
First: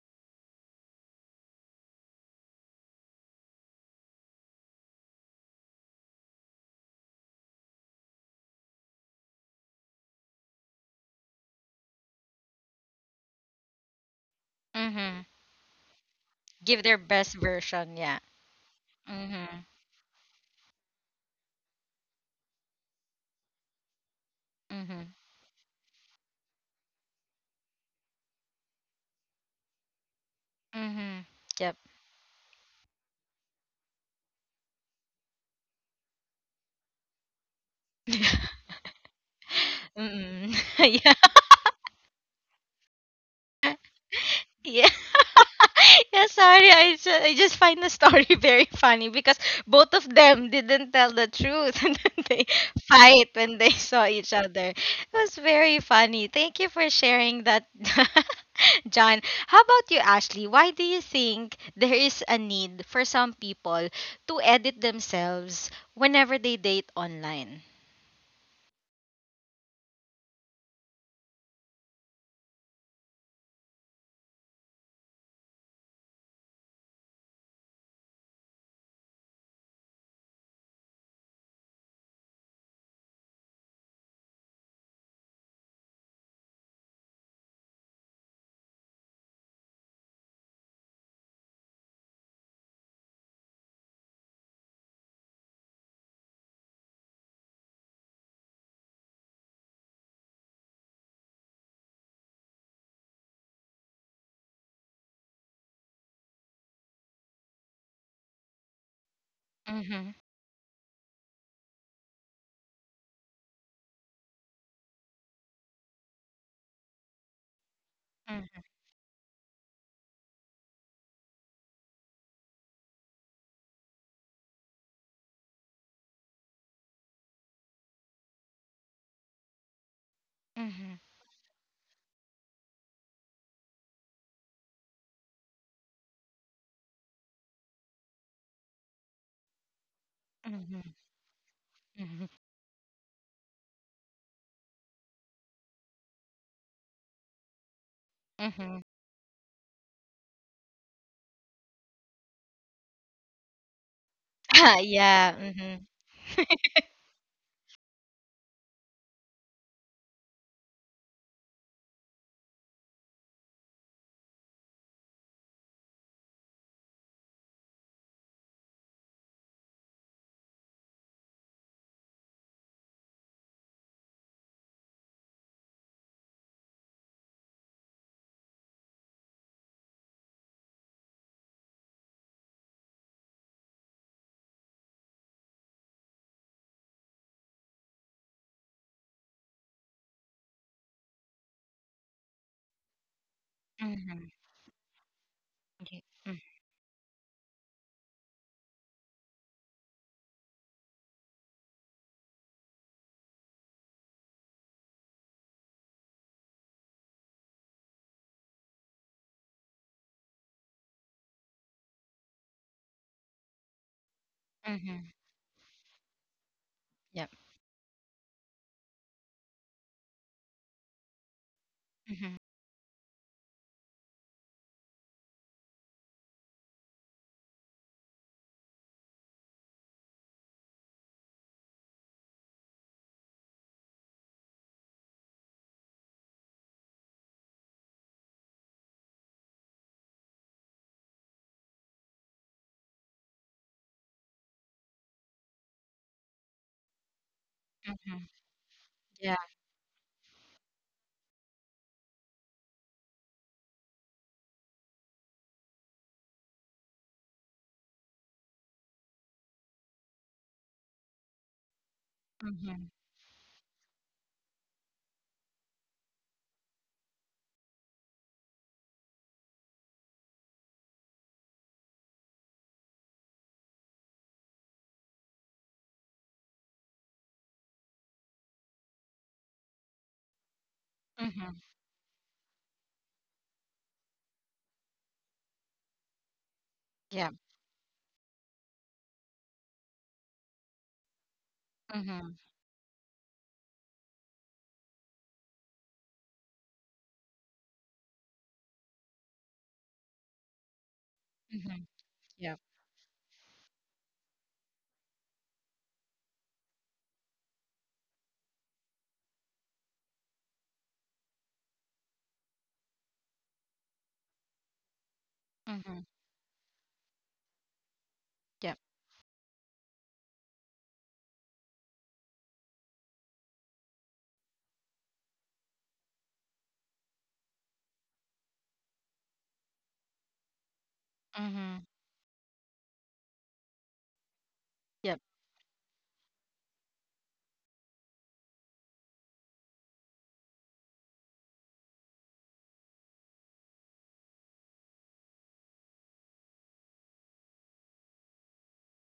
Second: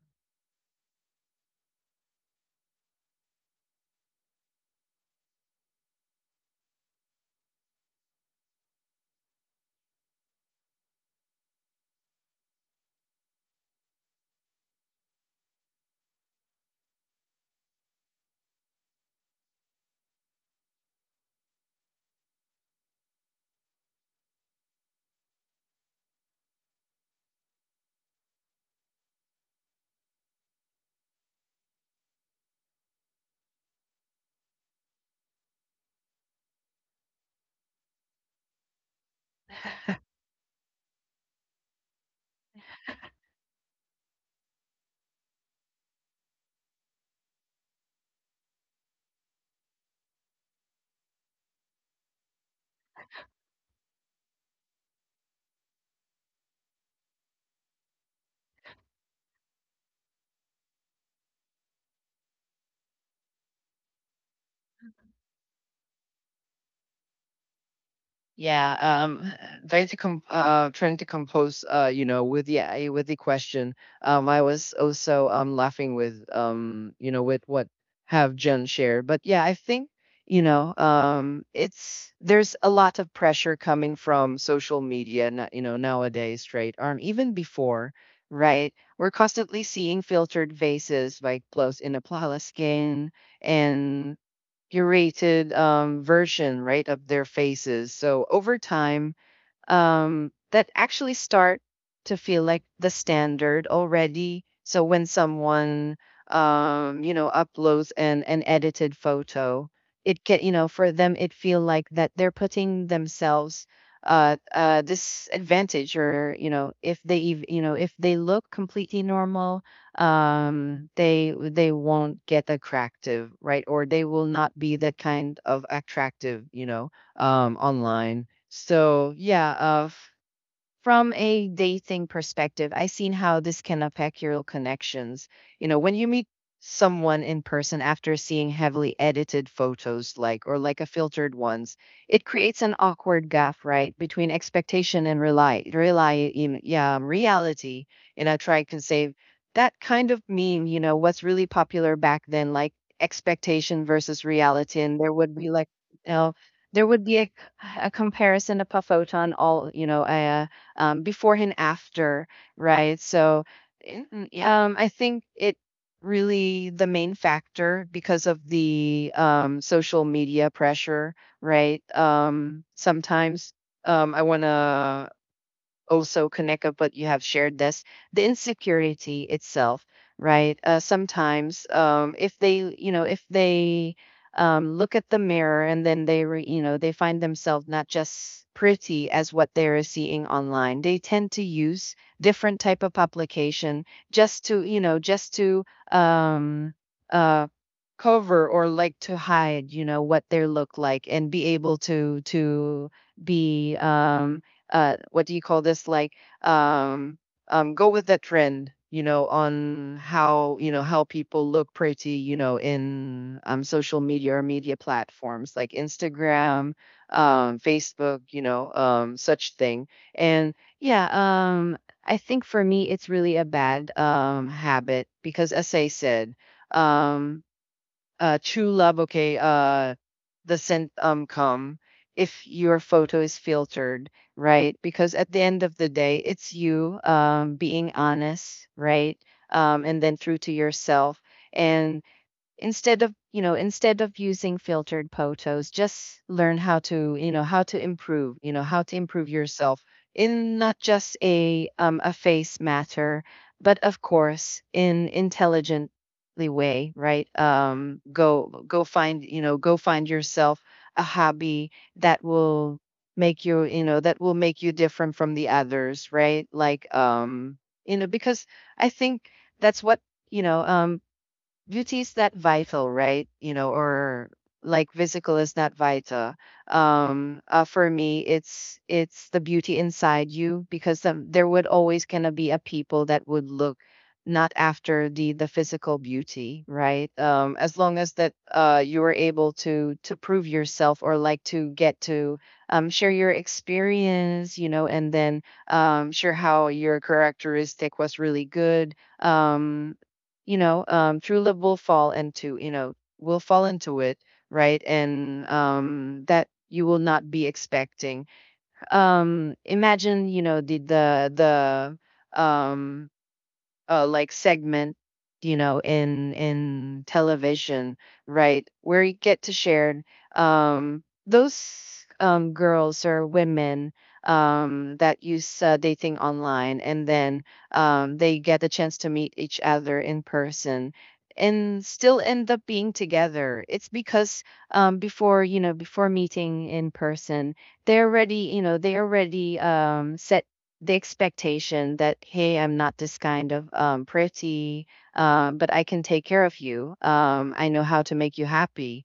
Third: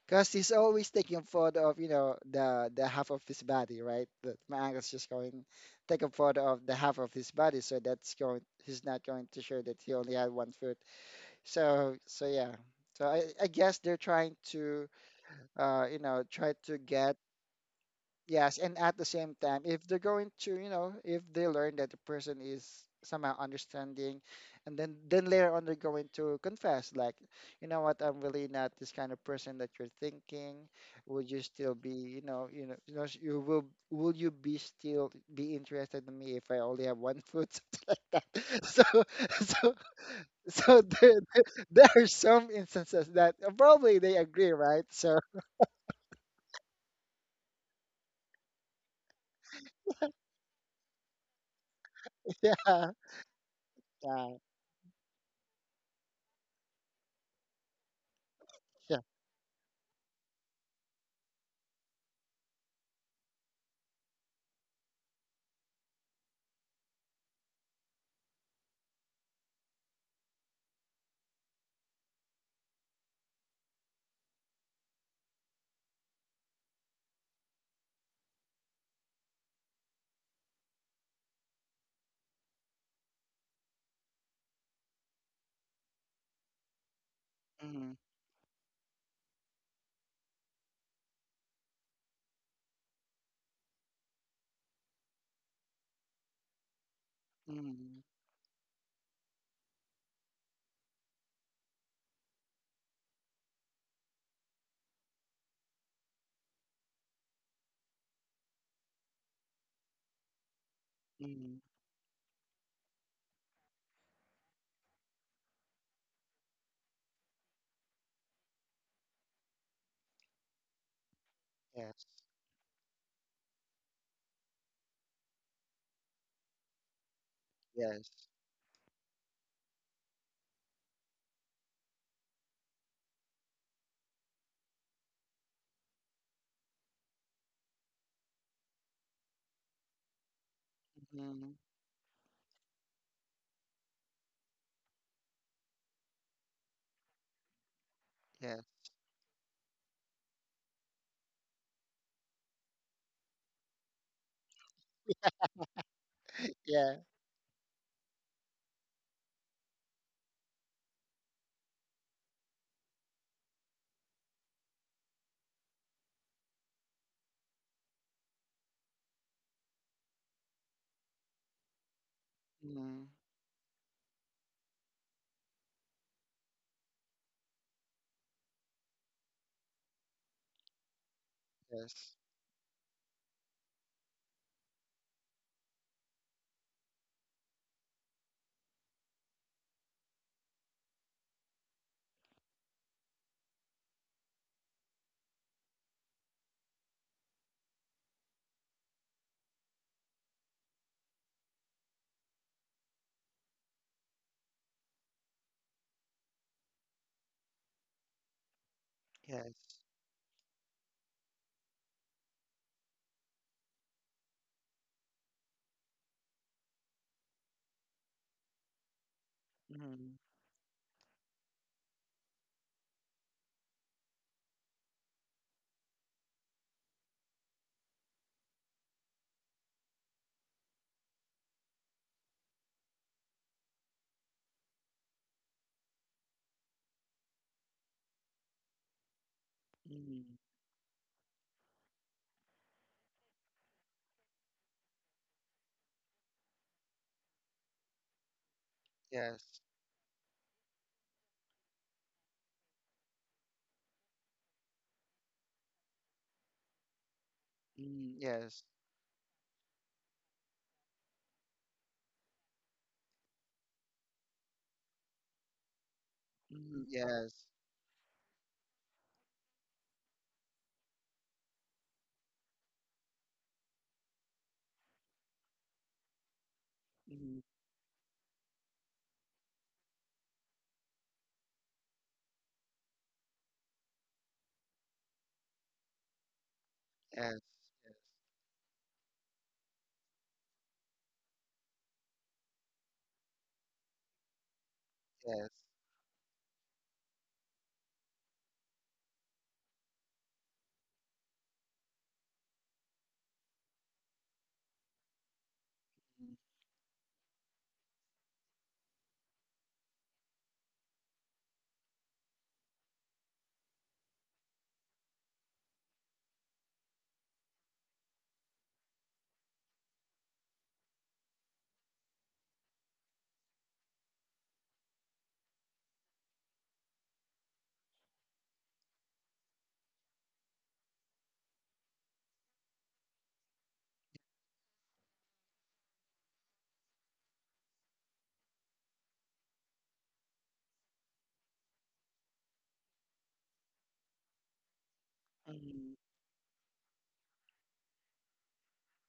Speaker 2: Because he's always taking a photo of, you know, the half of his body, right? But my uncle's just going take a photo of the half of his body, so that's going, he's not going to show that he only had one foot. So so yeah. So I guess they're trying to
Speaker 1: Mhm.
Speaker 2: you know, try to
Speaker 1: Give their
Speaker 2: get.
Speaker 1: best version, yeah.
Speaker 2: Yes, and at the same time,
Speaker 1: Mhm.
Speaker 2: if they're going to, you know, if they learn that the person is somehow understanding, and then
Speaker 1: Mhm.
Speaker 2: then later on they're going to confess, like, you know what, I'm really not this kind of person that you're thinking.
Speaker 1: Mhm.
Speaker 2: Would you still
Speaker 1: Yep.
Speaker 2: be, you know, you will you be still be interested in me if I only have one foot, something like that. So, so,
Speaker 1: Mm.
Speaker 2: so
Speaker 1: Yeah,
Speaker 2: there, there there are some instances that probably they agree, right?
Speaker 1: yeah,
Speaker 2: So,
Speaker 1: yeah. Sorry, I just find the story very funny because both of them didn't tell the truth, and then they
Speaker 2: yeah,
Speaker 1: fight when they saw each
Speaker 2: yeah,
Speaker 1: other. It was very funny. Thank you for sharing that,
Speaker 2: yeah.
Speaker 1: John. How about you, Ashley? Why do you think there is a need for some people to edit themselves whenever they date online?
Speaker 3: Yeah, trying to compose, you know, with the with the question. I was also laughing with you know, with what have Jen shared. But yeah, I think you know, it's there's a lot of pressure coming from social media, you know, nowadays, right? Even before, right? We're constantly seeing filtered faces, like clothes in a pala skin and curated version, right, of their faces.
Speaker 2: Hmm.
Speaker 3: So over time, that actually start to feel like the standard already. So when someone, you know, uploads an edited photo,
Speaker 1: Mm-hmm.
Speaker 3: it can, you know, for them, it feel
Speaker 2: Mm,
Speaker 3: like that they're putting themselves disadvantage or, you know, if they, you know, if they look
Speaker 1: Mm-hmm.
Speaker 3: completely normal, they
Speaker 2: yes,
Speaker 3: won't get attractive, right? Or they will not be that kind of attractive, you know,
Speaker 2: yes,
Speaker 3: online so yeah,
Speaker 1: Mm-hmm.
Speaker 3: from a dating perspective, I've seen how this can affect your connections. You know, when you meet someone in person after seeing heavily edited photos, like, or like
Speaker 1: Mm-hmm.
Speaker 3: a filtered
Speaker 2: mm-hmm,
Speaker 3: ones, it creates an awkward gap, right, between expectation and yeah, reality. And I try
Speaker 2: yes,
Speaker 1: Mm-hmm.
Speaker 3: to say that kind of meme, you know, what's really popular back then, like expectation versus reality. And there
Speaker 1: yeah.
Speaker 3: would be like, you know, there
Speaker 2: yeah,
Speaker 3: would be a comparison of a photon all, you know, a before and after, right? So, yeah, I think it really the main factor because of the social media pressure, right?
Speaker 2: mm,
Speaker 3: Sometimes I want to also connect up what you have shared this the insecurity itself right sometimes
Speaker 2: yes,
Speaker 3: if they you know if they look at the mirror and then they you know they find themselves not just pretty as what they're seeing online they tend to use different type of publication
Speaker 1: Mhm,
Speaker 3: just to you know just to
Speaker 1: ye mm,
Speaker 3: um, um, cover or like to hide you know what they look like and be able to be what do you call this like um go with the trend you know
Speaker 2: yes,
Speaker 3: on how you know how people look pretty you know in social media or media
Speaker 1: mhm,
Speaker 3: platforms like Instagram,
Speaker 1: yep,
Speaker 3: Facebook, you know, such thing,
Speaker 2: mm,
Speaker 3: and yeah, um I
Speaker 1: mhm,
Speaker 3: think for me it's really a bad habit because as I said um true love, okay, the scent come if your photo is filtered, right? Because at the end of the day, it's you being honest, right? And then
Speaker 2: mm,
Speaker 3: true to yourself. And instead of you know instead of using filtered photos just learn how to you know how to improve you know how to improve
Speaker 1: yeah,
Speaker 2: yes,
Speaker 3: yourself in not just a face matter but of course in intelligently way right
Speaker 2: mm, yes,
Speaker 3: go go find you know go find yourself a hobby that
Speaker 1: mhm,
Speaker 3: will make you you know that will make you different from the others right
Speaker 2: mm,
Speaker 3: like
Speaker 2: yes,
Speaker 3: you know because I think that's what you know beauty is not vital, right? You know, or like physical is not vital.
Speaker 2: mm,
Speaker 3: For me, it's the beauty inside you because
Speaker 1: mhm,
Speaker 3: there would always gonna be a people that would look not after the physical beauty, right?
Speaker 1: yep,
Speaker 2: yes,
Speaker 3: As long as that you were able to prove yourself or like to get
Speaker 1: mhm,
Speaker 3: to share your experience, you know, and then
Speaker 2: yes,
Speaker 3: share how your characteristic was really good um you know, Trula will
Speaker 1: mhm,
Speaker 3: fall
Speaker 1: yep,
Speaker 3: into, you know, will fall into it, right? And that you will not be expecting. Imagine, you know, the like segment you know
Speaker 1: mhm,
Speaker 3: in television right
Speaker 1: yep,
Speaker 3: where you get to share those girls or women that use dating online and then they get a chance to meet each other in person
Speaker 1: mhm,
Speaker 3: and still end up being together it's because
Speaker 1: yep,
Speaker 3: before you know before meeting in person they already you know they already set the expectation that hey I'm not this kind of pretty
Speaker 2: yes, mm,
Speaker 3: but I
Speaker 2: mm,
Speaker 3: can take care of you I know how to make you happy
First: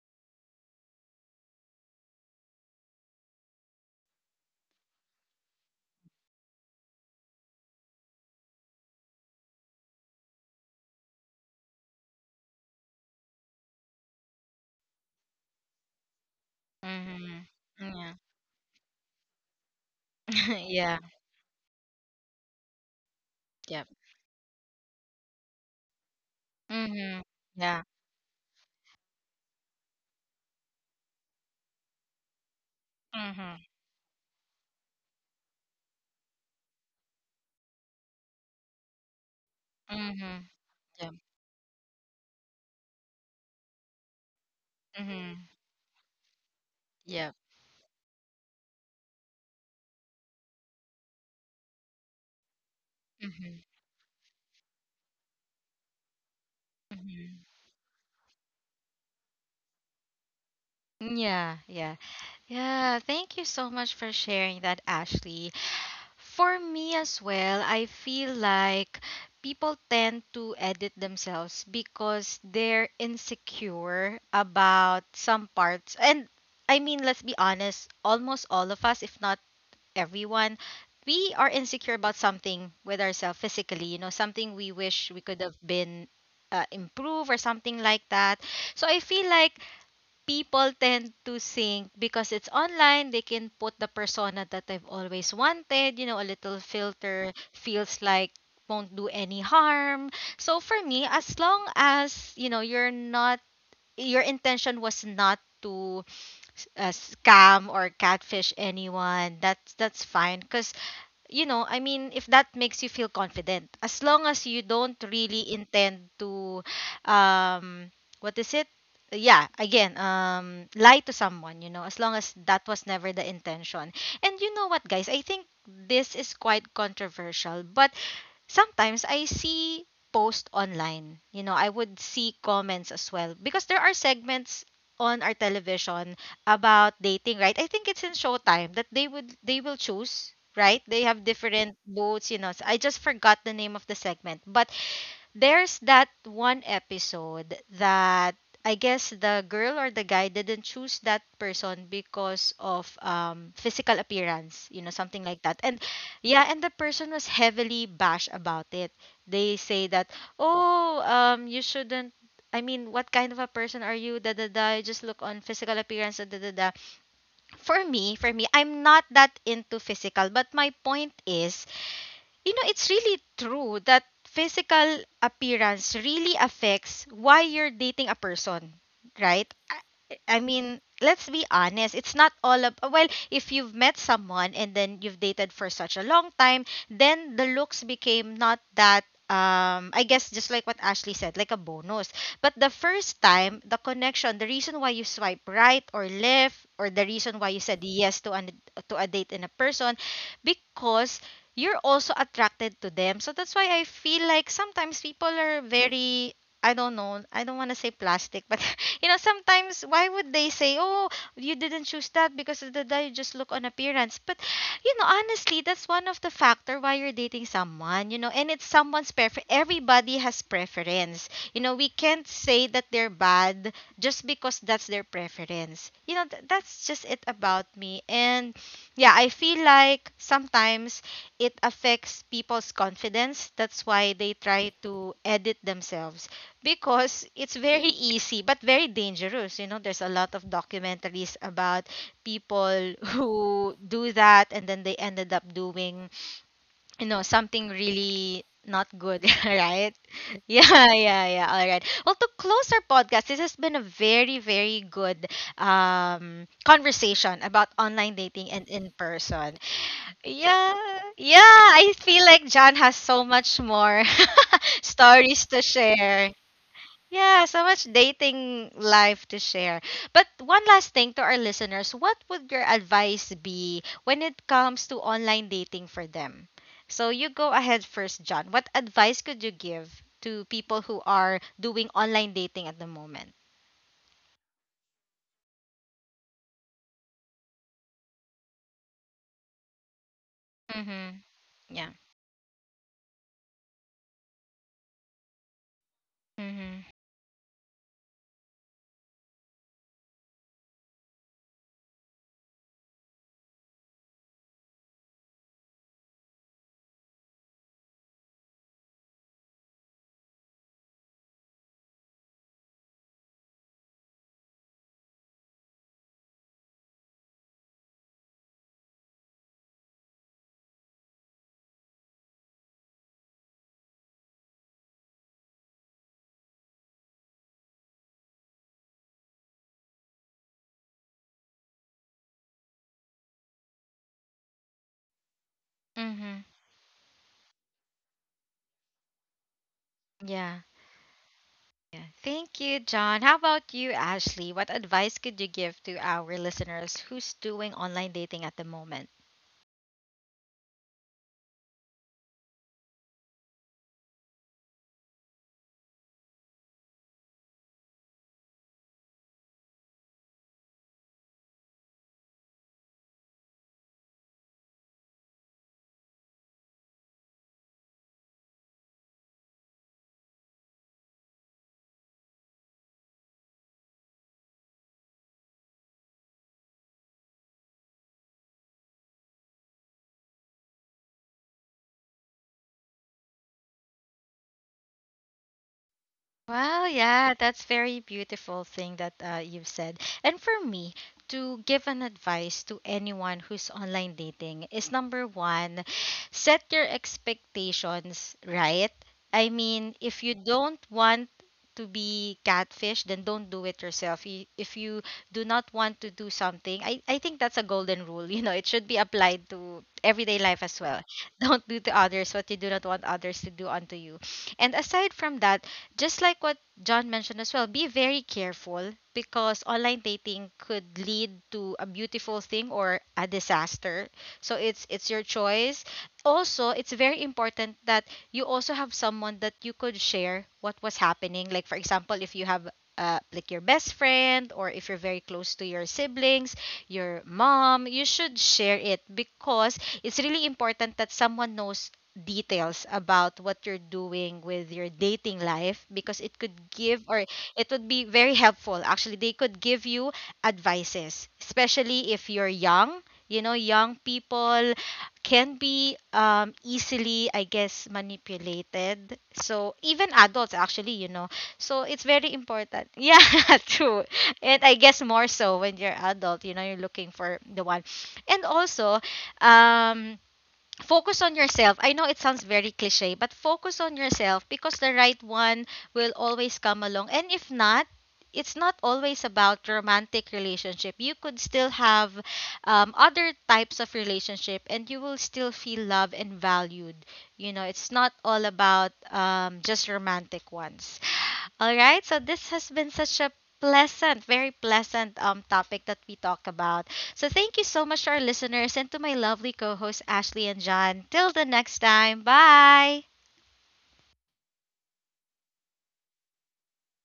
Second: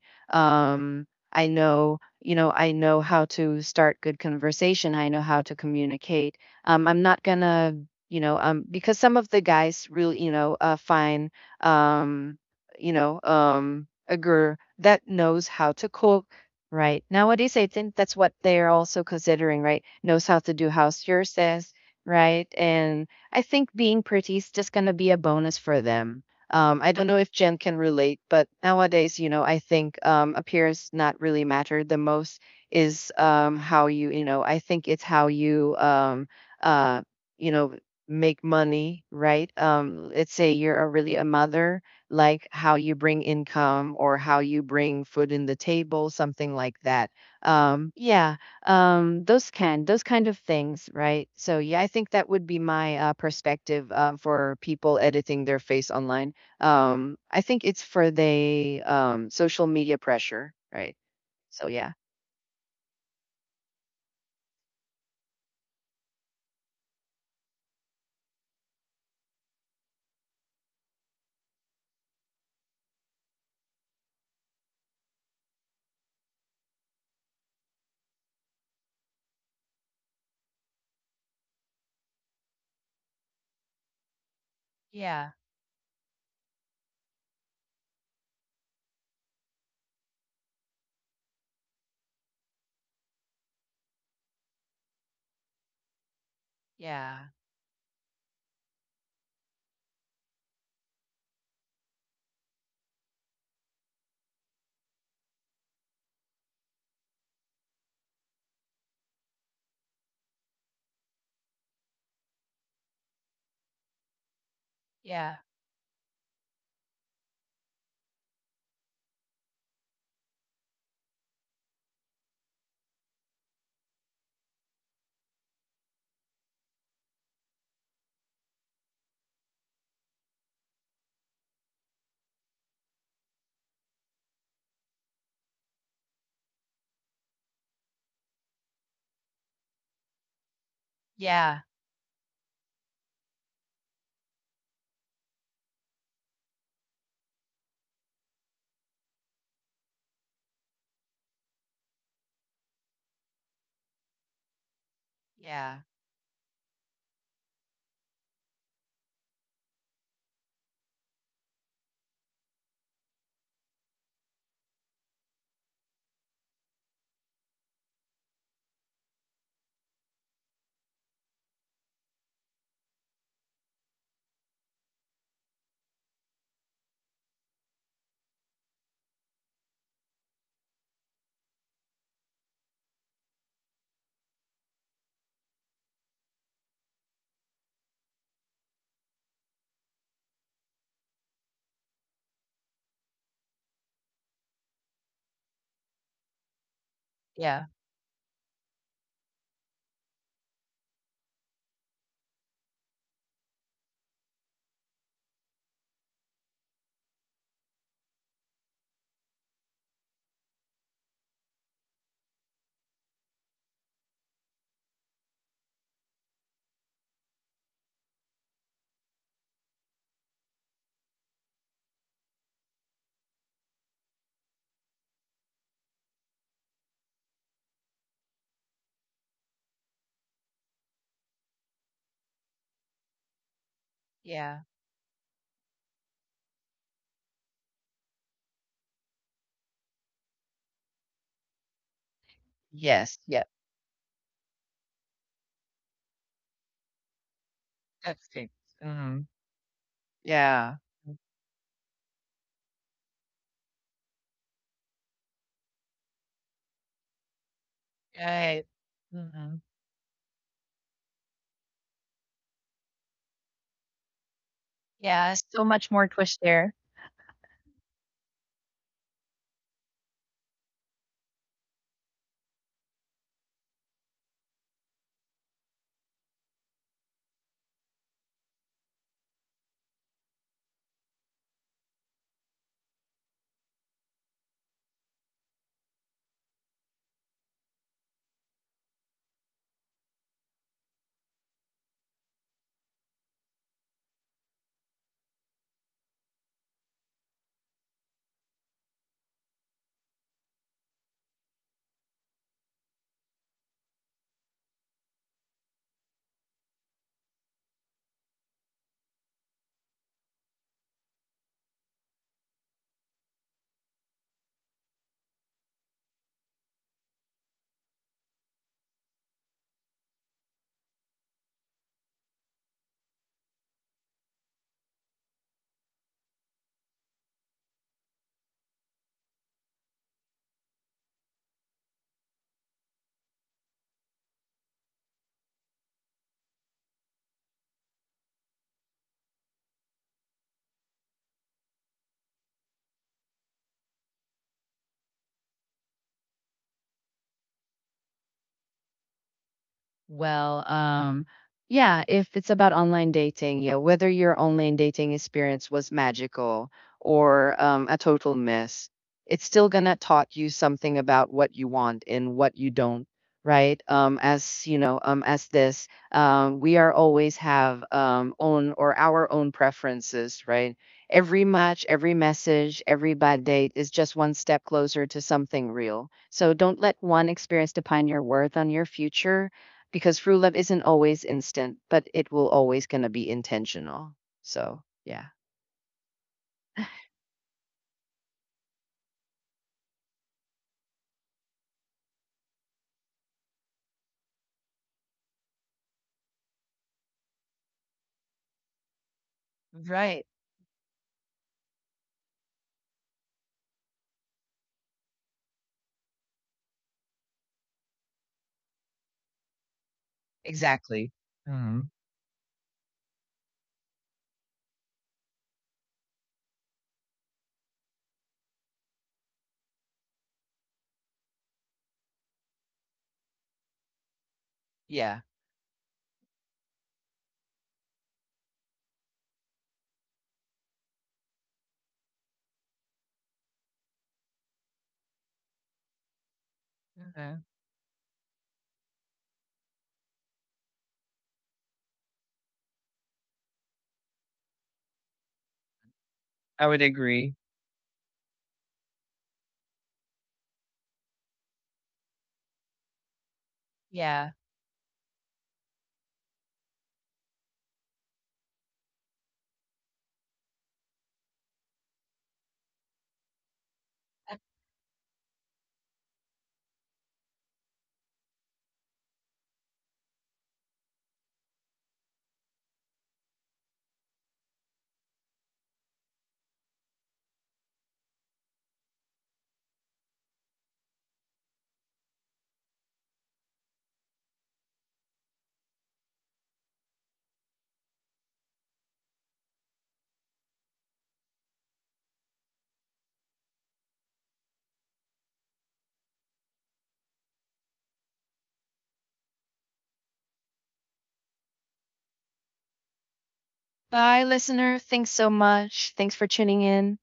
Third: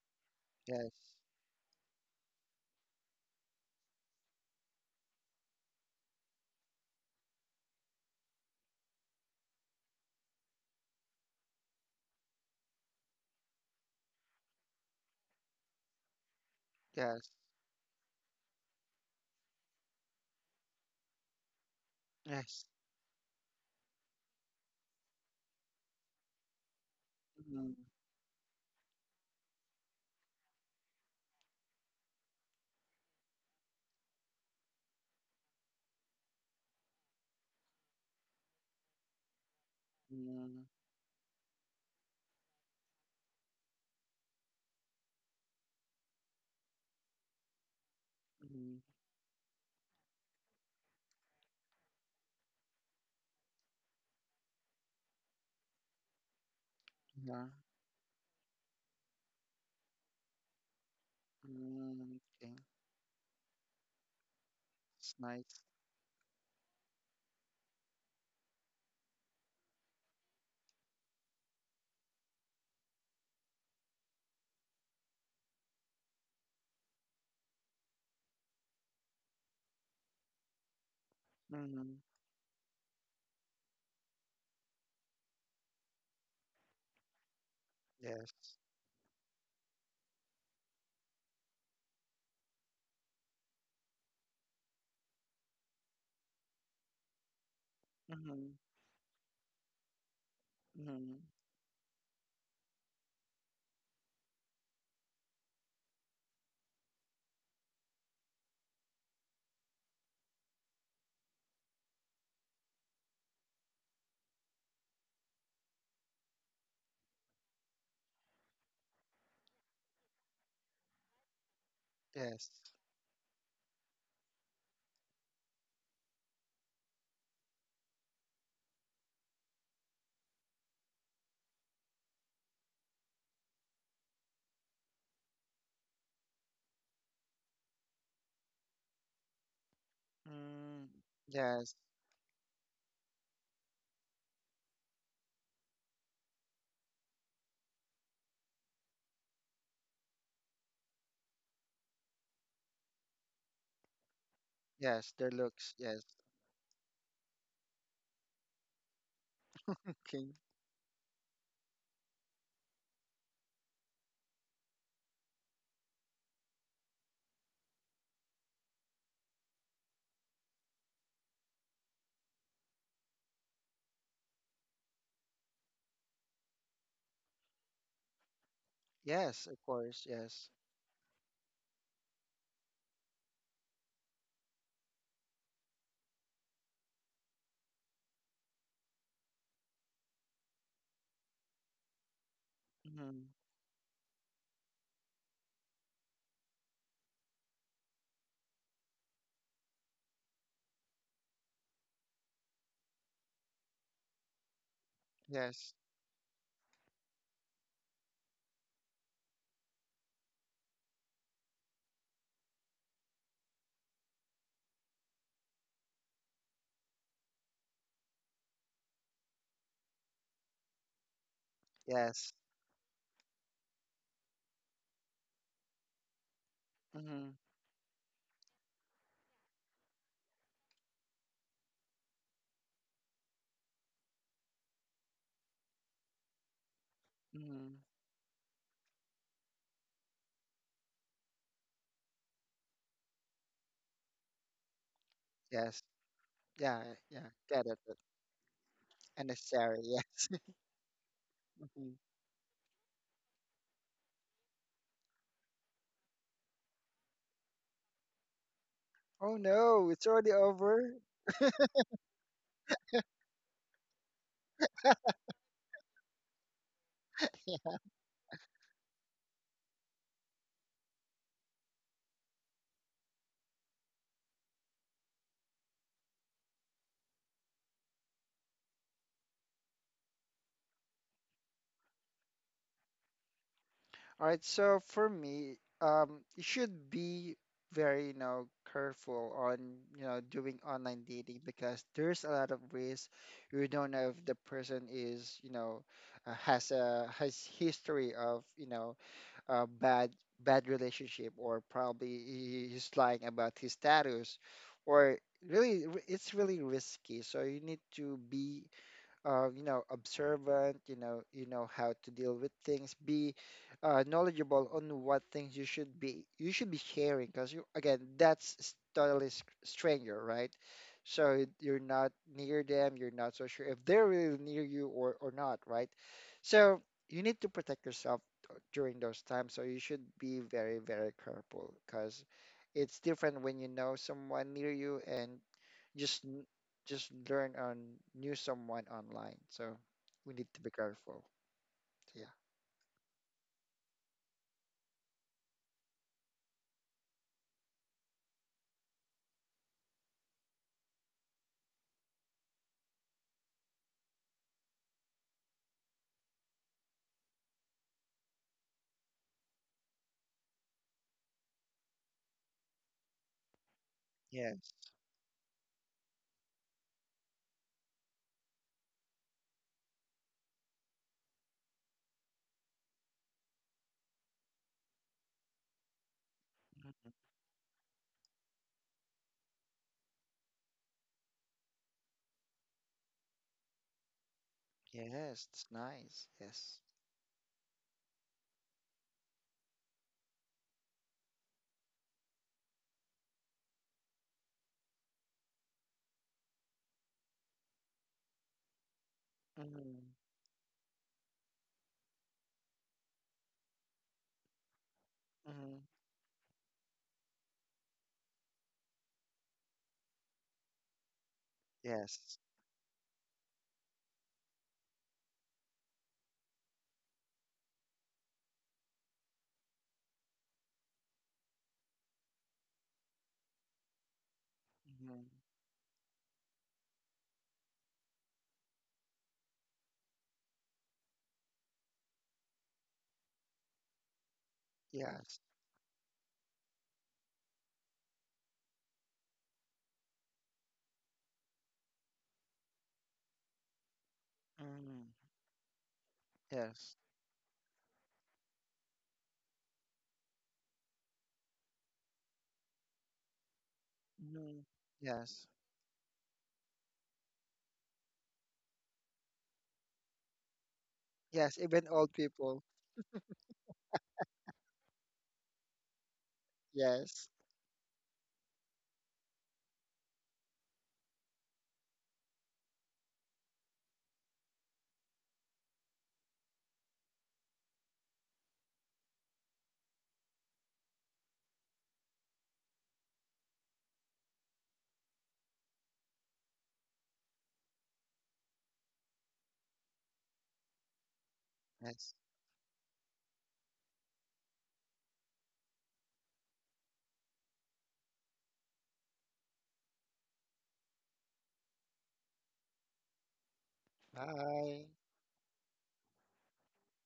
Speaker 2: yes,
Speaker 3: I know you know I know how to start good conversation I know how to communicate I'm not gonna you know because some of the guys really you know find um, you know a girl that knows how to cook right.
Speaker 2: yes,
Speaker 1: mhm,
Speaker 3: Nowadays, I think
Speaker 1: yeah,
Speaker 3: that's what they're also considering, right? Knows how to do
Speaker 1: yeah,
Speaker 3: house chores, right?
Speaker 2: yes,
Speaker 3: And I think
Speaker 1: yep,
Speaker 3: being pretty is just gonna be a bonus for them. I don't know
Speaker 1: mhm,
Speaker 3: if Jen
Speaker 2: mm,
Speaker 3: can
Speaker 1: yeah,
Speaker 3: relate, but nowadays, you know, I think appearance not really matter. The most is
Speaker 1: mhm,
Speaker 3: how you, you know, I think it's how you, uh, you know, make money, right? Let's
Speaker 1: mhm,
Speaker 3: say
Speaker 2: mm,
Speaker 3: you're a,
Speaker 1: yep,
Speaker 3: really a mother like how you bring income or how you bring food
Speaker 1: mhm,
Speaker 3: in the table something like that
Speaker 1: yep,
Speaker 3: yeah
Speaker 2: mm,
Speaker 3: those can those kind of things right so yeah I think that would be my
Speaker 1: mhm,
Speaker 3: perspective for people editing their face online I
Speaker 1: mhm,
Speaker 2: yeah,
Speaker 3: think it's for the social media pressure right
Speaker 1: yeah,
Speaker 3: so yeah
Speaker 1: yeah.
Speaker 2: mm, okay,
Speaker 1: Yeah, thank you so much for sharing that,
Speaker 2: it's
Speaker 1: Ashley.
Speaker 2: nice,
Speaker 1: For me as well, I feel like people tend to edit themselves because they're insecure about some parts. And I mean, let's be honest, almost all of us, if not everyone, we are insecure
Speaker 2: mm,
Speaker 1: about something with ourselves physically, you know, something we wish we
Speaker 3: Yeah,
Speaker 1: could have been, improve, or something like that.
Speaker 2: yes,
Speaker 1: So I feel like people tend to think, because it's online, they can put the persona that I've always wanted. You know, a little
Speaker 3: yeah,
Speaker 1: filter feels like
Speaker 2: mm,
Speaker 1: won't do any harm. So for me,
Speaker 2: mm,
Speaker 1: as long as, you know, you're not, your intention was not to scam or catfish anyone, that's fine. Because, you know, I mean, if that makes you feel confident, as long as you don't
Speaker 3: yeah,
Speaker 1: really intend to, um, what is it? Yeah, again, lie to someone, you know, as long as
Speaker 2: yes,
Speaker 1: that was never the intention. And you know what, guys, I think this is quite controversial, but sometimes I see posts online. You know, I would see comments as well, because there are segments on our television about dating, right? I think it's in Showtime that they will choose, right?
Speaker 2: mm,
Speaker 1: They have
Speaker 3: yeah,
Speaker 1: different
Speaker 2: yes,
Speaker 1: booths, you know. So I just forgot the name of the segment, but there's that one episode that, I guess, the girl or the guy didn't choose that person because of physical appearance, you know, something
Speaker 2: yes, their
Speaker 1: like that.
Speaker 2: looks,
Speaker 1: And
Speaker 3: yeah,
Speaker 2: yes.
Speaker 1: yeah, and the person was heavily bashed about it. They say that,
Speaker 2: King.
Speaker 1: "Oh, you shouldn't I mean, what kind of a person are you? Da da da. You just look on physical appearance. Da da da da. For me, I'm not that into physical. But my point is, you know, it's really true that physical appearance really affects why you're dating a person, right?
Speaker 2: Yes, of course.
Speaker 1: I, I
Speaker 2: Yes.
Speaker 1: mean, let's be honest. It's not all of well, if you've met someone and then you've dated for such a long time, then the looks became not that I guess just like what Ashley said, like a bonus. But the first
Speaker 2: Hmm.
Speaker 1: time, the connection, the reason why you swipe right or left or the reason why you
Speaker 3: yeah,
Speaker 1: said yes to an to a date in a person because you're also attracted to them. So that's why I feel like sometimes people are
Speaker 2: Yes.
Speaker 1: very I don't know. I don't want to say plastic, but sometimes why would they say, "Oh, you didn't choose that because of the you just look on appearance." But you know, honestly, that's one of the factor why you're dating someone, you know, and it's someone's prefer everybody has preference. You know, we can't
Speaker 2: Yes.
Speaker 1: say that they're bad just because that's their preference. You know, that's just it
Speaker 2: Hmm.
Speaker 1: about me. And yeah, I feel like sometimes it affects people's confidence. That's why they
Speaker 3: yeah.
Speaker 1: try to edit themselves because it's
Speaker 2: Hmm.
Speaker 1: very easy but very dangerous. You know, there's a lot of documentaries about people
Speaker 3: Yes, yeah.
Speaker 1: who do that and then they ended up
Speaker 2: Yes.
Speaker 1: doing,
Speaker 2: Yeah.
Speaker 1: you know,
Speaker 2: Yeah.
Speaker 1: something
Speaker 2: Get it. But
Speaker 3: That's
Speaker 1: really
Speaker 3: it.
Speaker 1: not good,
Speaker 3: Hmm.
Speaker 2: unnecessary.
Speaker 1: right?
Speaker 2: Yes.
Speaker 3: Yeah.
Speaker 1: Yeah, yeah, yeah. All right.
Speaker 2: Mhm.
Speaker 1: Well, to close our podcast, this has been a very, very good conversation about online dating and
Speaker 3: Right.
Speaker 1: in
Speaker 2: Oh
Speaker 1: person.
Speaker 3: Hmm.
Speaker 2: no, it's already
Speaker 1: Yeah,
Speaker 2: over.
Speaker 1: yeah, I feel like John has so much more
Speaker 3: Yeah,
Speaker 1: stories to
Speaker 3: so much more
Speaker 1: share.
Speaker 3: twist there.
Speaker 1: Yeah, so much dating life to share. But one last thing to our listeners, what would your advice be when it comes to online dating for them? So you go ahead first, John. What advice could you give to people who are doing online dating at the moment?
Speaker 2: All right. So for me, you should be very, you know, careful on, you know, doing online
Speaker 1: Mm-hmm.
Speaker 2: dating, because
Speaker 1: Yeah.
Speaker 2: there's a lot of risk. You don't know if the person is, you know,
Speaker 1: Mm-hmm.
Speaker 2: has history of, you know, bad, bad relationship, or probably he's lying about his status, or really it's really risky. So you need to be you know, observant, you know how to deal with things, be knowledgeable on what things you should be sharing, because you, again, that's totally stranger, right? So you're not near them, you're not so sure if they're really near you or not, right? So you need to protect yourself during those times, so you should be very, very careful, because it's different when you know someone near you and just
Speaker 1: Mm-hmm.
Speaker 2: n- just learn on new someone online. So we need to
Speaker 1: Yeah.
Speaker 2: be careful.
Speaker 1: Yeah.
Speaker 2: So, yeah.
Speaker 1: Thank you, John. How about you, Ashley? What advice could you give to our listeners who's doing online dating at the moment?
Speaker 3: Well, yeah, if it's about online dating, yeah, whether your online dating experience was magical or a total miss, it's still gonna taught you something about what you want and what you don't, right? As
Speaker 2: Yes.
Speaker 3: you know, we are always have own or our own preferences, right? Every match, every message, every bad date is just one step closer to something real. So don't let
Speaker 2: Mhm.
Speaker 3: one experience define your worth on your future because through love isn't always instant, but it will always gonna be intentional. So yeah.
Speaker 2: Yes, it's nice. Yes.
Speaker 1: Wow, yeah, that's very beautiful thing that you've said. And for me, to give an advice to anyone who's online dating is number one, set your expectations right. I mean,
Speaker 2: Mm-hmm.
Speaker 1: if
Speaker 3: Right.
Speaker 1: you don't want to be catfish, then don't do it yourself. If you do not
Speaker 2: Mm-hmm.
Speaker 1: want to do something, I think that's a golden rule. You know, it should be applied to everyday life as well.
Speaker 3: Exactly.
Speaker 1: Don't do
Speaker 3: Hmm.
Speaker 1: to others
Speaker 2: Yes.
Speaker 1: what you do not want others to do unto you. And aside from that, just like what John mentioned as well, be very careful because online dating could lead to a beautiful thing or a disaster. So it's
Speaker 2: Mm-hmm.
Speaker 3: Yeah.
Speaker 1: your choice. Also, it's very important that you also have someone that you could share what was happening. Like for example, if you have like your best friend or if you're very
Speaker 2: Yes.
Speaker 1: close to your siblings, your
Speaker 3: Okay.
Speaker 1: mom, you should share it because it's really important that someone knows details about what you're doing with your
Speaker 2: Mm-hmm.
Speaker 1: dating life because it could
Speaker 3: I would
Speaker 2: Yes.
Speaker 1: give or
Speaker 3: agree.
Speaker 1: it would be very helpful actually they could give you advices especially if you're young you know young
Speaker 3: Yeah.
Speaker 2: Mm-hmm.
Speaker 1: people
Speaker 2: Yes.
Speaker 1: can be easily I guess manipulated so even adults actually you know
Speaker 2: Yes.
Speaker 1: so
Speaker 2: Even
Speaker 1: it's
Speaker 2: old
Speaker 1: very
Speaker 2: people.
Speaker 1: important yeah true and I guess more so when you're adult you know you're looking
Speaker 2: Yes.
Speaker 1: for the one and also um focus on yourself. I know it sounds very cliche, but focus on yourself because the right one will always come along. And if not, it's not always about romantic relationship. You could still have other types of relationship, and you will still feel loved and valued. You know, it's not all about just romantic ones. All right,
Speaker 2: Yes.
Speaker 1: so this has been such a pleasant, very pleasant topic that we talk about. So thank you so much to our listeners and to my lovely co-hosts Ashley and John. Till the next time, bye.
Speaker 3: Bye, listener.
Speaker 2: Bye.
Speaker 3: Thanks so much. Thanks for tuning in.